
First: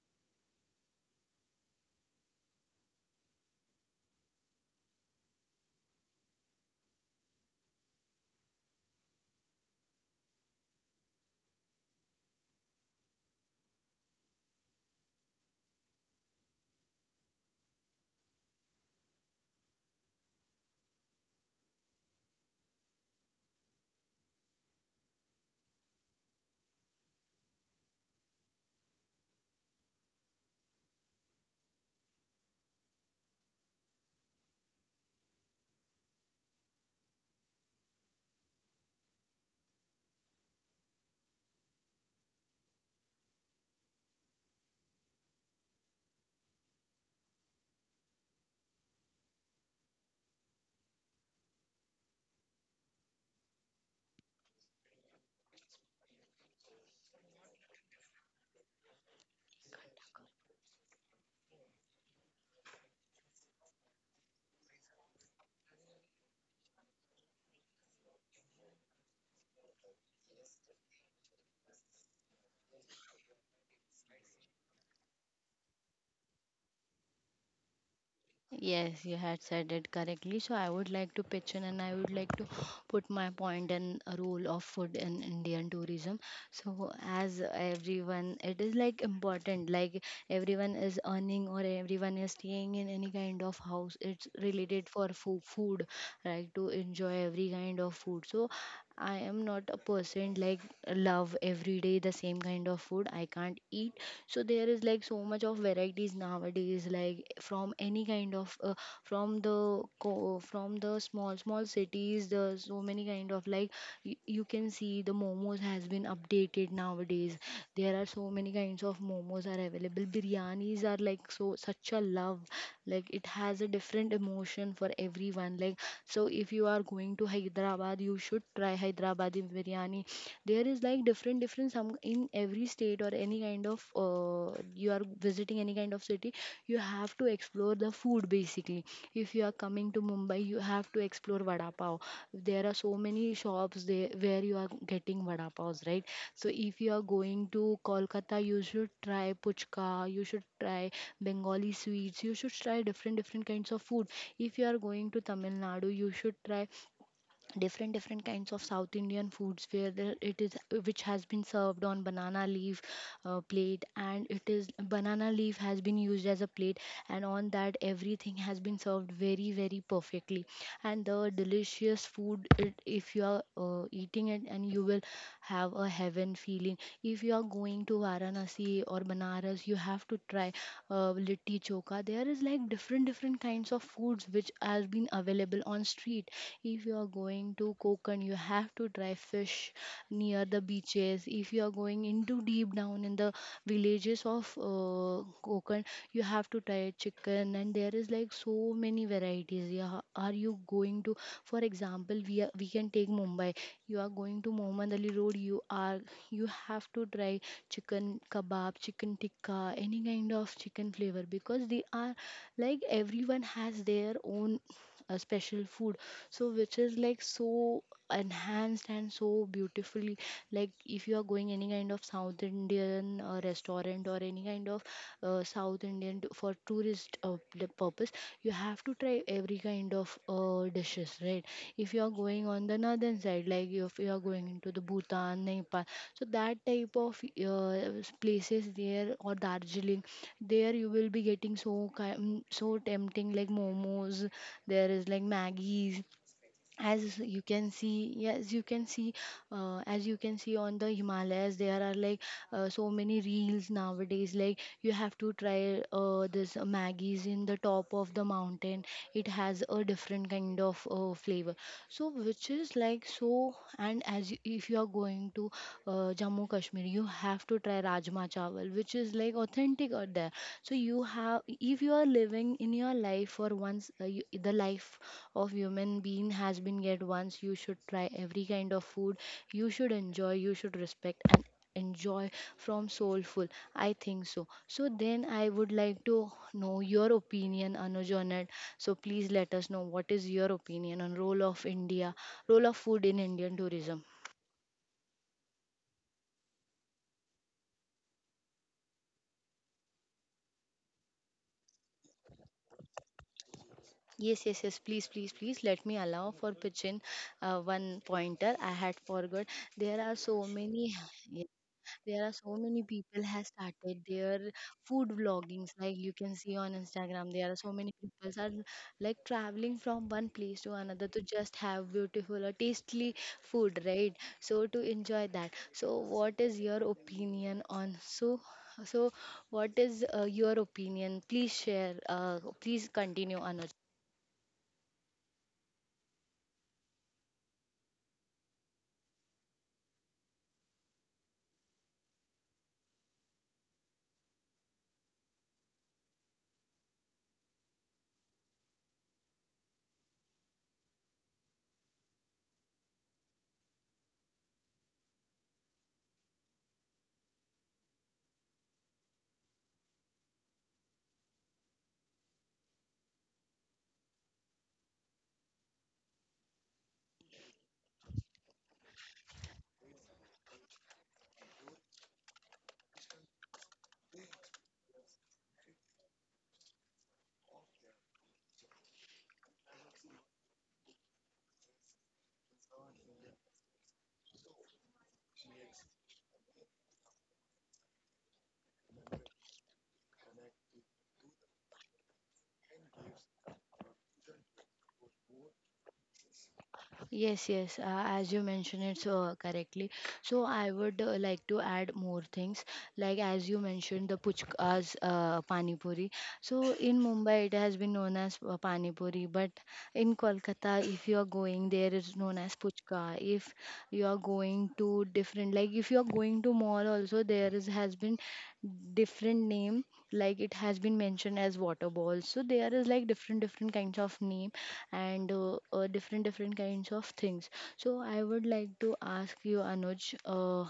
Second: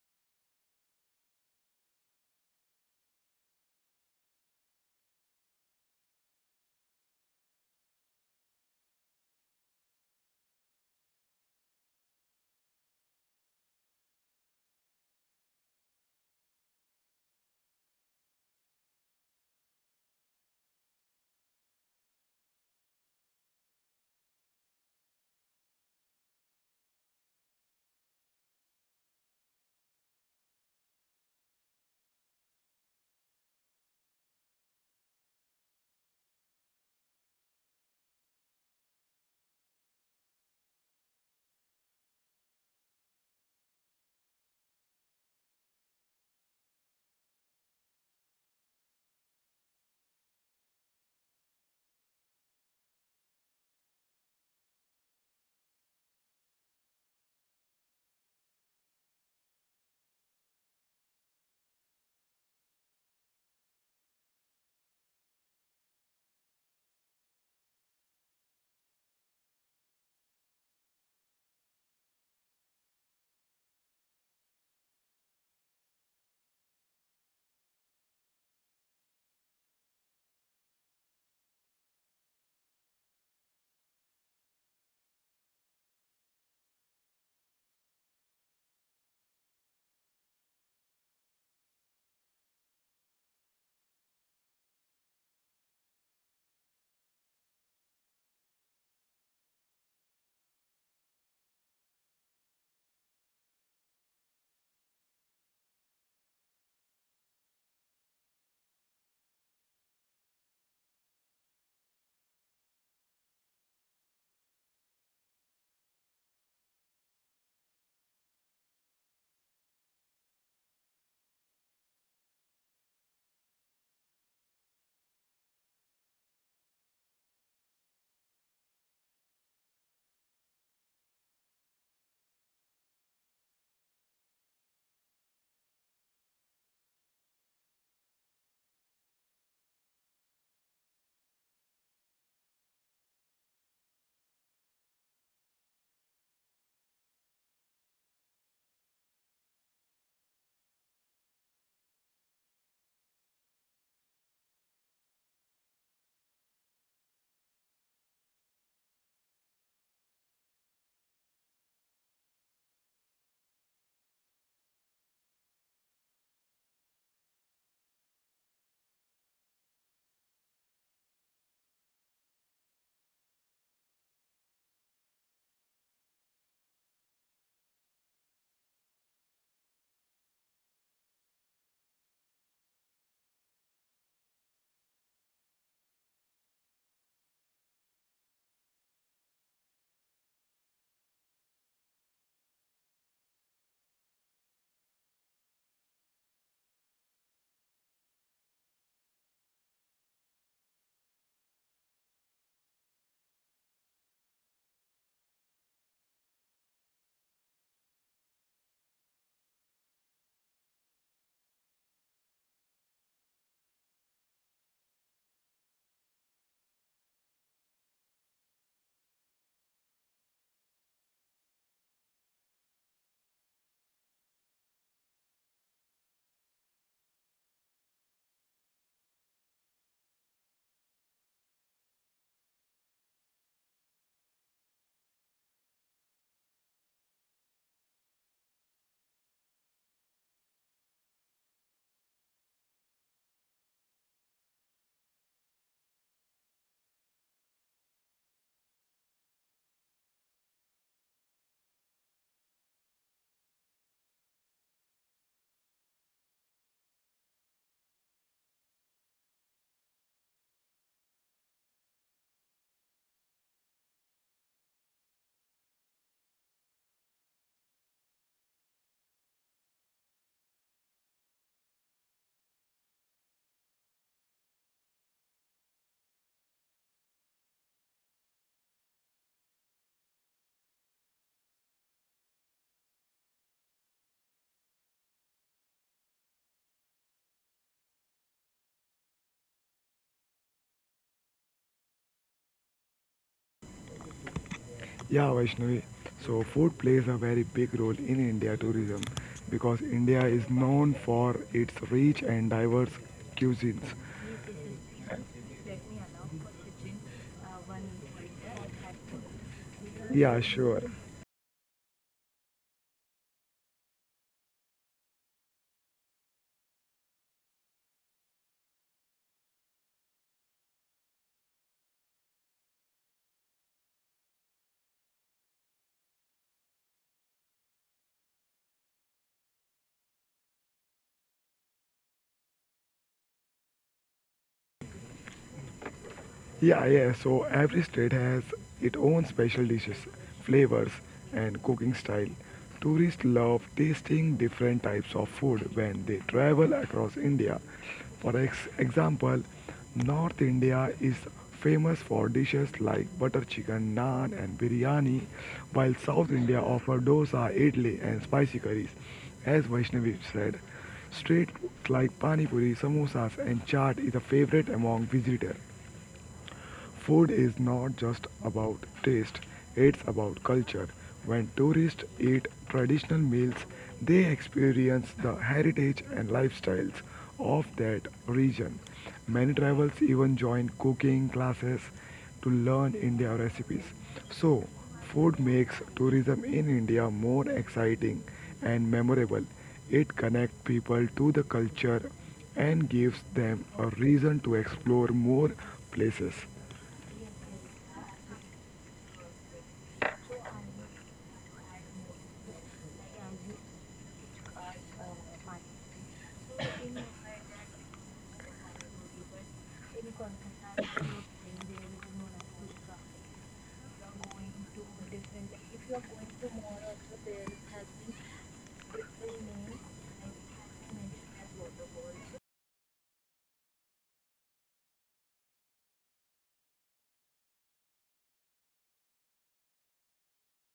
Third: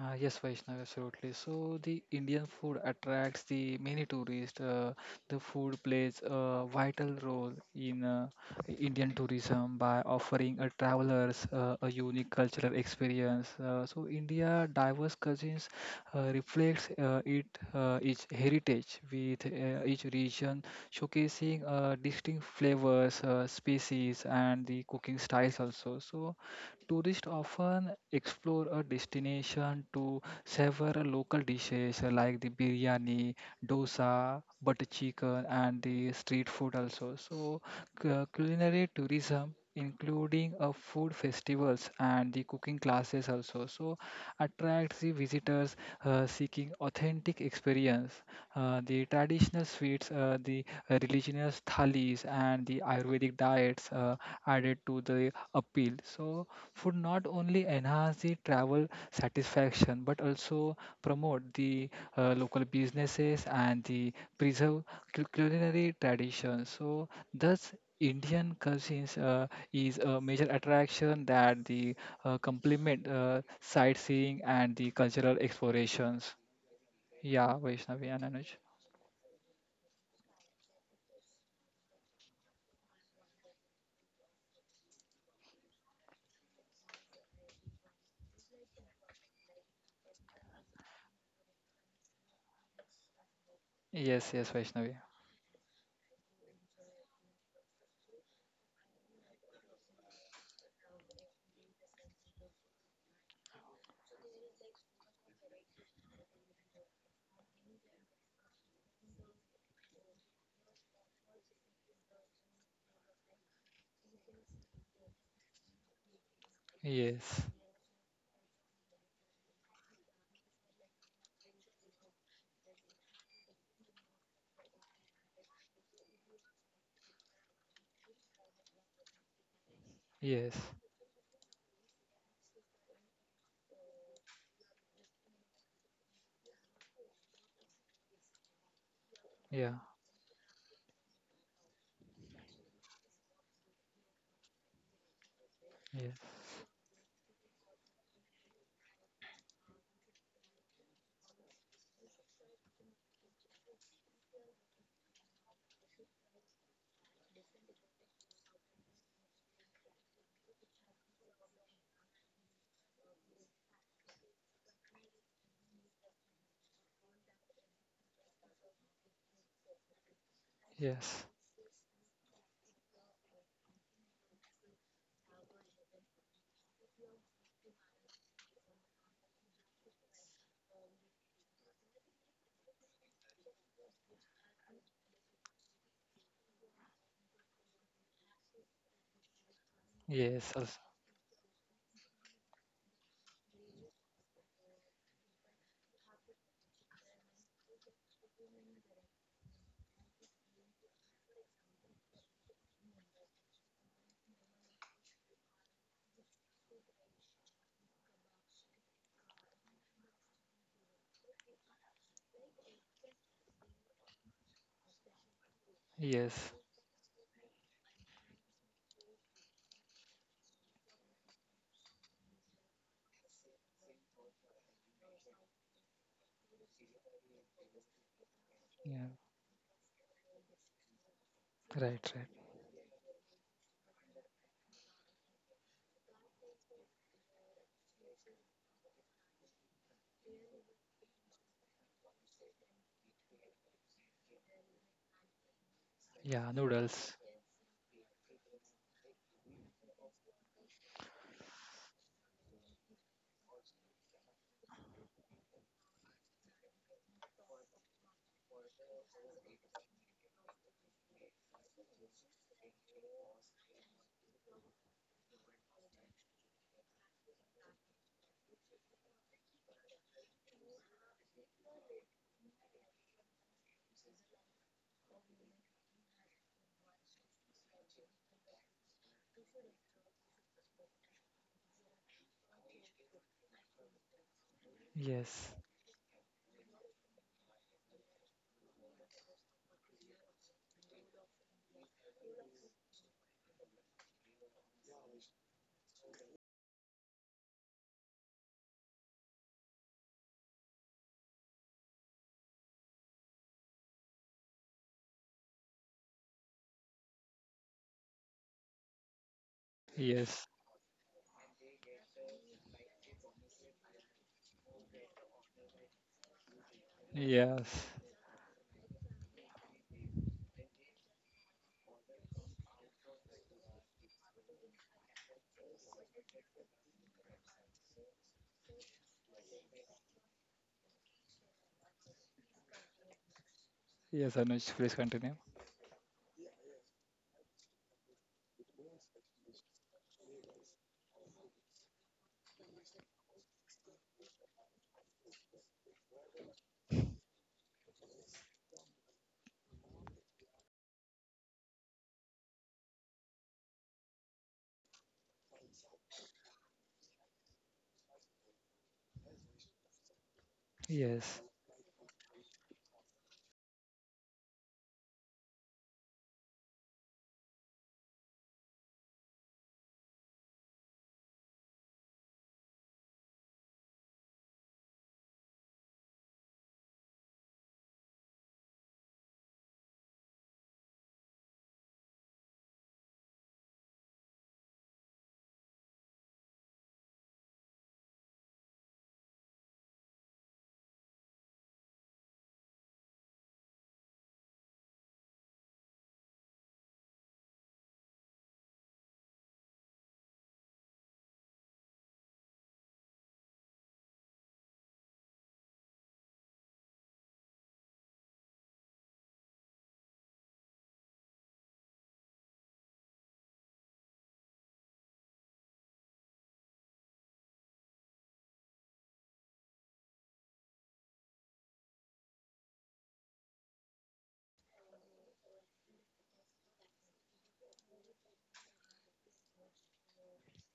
[SPEAKER 3] Yes, Vaishnav, absolutely. So the Indian food attracts the many tourists. The food plays a vital role in Indian tourism by offering travelers a unique cultural experience. So India diverse cuisines reflects it its heritage with each region showcasing distinct flavors, species, and the cooking styles also. So tourists often explore a destination to savor local dishes like the biryani, dosa, butter chicken, and the street food also. So, culinary tourism, including a food festivals and the cooking classes also, so attracts the visitors seeking authentic experience. The traditional sweets, the religious thalis, and the Ayurvedic diets added to the appeal. So food not only enhance the travel satisfaction but also promote the local businesses and the preserve culinary traditions so thus Indian cuisines is a major attraction that the complement sightseeing and the cultural explorations. Yeah, Vaishnavi and Anuj.
[SPEAKER 1] Yes, you had said it correctly. So I would like to pitch in and I would like to put my point and a role of food in Indian tourism. So as everyone, it is like important, like everyone is earning or everyone is staying in any kind of house. It's
[SPEAKER 3] Yes, yes,
[SPEAKER 1] related
[SPEAKER 3] Vaishnavi.
[SPEAKER 1] for food, food, right? To enjoy every kind of food. So I am not a person like love every day the same kind of food. I can't eat. So there is like so much of varieties nowadays, like from any kind of from the from the small small cities, the so many kind of like you can see the momos has been updated nowadays.
[SPEAKER 3] Yes,
[SPEAKER 1] There are so many kinds of momos are available. Biryanis are like so such a love, like it has a different emotion for everyone. Like so if you are going to Hyderabad, you should try Hyderabadi biryani.
[SPEAKER 3] yes,
[SPEAKER 1] There is like different different some in every state or any kind of, you are visiting any kind of city, you have to explore the food basically. If you are
[SPEAKER 3] yeah,
[SPEAKER 1] coming to Mumbai, you have to explore vada pav. There are so many shops there where you are getting vada paos, right?
[SPEAKER 3] yes,
[SPEAKER 1] So if you are going to Kolkata, you should try puchka, you should try Bengali sweets, you should try different different kinds of food. If you are going to Tamil Nadu, you should try different different kinds of South Indian foods, where the, it is which has been served on banana leaf plate, and it is banana leaf has been used as a plate, and on that everything has been served very very perfectly. And
[SPEAKER 3] yes,
[SPEAKER 1] the delicious food, it, if you are eating it and you will have a heaven feeling. If you are going to Varanasi or Banaras, Banaras you have to try litti choka. There is like different different kinds of foods which has been available on street. If you are going to Kokan, you have to try fish near
[SPEAKER 3] yes,
[SPEAKER 1] the
[SPEAKER 3] also,
[SPEAKER 1] beaches. If you are going into deep down in the villages of Kokan, you have to try chicken and there is like so many varieties. Yeah, are you going to, for example, we can take Mumbai. You are going to Mohammed Ali Road, you are, you have to try chicken kebab, chicken tikka, any kind of chicken flavor, because they are like everyone has their own special food. So
[SPEAKER 3] yes,
[SPEAKER 1] which is like so enhanced and so beautifully. Like if you are going any kind of South Indian restaurant or any kind of South Indian for tourist purpose, you have to
[SPEAKER 3] yeah,
[SPEAKER 1] try every kind of dishes, right? If you are
[SPEAKER 3] right, right.
[SPEAKER 1] going on the northern side, like if you are going into the Bhutan, Nepal, so that type of uh, places there, or Darjeeling, there you will be getting so so tempting like momos. There is like maggies,
[SPEAKER 3] Yeah,
[SPEAKER 1] as
[SPEAKER 3] noodles.
[SPEAKER 1] you can see. Yes, you can see as you can see on the Himalayas there are like so many reels nowadays, like you have to try this Maggie's in the top of the mountain. It has a different kind of flavor. So which is like so, and as you, if you are going to Jammu Kashmir, you have to try rajma chawal, which is like authentic out there. So you have, if you are living in your life for once, you, the life of human being has been get once, you should try every kind of food. You should enjoy, you should respect and enjoy from soulful, I think so. So then I
[SPEAKER 3] Yes.
[SPEAKER 1] would like to know your opinion, Anuj, on it. So please let us know what is your opinion on role of India, role of food in Indian tourism.
[SPEAKER 2] Yeah, Vaishnavi. So food plays a very big role in India tourism because India is known for its rich and diverse cuisines.
[SPEAKER 1] Yes, yes, yes. Please, please, please let me allow for pitching one pointer. I had forgot. There are
[SPEAKER 2] Yeah,
[SPEAKER 1] so
[SPEAKER 3] Yes.
[SPEAKER 2] sure.
[SPEAKER 1] many. There are so many people has started their food vloggings, like you can see on Instagram there are so
[SPEAKER 3] Yes.
[SPEAKER 1] many people are like traveling from one place to another to just have beautiful or tasty food, right? So to enjoy that. So what is your opinion on, so so what is your opinion? Please share, please continue, Anuj.
[SPEAKER 3] Yes, Anuj, please continue.
[SPEAKER 2] Yeah, yeah. So every state has its own special dishes, flavors, and cooking style. Tourists love tasting different types of food when they travel across India. For example, North India is famous for dishes like butter chicken, naan, and biryani, while South India offers dosa, idli, and spicy curries. As Vaishnavi said,
[SPEAKER 3] Yes.
[SPEAKER 2] street foods like pani puri, samosas, and chaat is a favorite among visitors. Food is not just about taste, it's about culture. When tourists eat traditional meals, they experience the heritage and lifestyles of that region. Many travelers even join cooking classes to learn India recipes. So, food makes tourism in India more exciting and memorable. It connects people to the culture and gives them a reason to explore more places.
[SPEAKER 1] Yes, yes, as you mentioned it so correctly. So I would like to add more things, like as you mentioned the puchkas, pani puri. So in Mumbai it has been known as pani puri, but in Kolkata if you are going there it's known as puchka. If you are going to different, like if you are going to mall also, there is has been different name, like it has been mentioned as water balls. So there is like different different kinds of name, and different different kinds of things. So I would like to ask you Anuj,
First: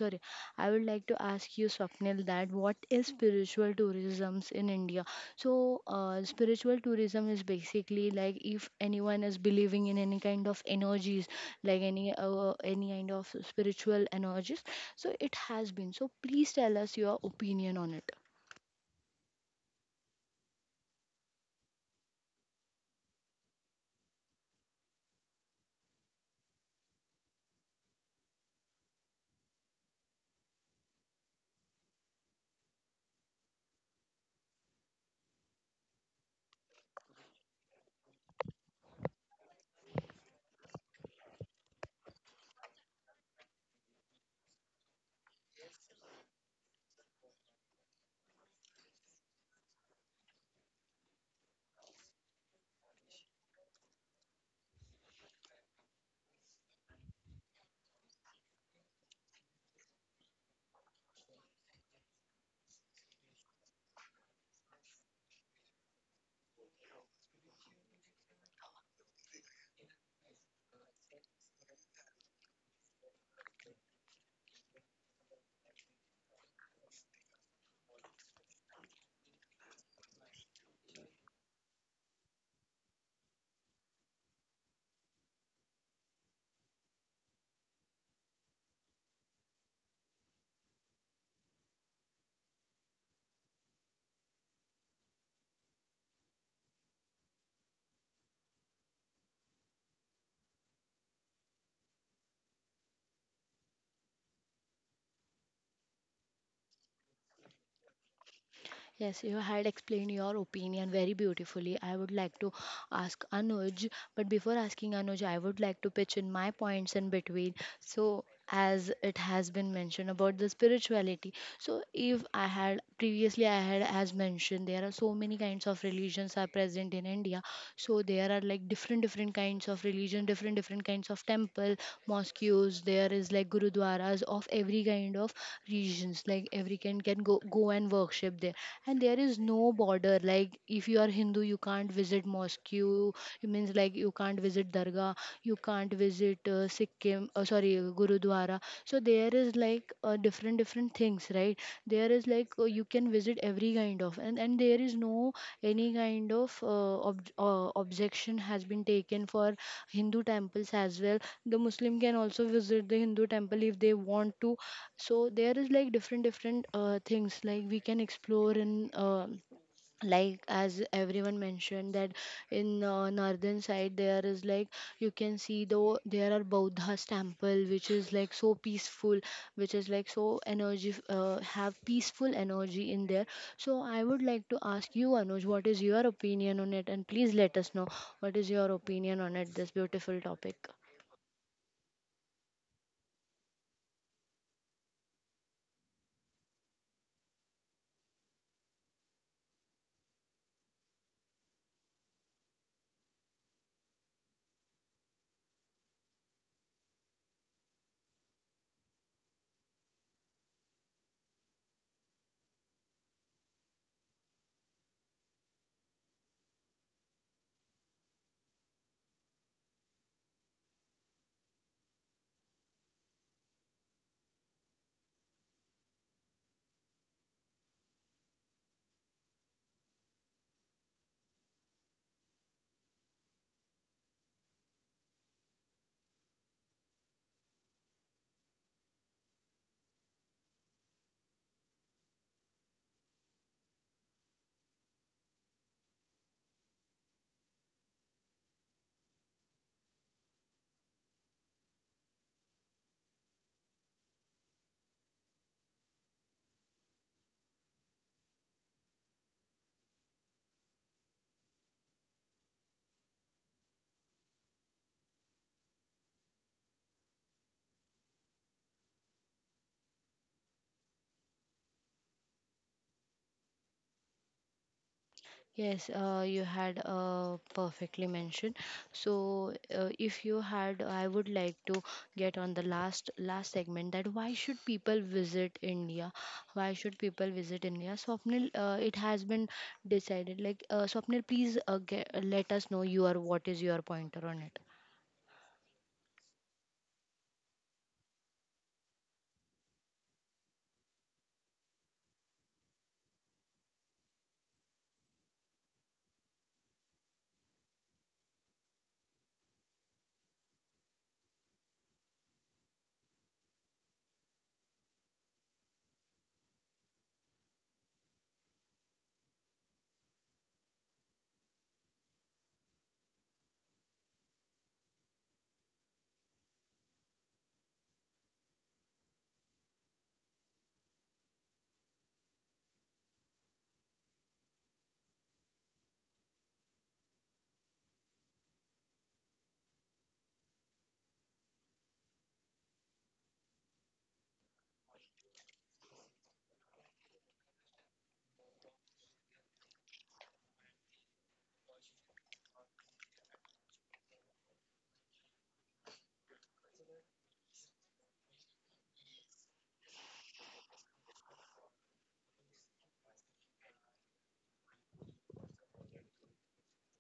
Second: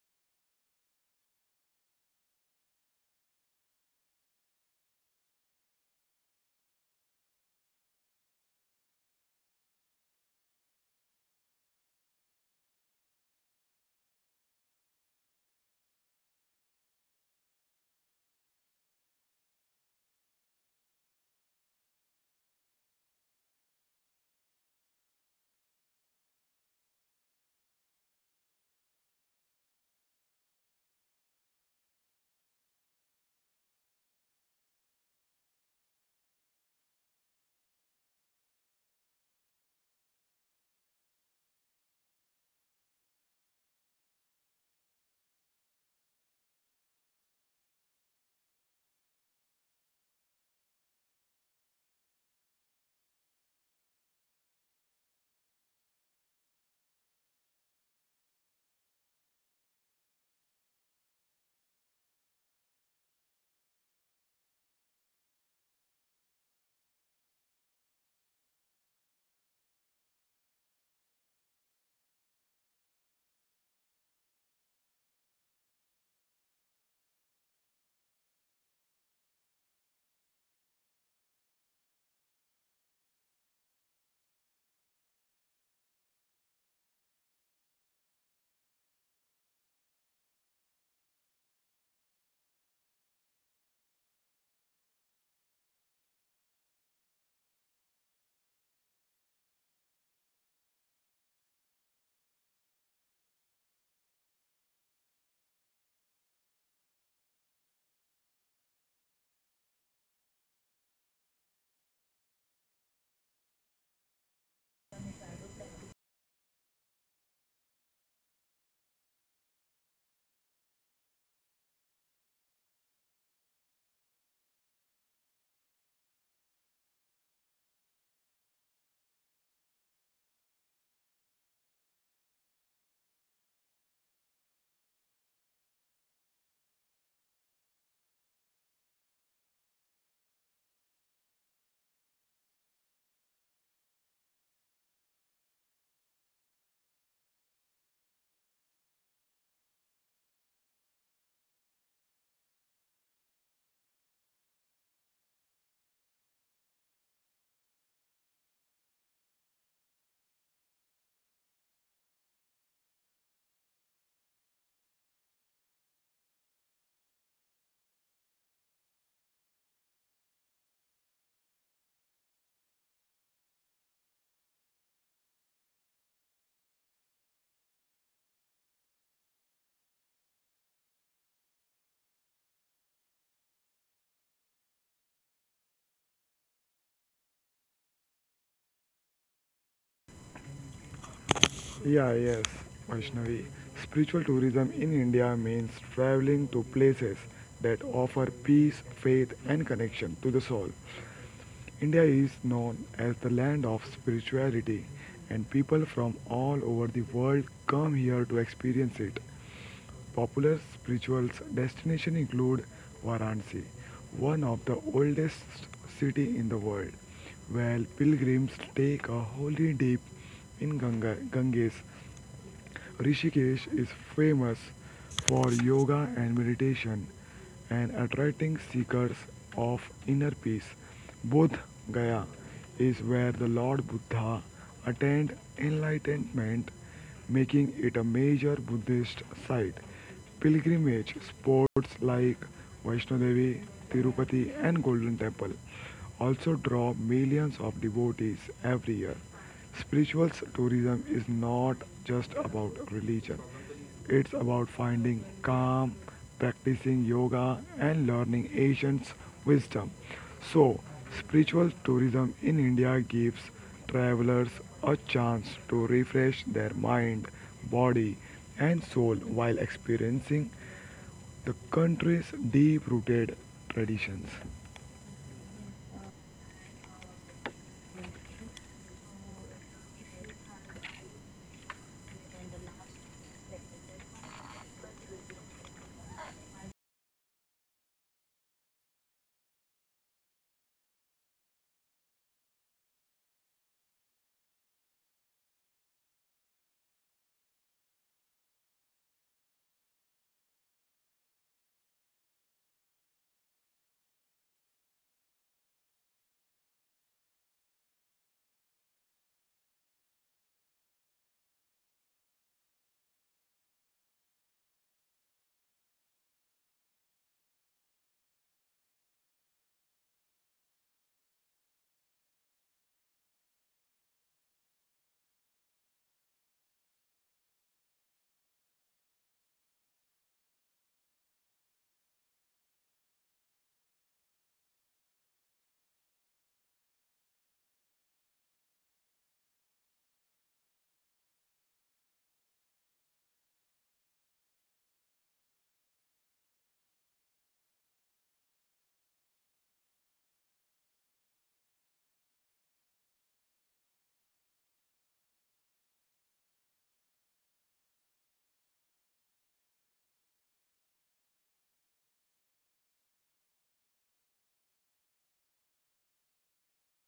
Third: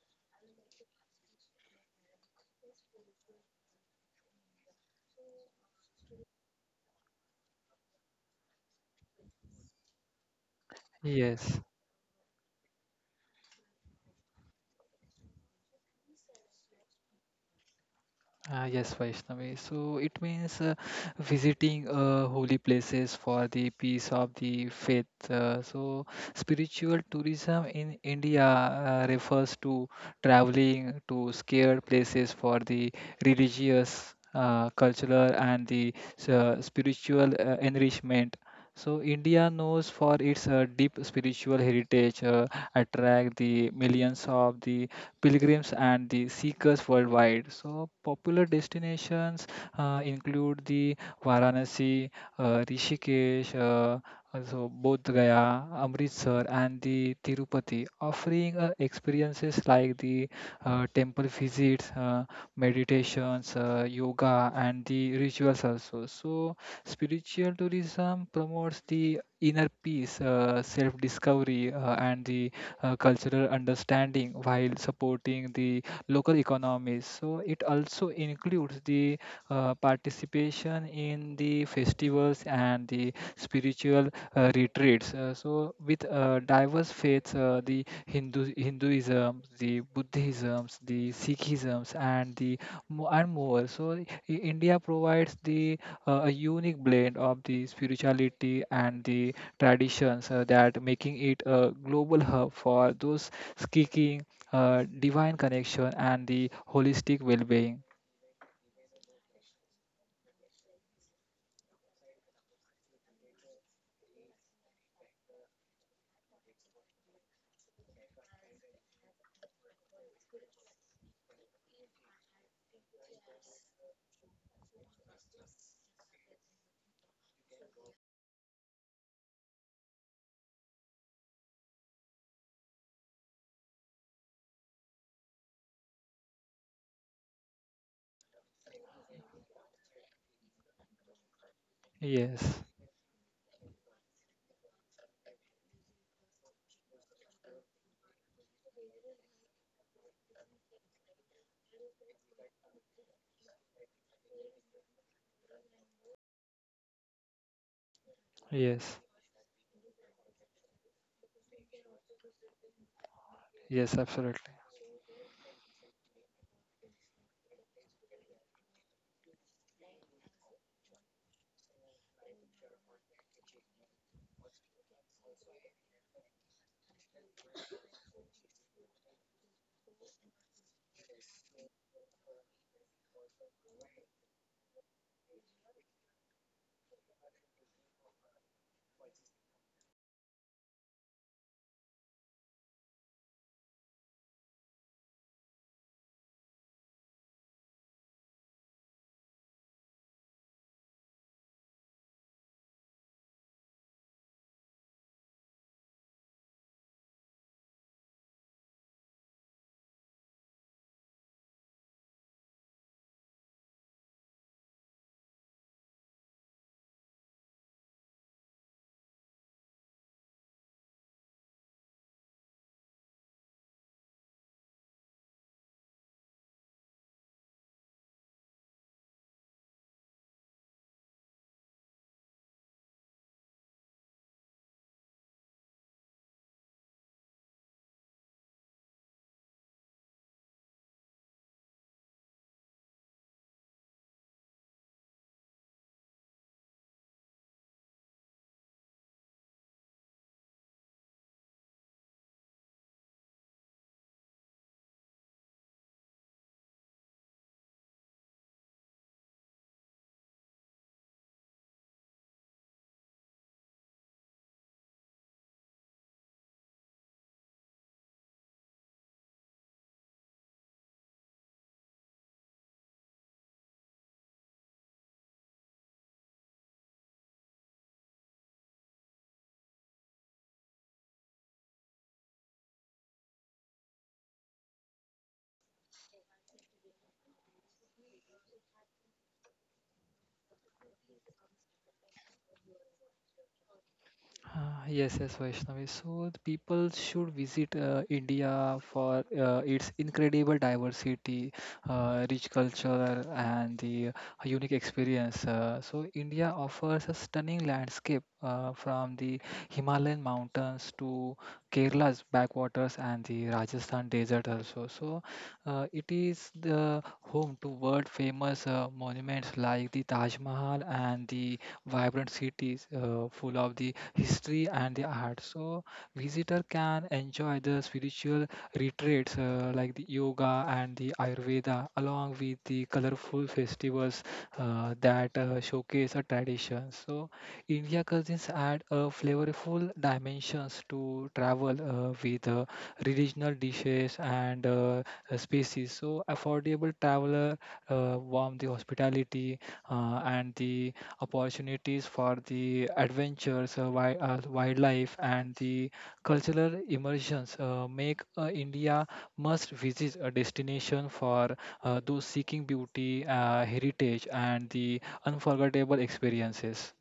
[SPEAKER 1] sorry, I would like to ask you Swapnil, that what is spiritual tourisms in India? So spiritual tourism is basically like if anyone is believing in any kind of energies,
[SPEAKER 3] Yes.
[SPEAKER 1] like any kind of spiritual energies. So it has been, so please tell us your opinion on it.
[SPEAKER 3] Ah, yes, Vaishnavi. So it means visiting holy places for the peace of the faith. So spiritual tourism in India refers to traveling to scared places for the religious, cultural, and the spiritual enrichment. So India knows for its deep spiritual heritage, attract the millions of the pilgrims and the seekers worldwide. So, popular destinations include the Varanasi, Rishikesh, also Bodh Gaya, Amritsar, and the Tirupati, offering experiences like the temple visits, meditations, yoga, and the rituals also. So, spiritual tourism promotes the inner peace, self-discovery, and the cultural understanding while supporting the local economies. So it also includes the participation in the festivals and the spiritual retreats. So with diverse faiths, the Hinduism, the Buddhism, the Sikhisms, and the and more. So India provides the a unique blend of the spirituality and the traditions that making it a global hub for those seeking divine connection and the holistic well-being.
[SPEAKER 1] Yes, you had explained your opinion very beautifully. I would like to ask Anuj, but before asking Anuj, I would like to pitch in my points in between. So, as it has been mentioned about the spirituality, so if I had previously, I had as mentioned, there are so many kinds of religions are present in India. So there are like different different kinds of religion, different different kinds of temple, mosques. There is like gurudwaras of every kind of regions, like every can can go and worship there, and there is no border. Like if you are Hindu, you can't visit
[SPEAKER 3] Yes,
[SPEAKER 1] mosque, you, it means like you can't visit dargah, you can't visit Sikkim, sorry, gurudwara. So there is like different different things, right? There is like, you can visit every kind of, and there is no any kind of objection has been
[SPEAKER 3] yes,
[SPEAKER 1] taken for Hindu temples as well. The Muslim can also visit the Hindu temple if they
[SPEAKER 3] yes,
[SPEAKER 1] want to.
[SPEAKER 3] absolutely.
[SPEAKER 1] So there is like different different things, like we can explore in, like as everyone mentioned, that in northern side there is like you can see, though there are Buddha's temple which is like so peaceful, which is like so energy, have peaceful energy in there. So I would like to ask you, Anuj, what is your opinion on it, and please let us know what is your opinion on it, this beautiful topic.
[SPEAKER 2] Yeah, yes, Vaishnavi. Spiritual tourism in India means traveling to places that offer peace, faith, and connection to the soul. India is known as the land of spirituality, and people from all over the world come here to experience it. Popular spiritual destinations include Varanasi, one of the oldest city in the world, where pilgrims take a holy dip in Ganges. Rishikesh is famous for yoga and meditation and attracting seekers of inner peace. Bodh Gaya is where the Lord Buddha attained enlightenment making it a major Buddhist site. Pilgrimage spots like Vaishno Devi, Tirupati, and Golden Temple also draw millions of devotees every year. Spiritual tourism is not just about religion, it's about finding calm, practicing yoga, and learning ancient wisdom. So, spiritual tourism in India gives travelers a chance to refresh their mind, body, and soul while experiencing the country's deep rooted traditions.
[SPEAKER 1] Yes, you had perfectly mentioned. So, if you had, I would like to get on the last segment, that why should people visit India? Why should people visit India? Swapnil, it has been decided. Like Swapnil, please let us know your, what is your pointer on it.
[SPEAKER 3] Uh, yes, yes, Vaishnavi. So the people should visit India for its incredible diversity, rich culture, and the unique experience. So India offers a stunning landscape from the Himalayan mountains to Kerala's backwaters and the Rajasthan desert also. So it is the home to world famous monuments like the Taj Mahal and the vibrant cities full of the history and the art. So visitor can enjoy the spiritual retreats like the yoga and the Ayurveda, along with the colorful festivals that showcase a tradition. So India cuisines add a flavorful dimensions to travel with regional dishes and species. So affordable traveler warm the hospitality and the opportunities for the adventures, wildlife, and the cultural immersions make India must visit a destination for those seeking beauty, heritage, and the unforgettable experiences.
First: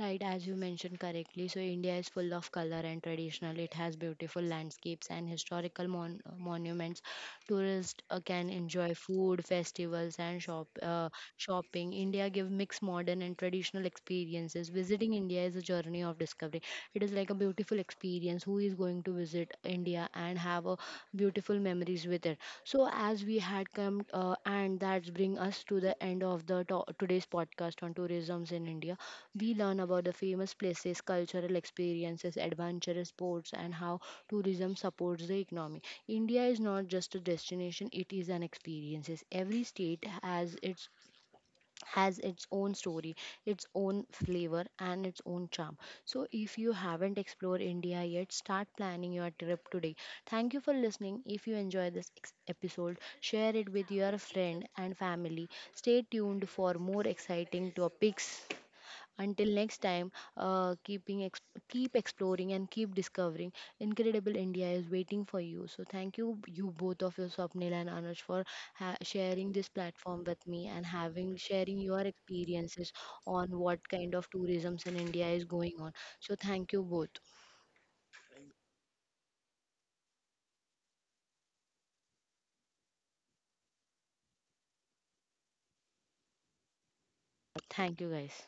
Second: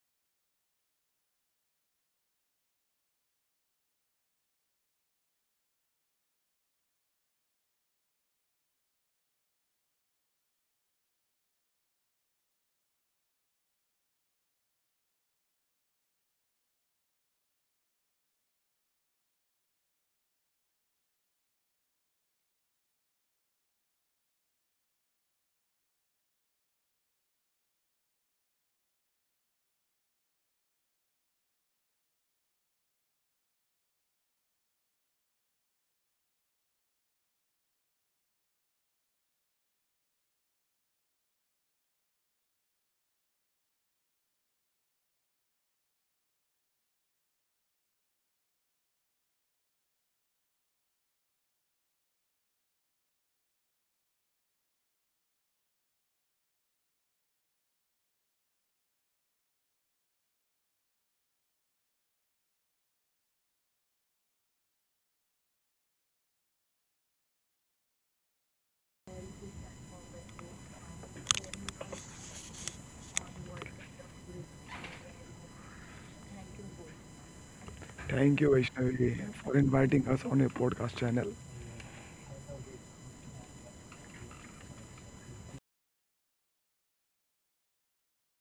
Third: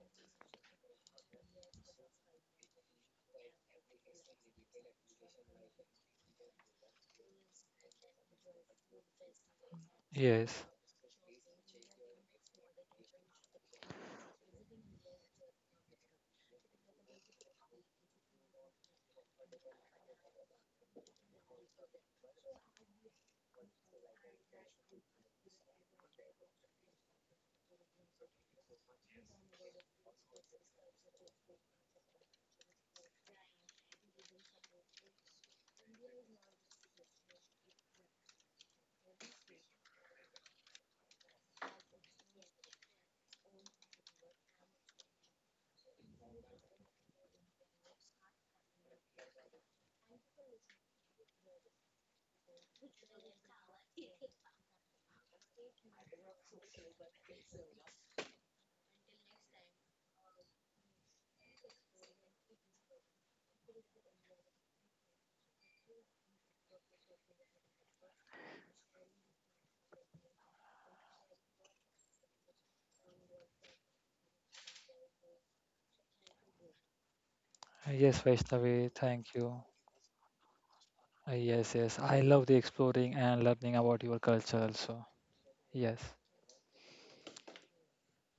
[SPEAKER 1] Right, as you mentioned correctly, so India is full of color and traditional. It has beautiful landscapes and historical monuments. Tourists can enjoy food, festivals, and
[SPEAKER 3] Yes,
[SPEAKER 1] shopping. India gives mixed modern and traditional experiences. Visiting India is a journey of discovery. It is like a beautiful experience. Who is going to visit India and have a beautiful memories with it? So as we had come, and that's bring us to the end of the today's podcast on tourism's in India. We learn about the famous places, cultural experiences, adventurous sports, and how tourism supports the economy. India is not just a destination, it is an experience. Every state has its, has its own story, its own flavor, and its own charm. So, if you haven't explored India yet, start planning your trip today. Thank you for listening. If you enjoy this episode, share it with your friend and family. Stay tuned for more exciting topics. Until next time, uh, keeping ex- keep exploring and keep discovering. Incredible India is waiting for you. So thank you, both of you, Swapnil and Anuj, for sharing this platform with me and having sharing your experiences on what kind of tourisms in India is going on. So thank you both.
[SPEAKER 3] Yes,
[SPEAKER 2] Thank you,
[SPEAKER 3] Vaishnavi,
[SPEAKER 2] Vaishnavi,
[SPEAKER 3] thank
[SPEAKER 2] for inviting us on your podcast channel.
[SPEAKER 1] Thank you guys.